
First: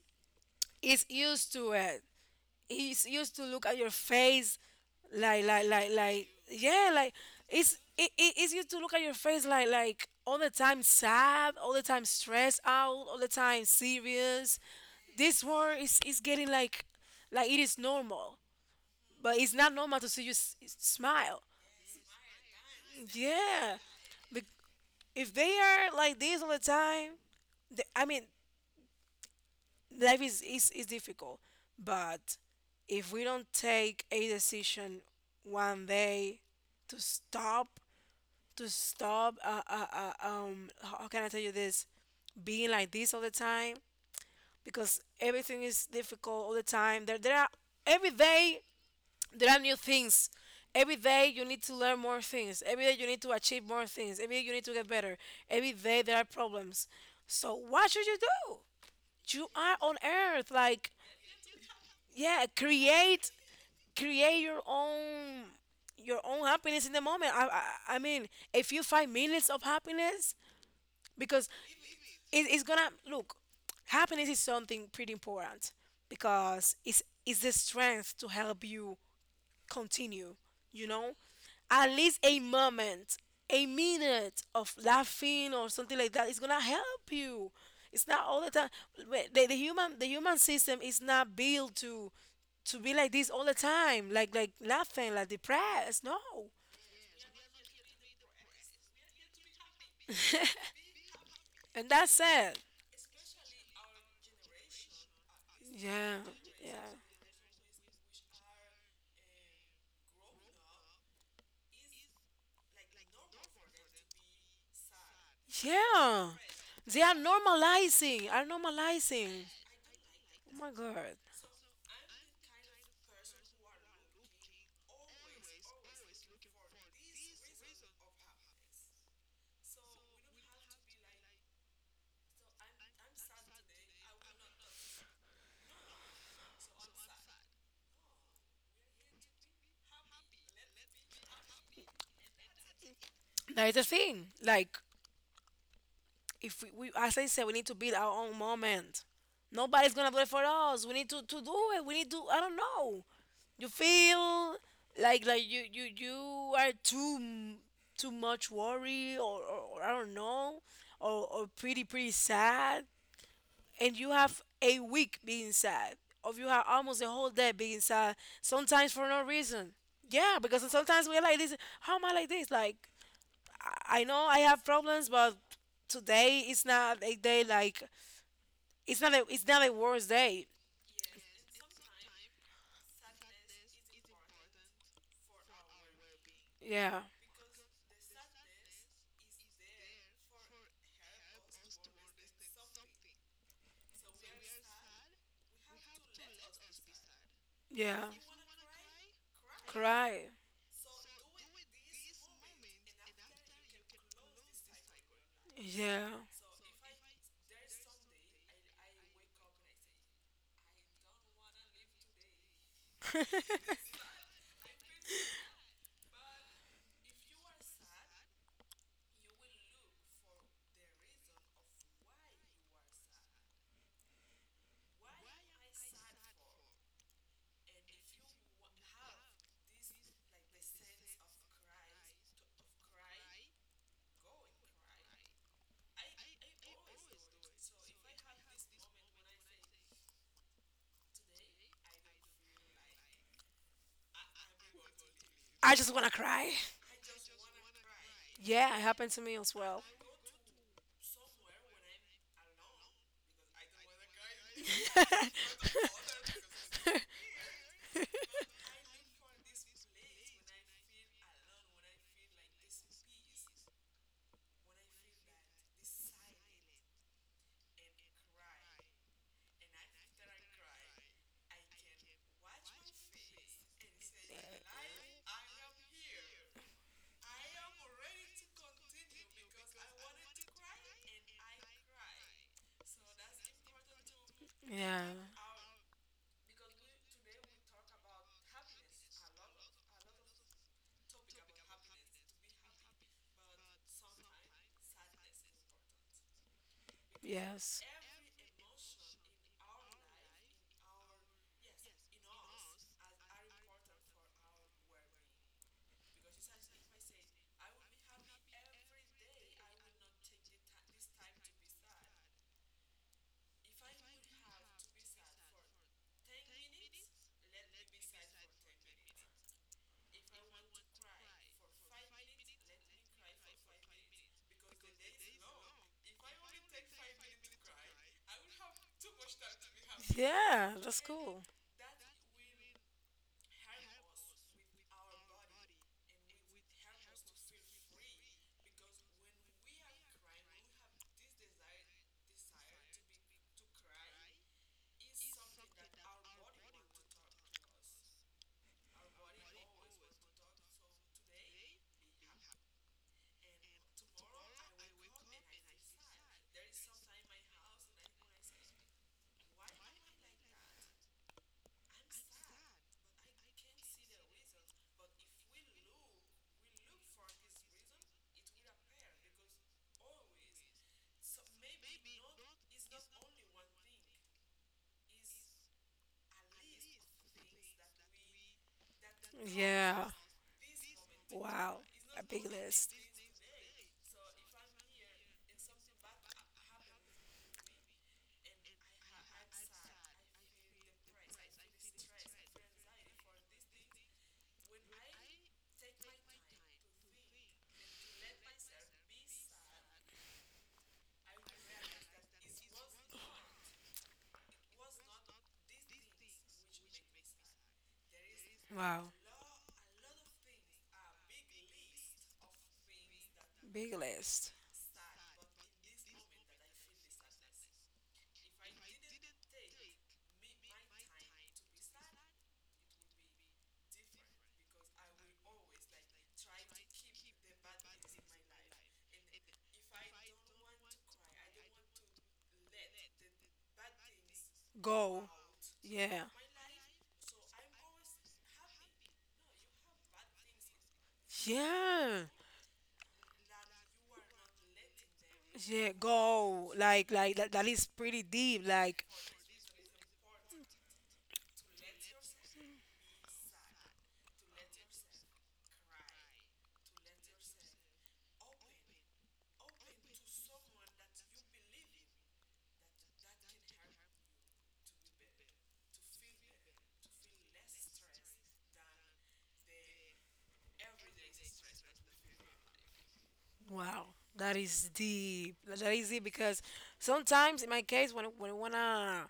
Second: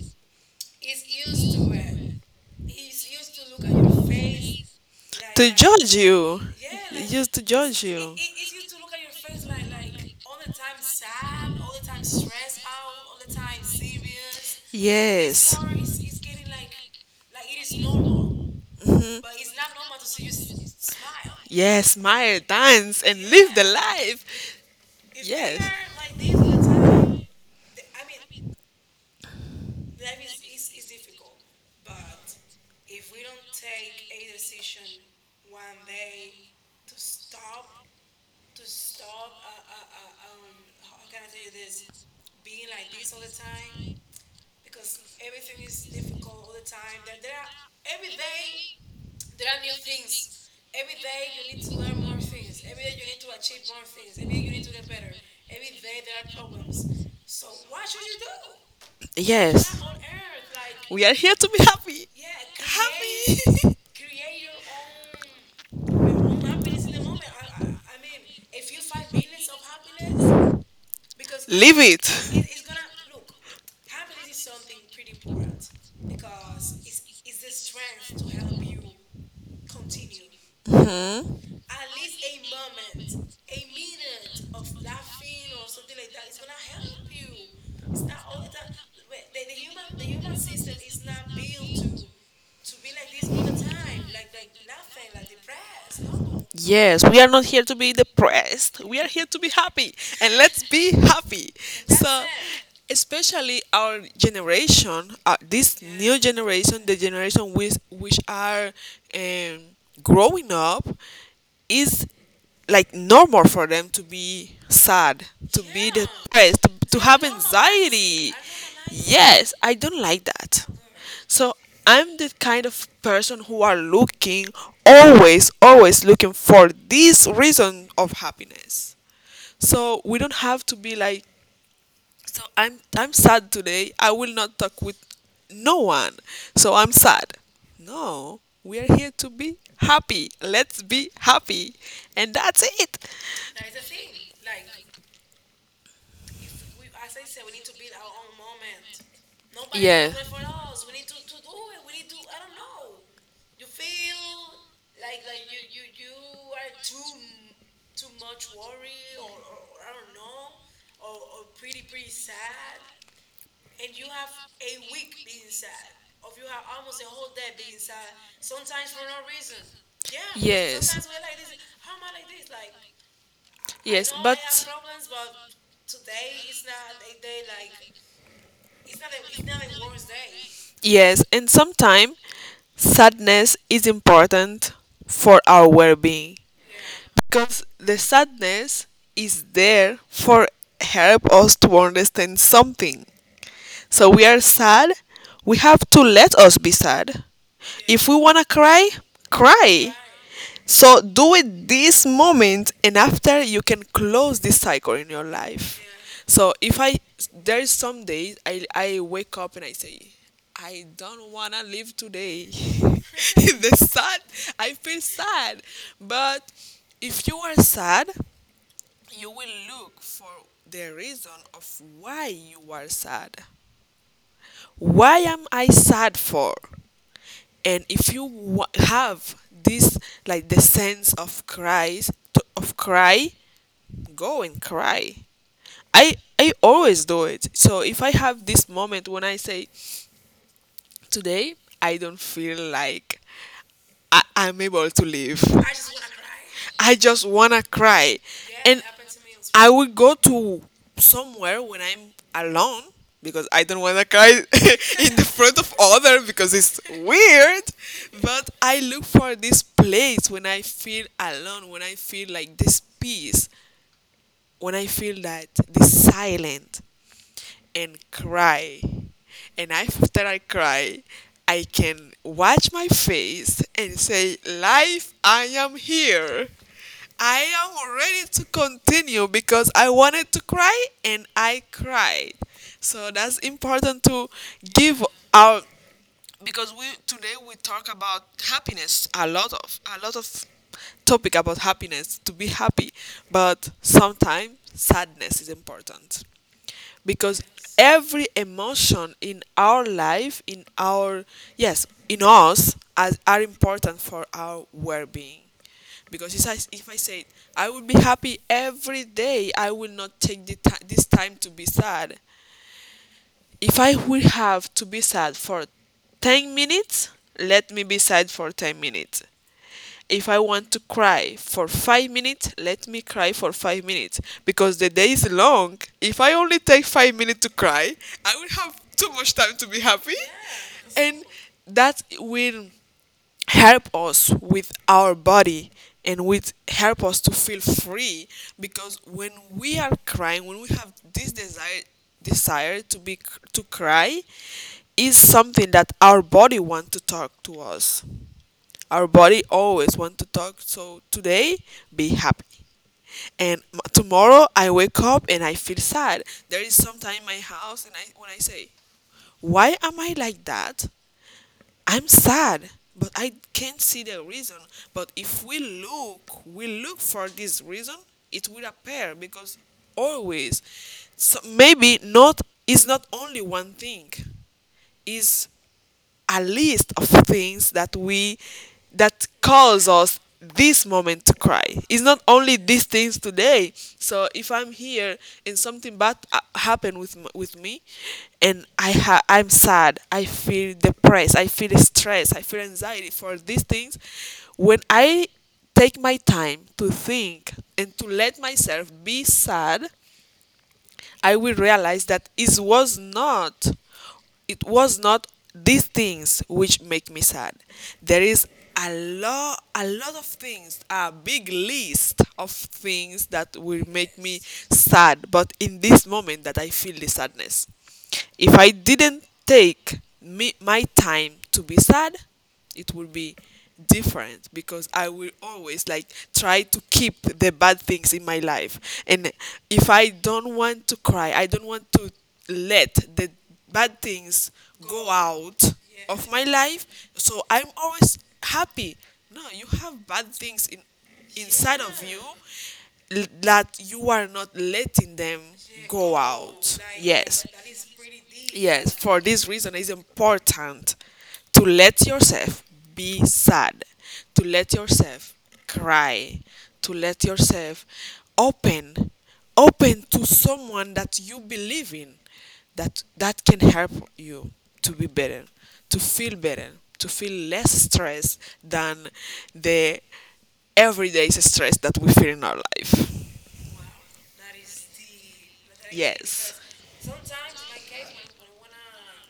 [SPEAKER 1] is used to it. He used to look at your face like like like
[SPEAKER 2] Judge
[SPEAKER 1] like
[SPEAKER 2] you.
[SPEAKER 1] yeah like
[SPEAKER 2] Just to
[SPEAKER 1] it's
[SPEAKER 2] judge it.
[SPEAKER 1] it, it- it's used to look at your face like all the time sad, all the time stressed out, all the time serious.
[SPEAKER 2] This.
[SPEAKER 1] This
[SPEAKER 2] Yes.
[SPEAKER 1] war is getting like it is normal, but it's not normal to see you smile.
[SPEAKER 2] Yes, smile, dance, and live the,
[SPEAKER 1] Yeah.
[SPEAKER 2] yeah, life.
[SPEAKER 1] Bec- if they are like this all the time th- I mean, life is difficult, but if we don't take a decision one day to stop, to stop how can I tell you this, being like this all the time. Because everything is difficult all the time, there are every day, there are new things every day. You need to learn more things every day. You need to achieve more things every day. You need to get better every day. There are problems. So what should you do? You are
[SPEAKER 2] Yes.
[SPEAKER 1] on earth like
[SPEAKER 2] We are here to be happy.
[SPEAKER 1] yeah, create
[SPEAKER 2] Happy. Create.
[SPEAKER 1] create your own happiness in the moment. I mean a few 5 minutes of happiness because
[SPEAKER 2] Live it.
[SPEAKER 1] it's
[SPEAKER 2] it,
[SPEAKER 1] gonna look happiness is something pretty important because it's the strength to help you continue, you know? At least a moment, a minute of laughing or something like that is gonna help you. It's not all the time. Wh- the human system is not built to be like this all the time, like laughing, like depressed. No.
[SPEAKER 2] Yes, we are not here to be depressed. We are here to be happy. And let's be happy.
[SPEAKER 1] And
[SPEAKER 2] So,
[SPEAKER 1] that's it.
[SPEAKER 2] especially our generation, this
[SPEAKER 1] Yeah,
[SPEAKER 2] new generation,
[SPEAKER 1] yeah,
[SPEAKER 2] the generation which are, um, growing up, is like normal for them to be sad, to be
[SPEAKER 1] yeah.
[SPEAKER 2] depressed, to
[SPEAKER 1] They are
[SPEAKER 2] have
[SPEAKER 1] normalizing.
[SPEAKER 2] anxiety.
[SPEAKER 1] Are normalizing.
[SPEAKER 2] Yes, I don't like
[SPEAKER 1] Oh
[SPEAKER 2] that.
[SPEAKER 1] my god.
[SPEAKER 2] So I'm the kind of person who are looking always, always looking for this reason of happiness. So we don't have to be like, I'm sad today. I will not talk with no one. So I'm sad. No, we are here to be happy. Let's be happy. And that's it.
[SPEAKER 1] That is the thing. Like if we, as I said, we need to be our own moment. Nobody's gonna
[SPEAKER 2] Yeah.
[SPEAKER 1] do it for us. We need to do it. We need to, I don't know. You feel like you are too too much worry, or I don't know, or pretty pretty sad, and you have a week being sad. Or you have almost a whole day being sad, sometimes for no reason. Yeah, because
[SPEAKER 2] Yes.
[SPEAKER 1] sometimes we're like this. How am I like this? Like I
[SPEAKER 2] Yes,
[SPEAKER 1] know I
[SPEAKER 2] but.
[SPEAKER 1] have problems, but today is not a day like it's not a worse day.
[SPEAKER 2] Yes, and sometimes sadness is important for our well being
[SPEAKER 1] Yeah,
[SPEAKER 2] because the sadness is there for help us to understand something. So we are sad, we have to let us be sad.
[SPEAKER 1] yeah,
[SPEAKER 2] If we wanna cry, cry.
[SPEAKER 1] cry.
[SPEAKER 2] So do it this moment, and after you can close this cycle in your life.
[SPEAKER 1] Yeah,
[SPEAKER 2] So if I There is some days I wake up and I say, I don't wanna live today. the sad I feel sad, but if you are sad, you will look for the reason of why you are sad. Why am I sad for? And if you have this, like, the sense of of cry, go and cry. I always do it. So if I have this moment when I say, today I don't feel like I'm able to live,
[SPEAKER 1] I just wanna cry.
[SPEAKER 2] I just wanna cry. Yeah,
[SPEAKER 1] Yeah,
[SPEAKER 2] and
[SPEAKER 1] it
[SPEAKER 2] that happened
[SPEAKER 1] happened
[SPEAKER 2] to
[SPEAKER 1] to
[SPEAKER 2] me,
[SPEAKER 1] me
[SPEAKER 2] as
[SPEAKER 1] as
[SPEAKER 2] I
[SPEAKER 1] well.
[SPEAKER 2] will go to somewhere when I'm alone because I don't wanna cry in the front of other because it's weird. But I look for this place when I feel alone, when I feel like this peace, when I feel that the silent, and cry, and after I cry, I can watch my face and say, Life, I am here. I am ready to continue because I wanted to cry and I cried. So that's important to give
[SPEAKER 1] yeah.
[SPEAKER 2] our, because we today we talk about happiness, a lot of topic about happiness, to be happy. But sometimes sadness is important, because
[SPEAKER 1] Yes.
[SPEAKER 2] every emotion in our life, in our, yes, in us as, are important for our well-being. Because if I said I will be happy every day, I will not take this time to be sad. If I would have to be sad for 10 minutes, let me be sad for 10 minutes. If I want to cry for 5 minutes, let me cry for 5 minutes because the day is long. If I only take 5 minutes to cry, I will have too much time to be happy.
[SPEAKER 1] Yeah, that's
[SPEAKER 2] And
[SPEAKER 1] cool.
[SPEAKER 2] that will help us with our body, and with, help us to feel free, because when we are crying, when we have this desire to be, to cry, is something that our body want to talk to us. Our body always want to talk. So today be happy, and tomorrow I wake up and I feel sad. There is sometime in my house, and I when I say, why am I like that? I'm sad, but I can't see the reason. But if we look, for this reason, it will appear, because always, so maybe not, is not only one thing. Is a list of things that we that cause
[SPEAKER 1] Yeah.
[SPEAKER 2] us this moment to cry.
[SPEAKER 1] Wow.
[SPEAKER 2] It's
[SPEAKER 1] A
[SPEAKER 2] not
[SPEAKER 1] big
[SPEAKER 2] only these
[SPEAKER 1] list.
[SPEAKER 2] things today. So if I'm here and something bad happened with me, and I'm sad, I feel depressed, I feel stress, I feel anxiety for these things, when I take my time to think and to let myself be sad, I will realize that it was not these things which make me sad. There is
[SPEAKER 1] Wow.
[SPEAKER 2] a lot of things, a big list of things that will
[SPEAKER 1] Big
[SPEAKER 2] make me
[SPEAKER 1] list.
[SPEAKER 2] sad, but in this moment that I feel the sadness. If I didn't take me my time to be sad, it will be different because I will always, like, try to keep the bad things in my life. And if I don't want to cry, I don't want to let the bad things go
[SPEAKER 1] Go.
[SPEAKER 2] out
[SPEAKER 1] Yeah.
[SPEAKER 2] of my life. So I'm always happy. No, you have bad things in, inside of you
[SPEAKER 1] Yeah.
[SPEAKER 2] that you are not letting them
[SPEAKER 1] Yeah.
[SPEAKER 2] go
[SPEAKER 1] Go.
[SPEAKER 2] out.
[SPEAKER 1] Like
[SPEAKER 2] Yes.
[SPEAKER 1] that, that is pretty deep.
[SPEAKER 2] Yes,
[SPEAKER 1] Like
[SPEAKER 2] for this reason, it's important to let yourself be sad, to let yourself cry, to let yourself open, open to someone that you believe in, that can help you to be better, to feel less stress than the everyday stress that we feel in our life.
[SPEAKER 1] wow. That is deep. That that is deep
[SPEAKER 2] Yes.
[SPEAKER 1] because sometimes in my case when when I wanna,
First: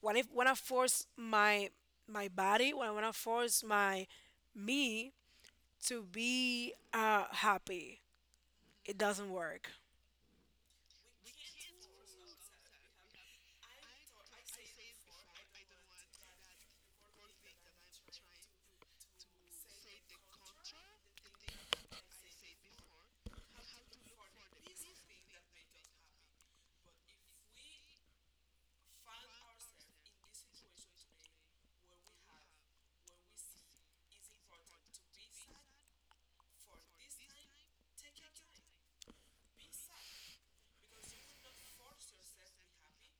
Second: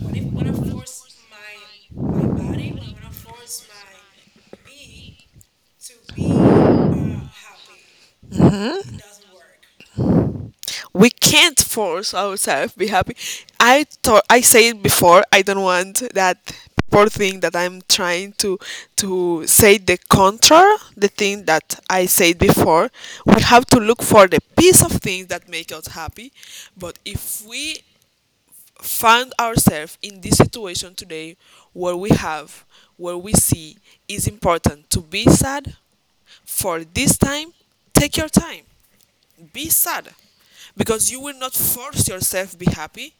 [SPEAKER 1] when if when I force my my body when I wanna force my me to be happy, it doesn't work.
[SPEAKER 2] We can't force ourselves to be happy. I thought I said before, I don't want that people think that I'm trying to say the contrary, the thing that I said before. We have to look for the piece of things that make us happy. But if we find ourselves in this situation today, where we have where we see is important to be sad for this time, take your time. Be sad because you will not force yourself to be happy.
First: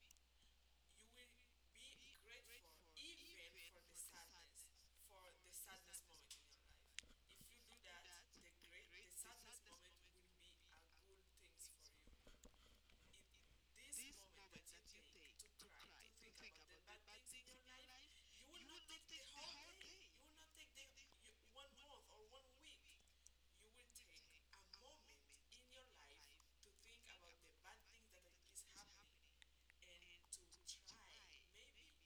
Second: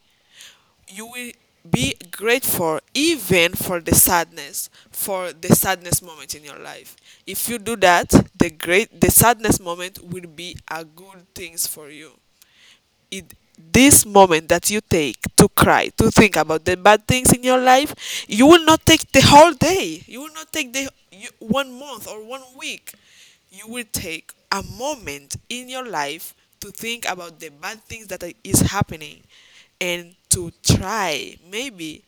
[SPEAKER 2] You will be grateful even for the sadness moment in your life. If you do that, the sadness moment will be a good things for you. It This moment that you take to cry, to think about the bad things in your life, you will not take the whole day, you will not take one month or one week, you will take a moment in your life to think about the bad things that is happening, and to try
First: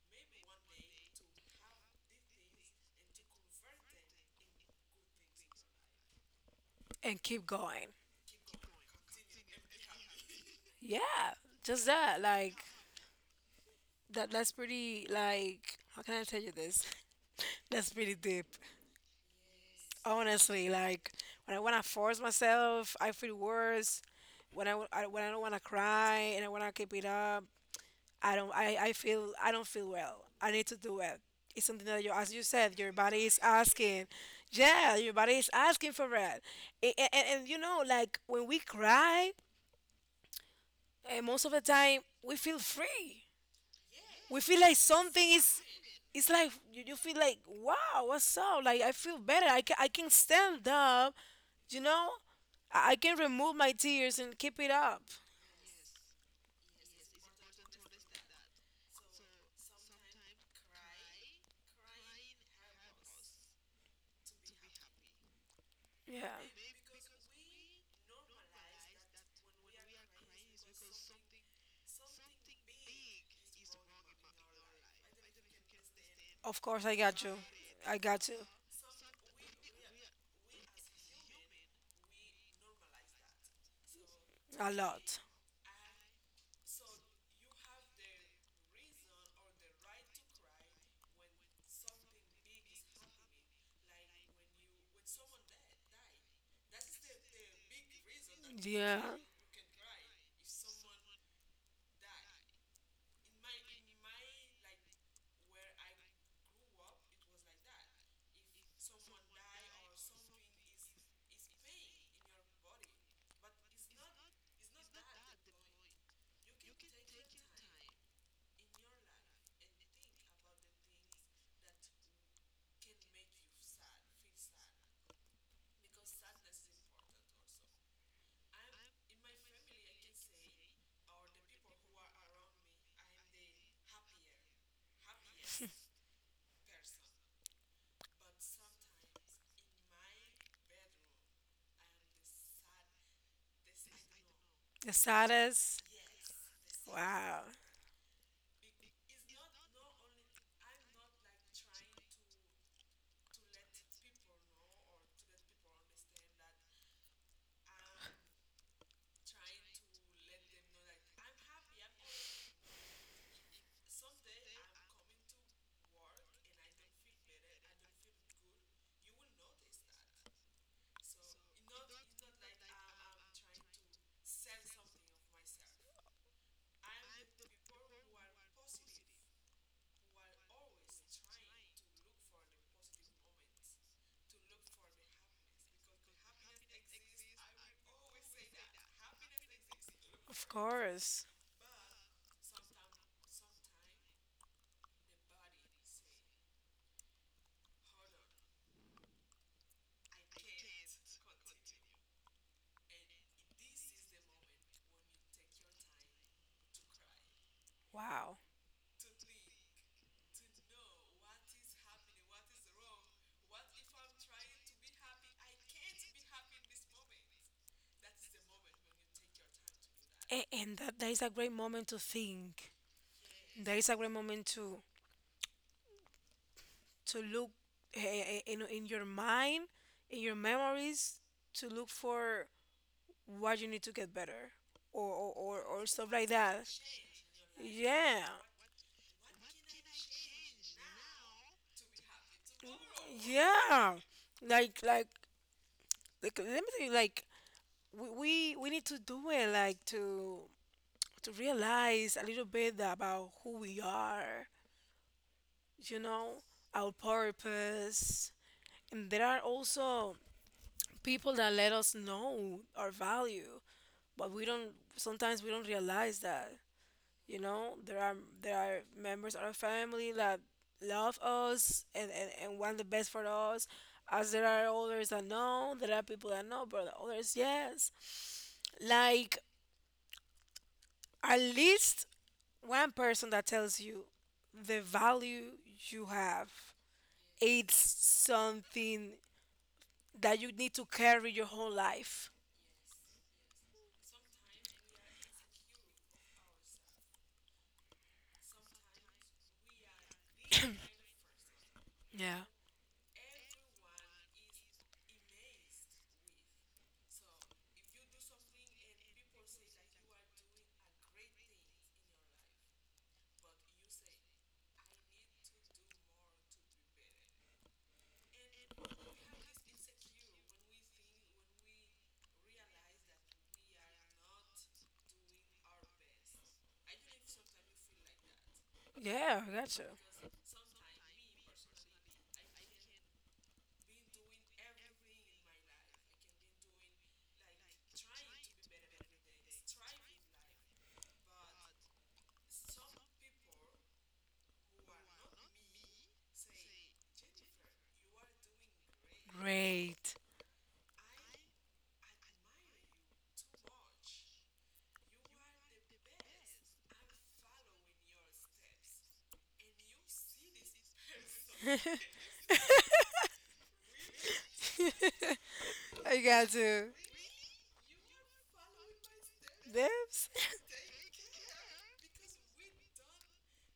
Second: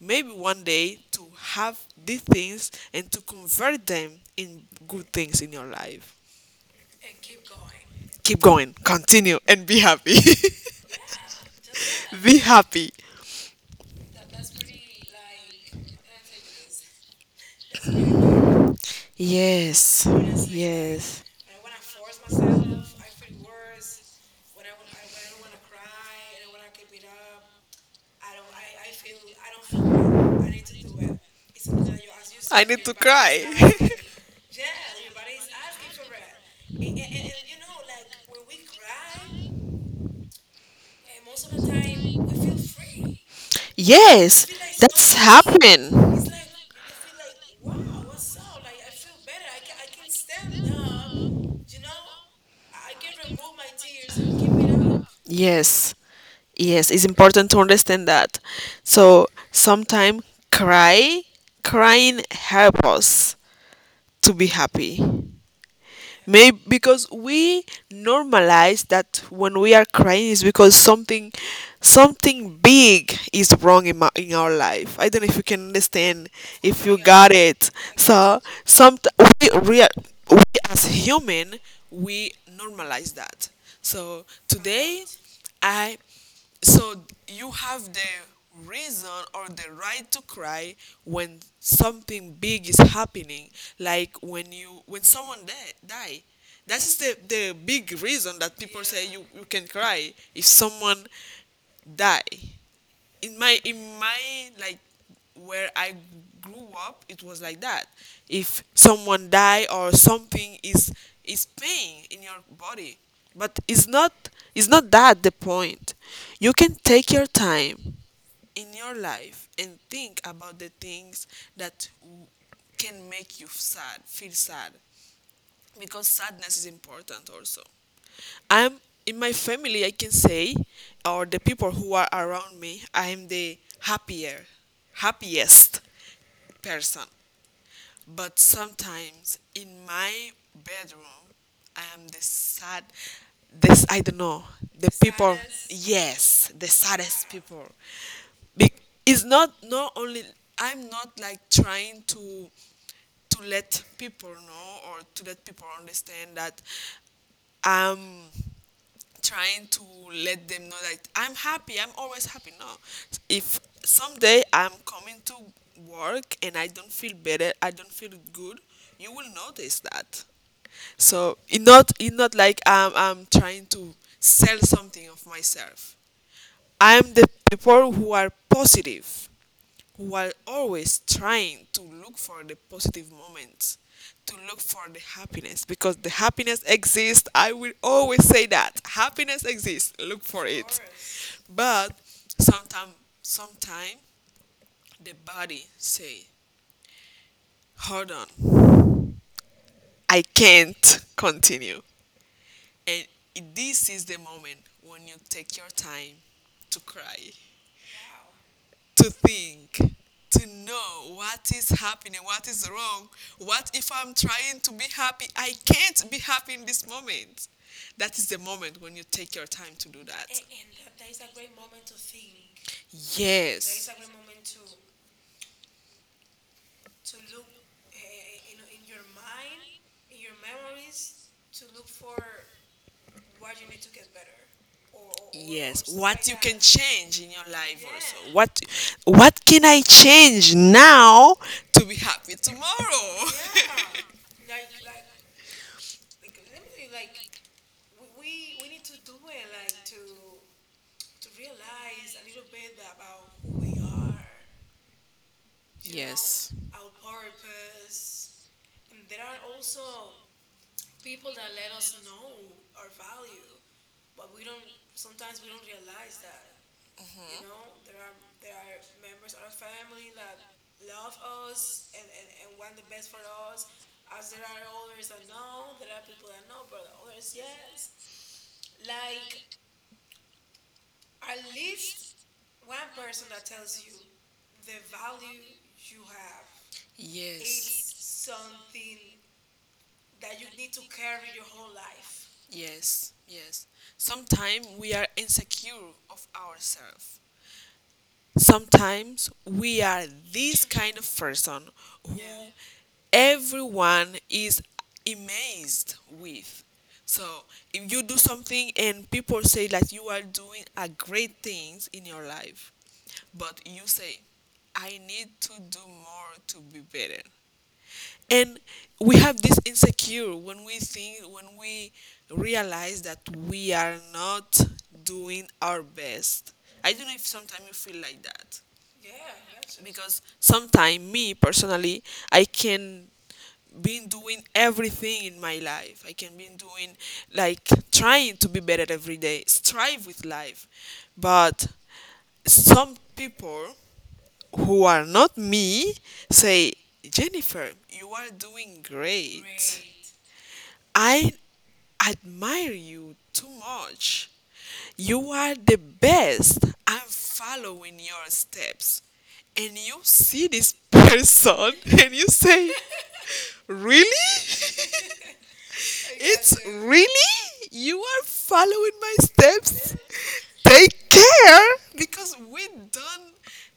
[SPEAKER 2] maybe one day to have these things and to convert them in good things in your life.
[SPEAKER 1] And keep going.
[SPEAKER 2] Keep going, continue, and be happy.
[SPEAKER 1] Yeah, just that.
[SPEAKER 2] Be
[SPEAKER 1] Like,
[SPEAKER 2] happy.
[SPEAKER 1] that that's pretty like how can I tell you this? That's pretty deep.
[SPEAKER 2] Yes.
[SPEAKER 1] Honestly, like
[SPEAKER 2] Yes.
[SPEAKER 1] when I wanna force myself, I feel worse. When when I don't wanna cry and I wanna keep it up, I feel I don't feel well. I need to do it. It's something that you, as you said, your body is asking. Yeah, your body is asking for it. And you know, like when we cry, most of the time we feel free. We
[SPEAKER 2] Yes.
[SPEAKER 1] feel like
[SPEAKER 2] That's
[SPEAKER 1] something is it's
[SPEAKER 2] happened.
[SPEAKER 1] like you feel like wow, what's up, like I feel better, I can, I can stand up, you know, I can remove my tears and keep it up.
[SPEAKER 2] Yes. Yes, it's important to understand that. So sometimes, cry, crying help us to be happy. Maybe
[SPEAKER 1] Yeah,
[SPEAKER 2] because we normalize that when we are crying is because something big is wrong in our life. I don't know if you can understand,
[SPEAKER 1] of
[SPEAKER 2] if
[SPEAKER 1] course, I
[SPEAKER 2] you
[SPEAKER 1] got
[SPEAKER 2] got
[SPEAKER 1] you.
[SPEAKER 2] it.
[SPEAKER 1] I got you
[SPEAKER 2] So some we, we as human we normalize that. So
[SPEAKER 1] a
[SPEAKER 2] today
[SPEAKER 1] lot.
[SPEAKER 2] I so you have the reason or the right to cry when something big is happening, like when someone die. That is the big reason that people
[SPEAKER 1] Yeah,
[SPEAKER 2] say, you can cry if someone die. In my Like, where I grew up, it was like that. If someone die, or something is pain in your body, but it's not that the point. You can take your time in your life and think about the things that can make you sad, feel sad, because sadness is important also. I'm, in my family, I can say, or the people who are around me, I am happiest person. But sometimes in my bedroom, I am the sad, this, I don't know, the
[SPEAKER 1] the
[SPEAKER 2] people.
[SPEAKER 1] saddest.
[SPEAKER 2] Yes, the saddest
[SPEAKER 1] Wow,
[SPEAKER 2] people. Be- it's not only, I'm not like trying to let people know or to let people understand that. Um, Trying to let them know that I'm happy. I'm always happy. No, if someday I'm coming to work and I don't feel better, I don't feel good, you will notice that. So it's not like I'm trying to sell something of myself. I'm the people who are positive, while always trying to look for the positive moments, to look for the happiness, because the happiness exists. I will always say that happiness exists. Look for
[SPEAKER 1] of
[SPEAKER 2] it.
[SPEAKER 1] course.
[SPEAKER 2] But sometime, sometime, the body say, "Hold on, I can't continue," and this is the moment when you take your time to cry,
[SPEAKER 1] Wow.
[SPEAKER 2] to think, to know what is happening, what is wrong. What if I'm trying to be happy? I can't be happy in this moment. That is the moment when you take your time to do that.
[SPEAKER 1] And that, that is a great moment to think.
[SPEAKER 2] Think.
[SPEAKER 1] That is
[SPEAKER 2] Yes.
[SPEAKER 1] a great moment to look in your mind, in your memories, to look for what you need to get better,
[SPEAKER 2] Yes.
[SPEAKER 1] or stuff
[SPEAKER 2] What
[SPEAKER 1] like
[SPEAKER 2] you can
[SPEAKER 1] that.
[SPEAKER 2] change in your life also.
[SPEAKER 1] Yeah,
[SPEAKER 2] Yeah. What can I change now to be happy tomorrow?
[SPEAKER 1] yeah, like like like, let me tell you, like we need to do it, like to realize a little bit about who we are, you know,
[SPEAKER 2] Yes.
[SPEAKER 1] our purpose. And there are also people that let us know our value, but we don't, sometimes we don't realize that. You know, there are members of our family that love us and want the best for us. As there are others that know, there are people that know, but others yes. Like at least one person that tells you the value you have, it's
[SPEAKER 2] Yes.
[SPEAKER 1] something that you need to carry your whole life.
[SPEAKER 2] Yes, yes. Sometimes we are insecure of ourselves. Sometimes we are this kind of person who
[SPEAKER 1] Yeah.
[SPEAKER 2] everyone is amazed with. So if you do something and people say that you are doing a great things in your life, but you say, I need to do more to be better, and we have this insecure when we realize that we are not doing our best. I don't know if sometimes you feel like that,
[SPEAKER 1] Yeah, I got you.
[SPEAKER 2] because sometimes me personally, I can been doing everything in my life, I can be doing, like, trying to be better every day, strive with life, but some people who are not me say, Jennifer, you are doing great.
[SPEAKER 1] Great.
[SPEAKER 2] I admire you too much. You are the best. I'm following your steps. And you see this person and you say, Really?
[SPEAKER 1] I got
[SPEAKER 2] It's
[SPEAKER 1] you.
[SPEAKER 2] really? You are following my steps?
[SPEAKER 1] Dibs.
[SPEAKER 2] Take care! Because we don't,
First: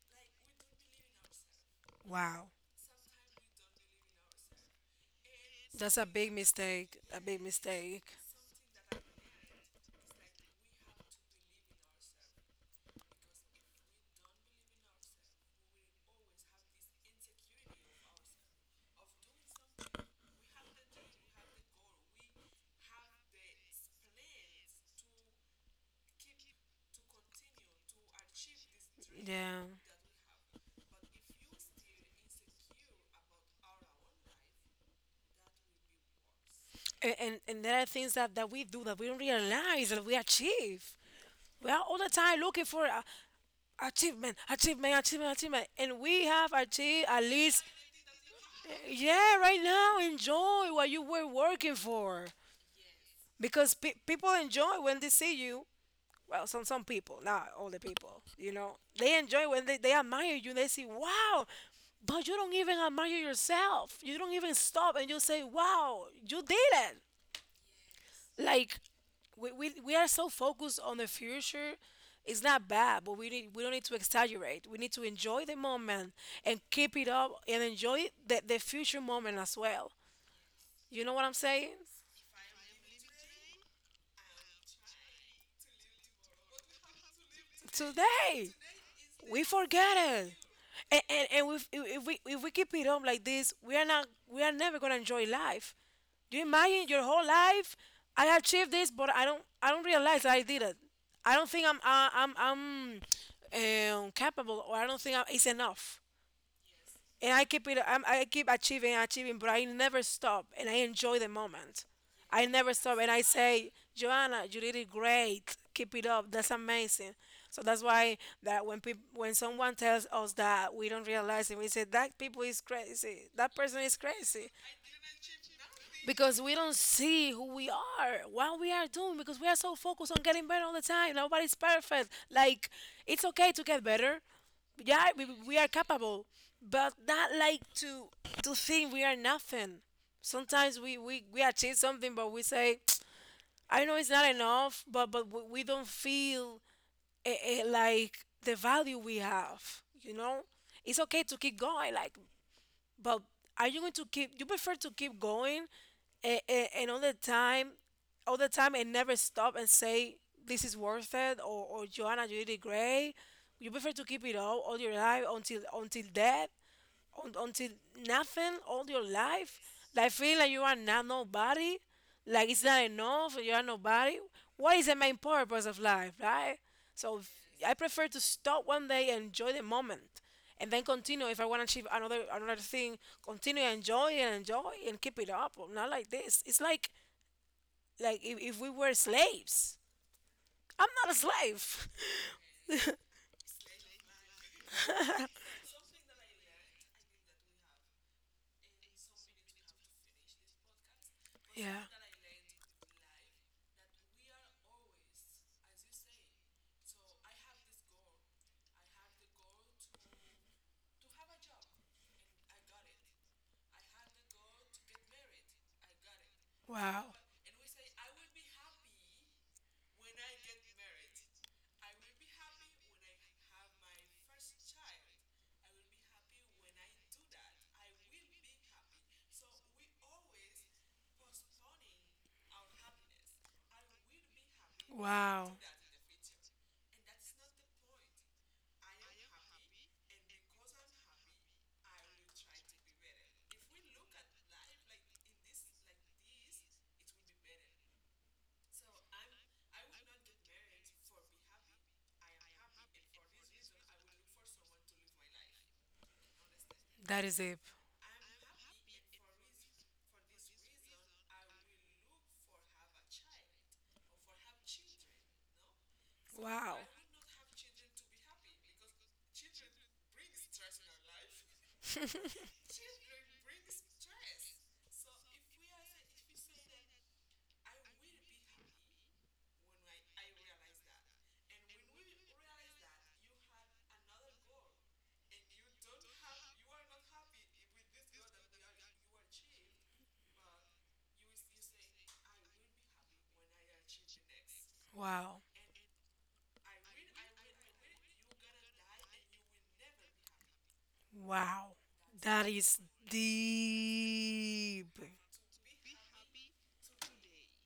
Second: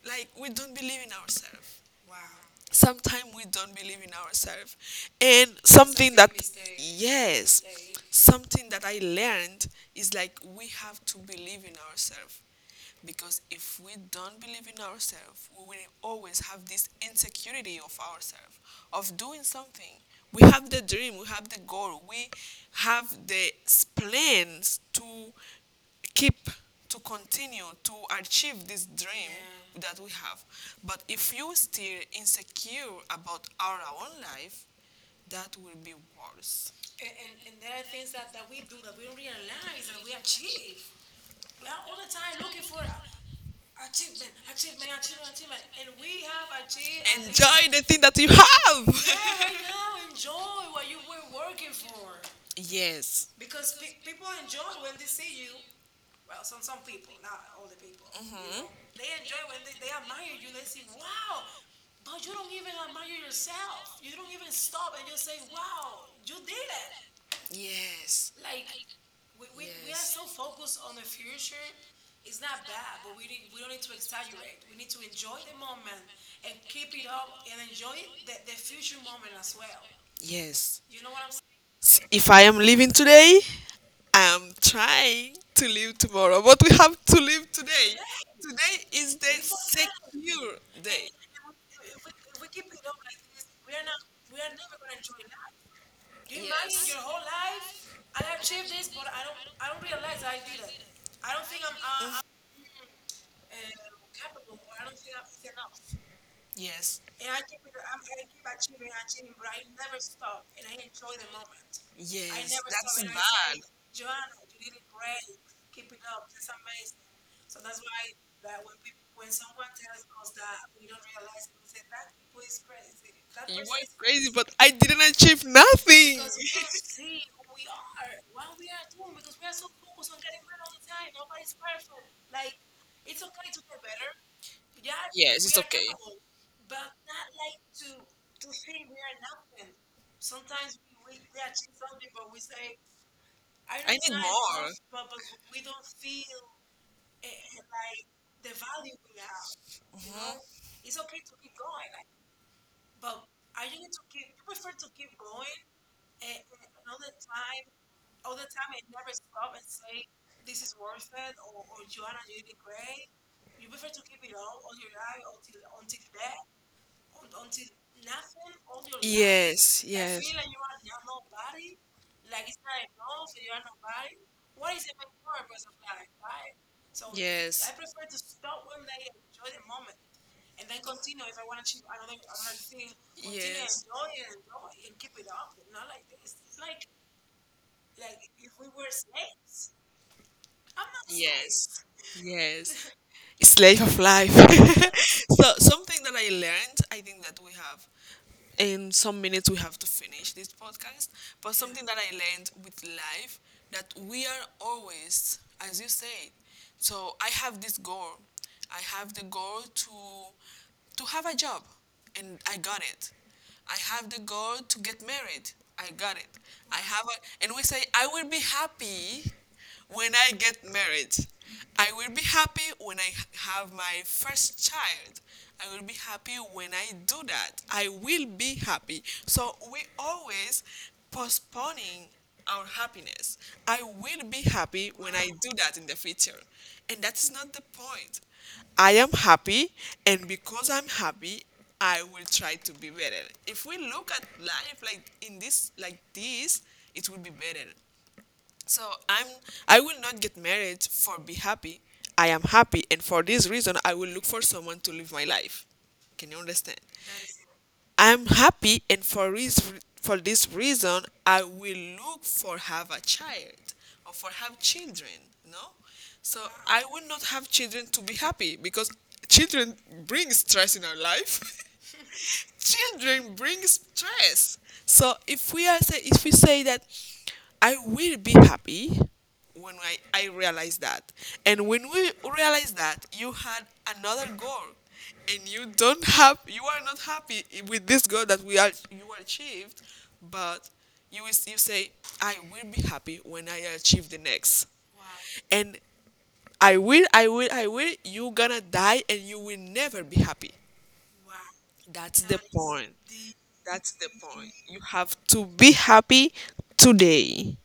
[SPEAKER 2] like, we don't believe in ourselves.
[SPEAKER 1] Wow.
[SPEAKER 2] Sometimes we don't believe in ourselves, and
[SPEAKER 1] That's a
[SPEAKER 2] something that,
[SPEAKER 1] big mistake. A big
[SPEAKER 2] yes,
[SPEAKER 1] mistake.
[SPEAKER 2] something that I learned is, like, we have to believe in ourselves, because if we don't believe in ourselves, we will always have this insecurity of ourselves, of doing something. We have the dream, we have the goal, we have the plans to keep, to continue, to achieve this dream.
[SPEAKER 1] Yeah.
[SPEAKER 2] Yeah. That we have. But if you still insecure about our own life, that will be worse.
[SPEAKER 1] And there are things that that we do that we don't realize that we achieve. We are all the time looking for a achievement, achievement, achievement, achievement, and we have achieved at least.
[SPEAKER 2] Enjoy the thing that you
[SPEAKER 1] Yeah,
[SPEAKER 2] have.
[SPEAKER 1] right now enjoy what you were working for,
[SPEAKER 2] Yes.
[SPEAKER 1] because people enjoy when they see you well, some people not all the people you know, they enjoy when they admire you, they say wow, but you don't even admire yourself, you don't even stop and you say wow, you did it.
[SPEAKER 2] Yes.
[SPEAKER 1] Like we are
[SPEAKER 2] Yes.
[SPEAKER 1] so focused on the future. It's not bad, but we need we don't need to exaggerate, we need to enjoy the moment and keep it up and enjoy the future moment as well.
[SPEAKER 2] Yes.
[SPEAKER 1] You know what I'm saying?
[SPEAKER 2] If I am living today, I am trying to live tomorrow, but we have to live today.
[SPEAKER 1] Today
[SPEAKER 2] Today is the
[SPEAKER 1] we forget it.
[SPEAKER 2] secure
[SPEAKER 1] And
[SPEAKER 2] day.
[SPEAKER 1] and if we keep it on like this, we are not we are never gonna enjoy life. Do you imagine your whole life? I achieved this, but I don't realize I did it. I don't think I'm capable, or I don't think I, it's enough,
[SPEAKER 2] Yes.
[SPEAKER 1] and I keep it. I keep achieving, achieving, but I never stop, and I enjoy the moment.
[SPEAKER 2] I.
[SPEAKER 1] I
[SPEAKER 2] Yes,
[SPEAKER 1] never stop, and
[SPEAKER 2] bad.
[SPEAKER 1] I say, Joanna, you did it great. Keep it up. That's amazing. So that's why that when people, when someone tells us that, we don't realize it. We say that people is crazy. That person
[SPEAKER 2] Were
[SPEAKER 1] is
[SPEAKER 2] crazy,
[SPEAKER 1] crazy
[SPEAKER 2] but I didn't achieve nothing.
[SPEAKER 1] because we don't see who we are, what we are doing, because we are so focused on getting better all the time. Nobody's perfect. Like it's okay to get better, yeah, we are capable, but not like to think we are nothing. Sometimes we achieve something, but we say I know it's not enough, but we don't
[SPEAKER 2] Know.
[SPEAKER 1] feel like the value we have, it's okay to keep going, like, but are you going to keep? You prefer to keep going and all the time, all the time, and never stop and say this is worth it? Or Joanna, you did great. You prefer to keep it all your life until death, until nothing all your life, like feeling like you are not nobody, like it's not enough, you are nobody. What is the main purpose of life, right? So if- I prefer to stop one day and enjoy the moment, and then continue if I want to achieve another thing. Continue and enjoy and enjoy and keep it up. Not like this. It's like if we were slaves. I'm not a slave.
[SPEAKER 2] Yes. Slave of life. So something that I learned, I think that we have, in some minutes we have to finish this podcast, but
[SPEAKER 1] Yeah.
[SPEAKER 2] something that I learned with life, that we are always, as you said, so I have this goal. I have the goal to have a job, and I got it. I have the goal to get married, I got it. I
[SPEAKER 1] Wow.
[SPEAKER 2] have a And we say, I will be happy when I get married, I will be happy when I have my first child. I will be happy when I do that. I will be happy. So we always postponing our happiness. I will be happy when I do
[SPEAKER 1] Wow.
[SPEAKER 2] that in the future. And that is not the point. I am happy, and because I'm happy, I will try to be better. If we look at life like this, it will be better. So I'm I will not get married for be happy. I am happy, and for this reason I will look for someone to live my life. Can you understand?
[SPEAKER 1] That is it.
[SPEAKER 2] I am happy, and for this reason I will look for have a child, or for have children, no? So
[SPEAKER 1] Wow.
[SPEAKER 2] I will not have children to be happy, because children bring stress in our life. Children bring stress. So if we say that I will be happy when I realized that. And when we realized that, you had another goal, and you don't have you are not happy with this goal that we are you achieved, but you say, I will be happy when I achieve the next.
[SPEAKER 1] Wow.
[SPEAKER 2] And you're gonna die and you will never be happy.
[SPEAKER 1] Wow.
[SPEAKER 2] That's the
[SPEAKER 1] That is
[SPEAKER 2] point. That's the point. You
[SPEAKER 1] deep.
[SPEAKER 2] have to be happy today.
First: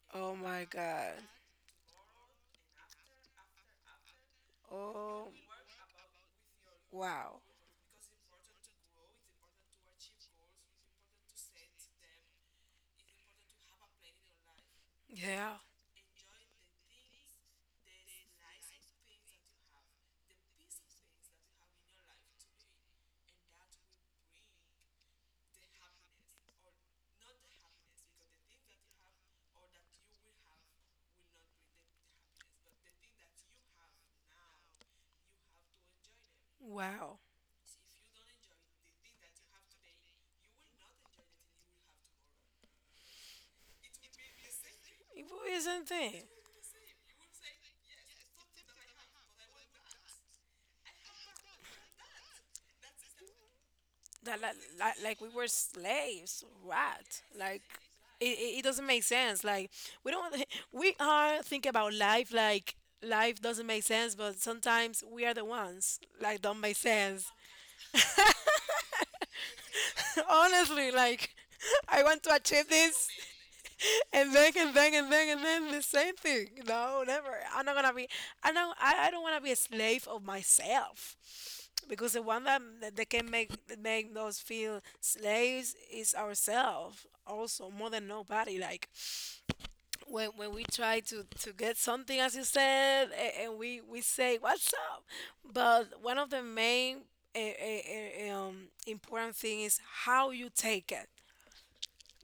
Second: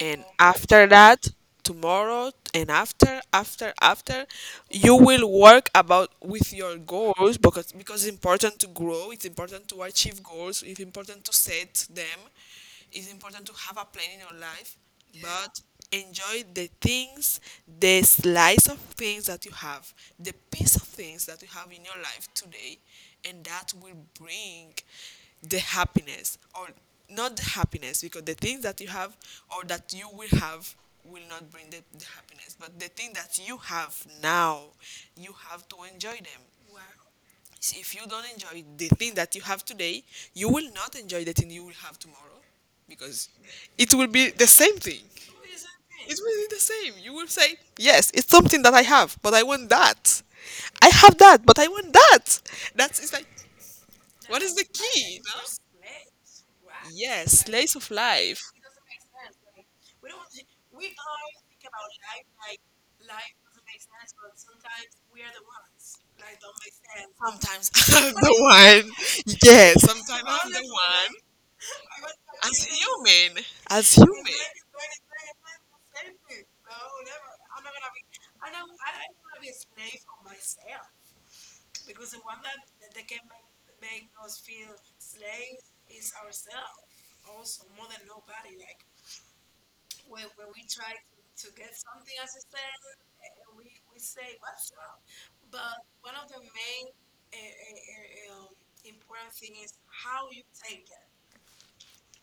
[SPEAKER 2] And
[SPEAKER 1] Oh my
[SPEAKER 2] after
[SPEAKER 1] God.
[SPEAKER 2] that, tomorrow and after, after, after, you
[SPEAKER 1] Oh,
[SPEAKER 2] will work about with your goals,
[SPEAKER 1] wow.
[SPEAKER 2] because it's important to grow, it's important to achieve goals, it's important to set them. It's important to have a plan in your life. Yeah.
[SPEAKER 1] Yeah.
[SPEAKER 2] But enjoy the things, the slice of things that you have, the piece of things that you have in your life today, and that will bring the happiness, or not the happiness, because the things that you have or that you will have will not bring the, happiness, but the thing that you have now, you have to enjoy them.
[SPEAKER 1] Wow.
[SPEAKER 2] So if you don't enjoy the thing that you have today, you will not enjoy the thing you will have tomorrow, because it will be the same thing.
[SPEAKER 1] Isn't
[SPEAKER 2] It
[SPEAKER 1] it?
[SPEAKER 2] will be the same. You will say, yes, it's something that I have, but I want that. I have that, but I want that. That's it's like,
[SPEAKER 1] That
[SPEAKER 2] what is the key? You
[SPEAKER 1] like we were
[SPEAKER 2] know?
[SPEAKER 1] slaves, right?
[SPEAKER 2] Yes,
[SPEAKER 1] Like
[SPEAKER 2] slice of
[SPEAKER 1] it,
[SPEAKER 2] life.
[SPEAKER 1] it it doesn't make sense. Like we don't we are thinking about life like life doesn't make sense, but sometimes we are the ones like don't make sense.
[SPEAKER 2] Sometimes I'm the one. Yes, sometimes I'm the
[SPEAKER 1] Honestly,
[SPEAKER 2] one.
[SPEAKER 1] like I want to achieve this,
[SPEAKER 2] Human. As human.
[SPEAKER 1] and then the same thing. No, never. I'm not gonna be. I know. I don't wanna be a slave of myself, because the one that can make us feel slaves is ourselves, also more than nobody. Like when we try to get something, as you said, and we say what's up? But one of the main important thing is how you take it,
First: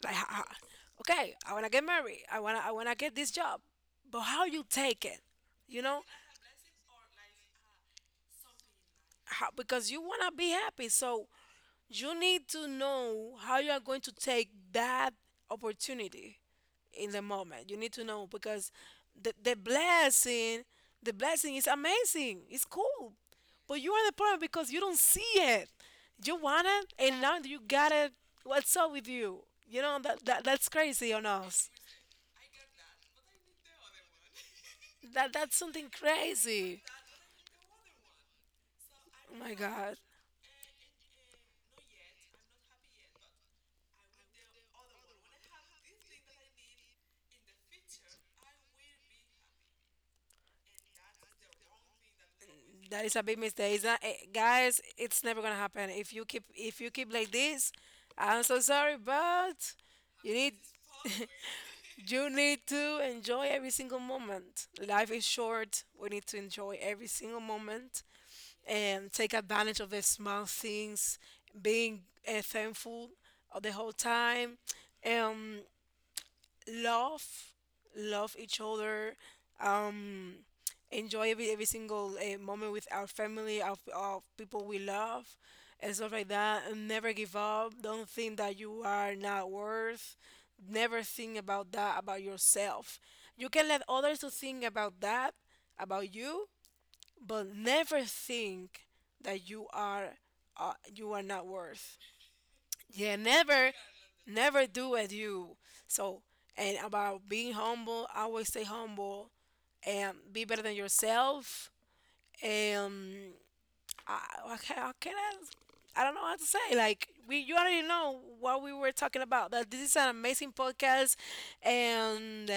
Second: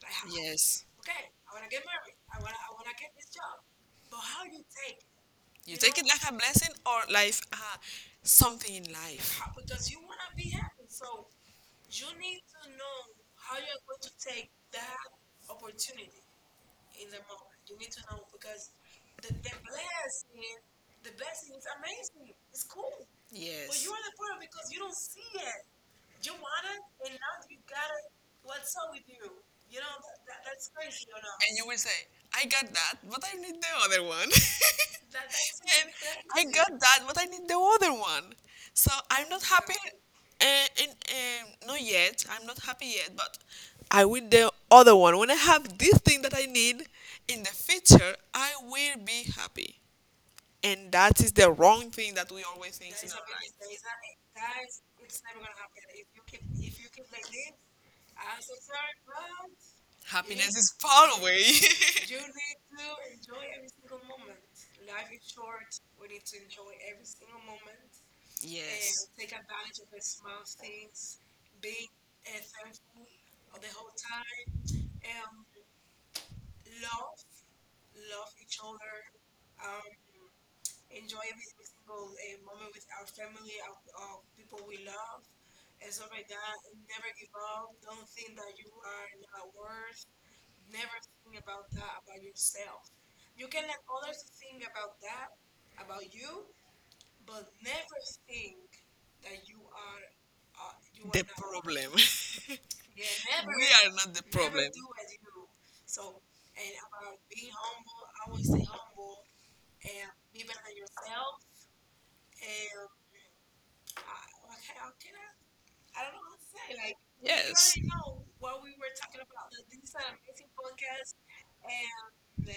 [SPEAKER 1] like
[SPEAKER 2] Yes.
[SPEAKER 1] okay, I want to get married, I want to get this job, but how you take it,
[SPEAKER 2] You
[SPEAKER 1] you
[SPEAKER 2] take
[SPEAKER 1] know
[SPEAKER 2] it, know, like a blessing or life, something in life.
[SPEAKER 1] how,
[SPEAKER 2] Because
[SPEAKER 1] because
[SPEAKER 2] you
[SPEAKER 1] you
[SPEAKER 2] want
[SPEAKER 1] want
[SPEAKER 2] to
[SPEAKER 1] to be
[SPEAKER 2] be happy.
[SPEAKER 1] happy,
[SPEAKER 2] So.
[SPEAKER 1] so you need to know how you are going to take that opportunity in the moment. You need to know, because the blessing, the blessing is amazing. It's cool.
[SPEAKER 2] But.
[SPEAKER 1] But
[SPEAKER 2] Yes.
[SPEAKER 1] you are the problem because you don't see it. You want it and now you got it. What's up with you? You know that, that's crazy on
[SPEAKER 2] And you
[SPEAKER 1] us.
[SPEAKER 2] will say, I got that, but I need the other one. And
[SPEAKER 1] That that's something
[SPEAKER 2] that's, I got
[SPEAKER 1] crazy.
[SPEAKER 2] that, but I need the other one. So I'm
[SPEAKER 1] Oh
[SPEAKER 2] not
[SPEAKER 1] my
[SPEAKER 2] happy.
[SPEAKER 1] god.
[SPEAKER 2] And Not yet. I'm not happy yet, but I will the other one. When I have this thing that I need in the future, I will be happy. And that is the wrong thing that we always think
[SPEAKER 1] That
[SPEAKER 2] is
[SPEAKER 1] is
[SPEAKER 2] not
[SPEAKER 1] a big mistake.
[SPEAKER 2] right.
[SPEAKER 1] It's not, guys, it's never gonna happen. If you keep like this, I'm so sorry, but you need
[SPEAKER 2] Happiness is far away.
[SPEAKER 1] you need
[SPEAKER 2] Yes.
[SPEAKER 1] to enjoy every single moment. Life is short. We need to enjoy every single moment and take advantage of the small things, being thankful of the whole time. Um, love love each other, um enjoy every single moment with our family, our people we love, and stuff like that. And never give up. Don't think that you are not worth. Never think about that about yourself. You can let others to think about that about you, but never think that you
[SPEAKER 2] The
[SPEAKER 1] are not
[SPEAKER 2] problem.
[SPEAKER 1] worth. Yeah,
[SPEAKER 2] We
[SPEAKER 1] never,
[SPEAKER 2] are not the problem.
[SPEAKER 1] never do as you. So, and about being humble, always stay humble and be better than yourself. And I, I can't, I don't know what to say. Like we, you already know what we were talking about. That this is an amazing
[SPEAKER 2] Yes.
[SPEAKER 1] podcast, and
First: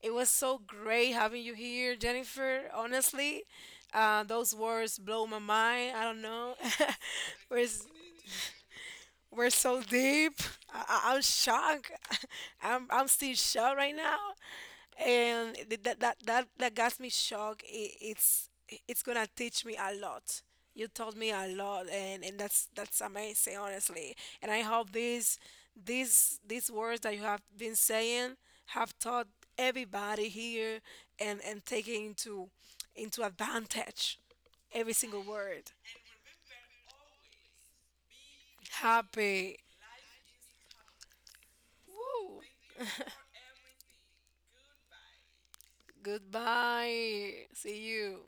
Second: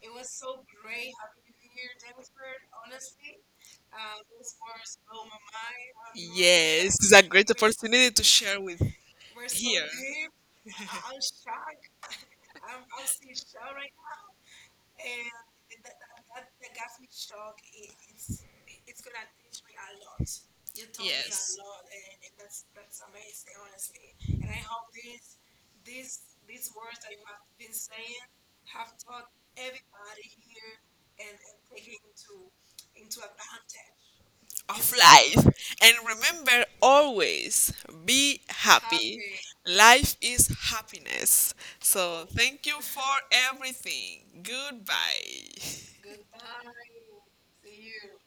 [SPEAKER 1] it was so great having you here, Jennifer. Honestly,
[SPEAKER 2] Uh,
[SPEAKER 1] those
[SPEAKER 2] those
[SPEAKER 1] words
[SPEAKER 2] words blow
[SPEAKER 1] blow
[SPEAKER 2] my
[SPEAKER 1] my mind. I don't
[SPEAKER 2] mind.
[SPEAKER 1] know.
[SPEAKER 2] Yes, it's a great
[SPEAKER 1] Where's
[SPEAKER 2] opportunity to share with. We're
[SPEAKER 1] we're
[SPEAKER 2] so
[SPEAKER 1] so
[SPEAKER 2] here. Brave.
[SPEAKER 1] deep. I'm shocked. I'm still shocked right now, and that that got me shocked. It's gonna teach me a lot.
[SPEAKER 2] You
[SPEAKER 1] You
[SPEAKER 2] taught me
[SPEAKER 1] taught
[SPEAKER 2] a.
[SPEAKER 1] me a
[SPEAKER 2] Yes. Lot,
[SPEAKER 1] lot, and
[SPEAKER 2] and that's
[SPEAKER 1] that's
[SPEAKER 2] that's amazing,
[SPEAKER 1] amazing, honestly.
[SPEAKER 2] honestly.
[SPEAKER 1] And I hope these these words that you have been saying have taught everybody here, and taking into advantage every
[SPEAKER 2] Of
[SPEAKER 1] single
[SPEAKER 2] life.
[SPEAKER 1] word.
[SPEAKER 2] And remember, always be happy. Happy.
[SPEAKER 1] Happy.
[SPEAKER 2] Life is happiness. So
[SPEAKER 1] Woo.
[SPEAKER 2] thank you for everything. Goodbye.
[SPEAKER 1] Goodbye. See you.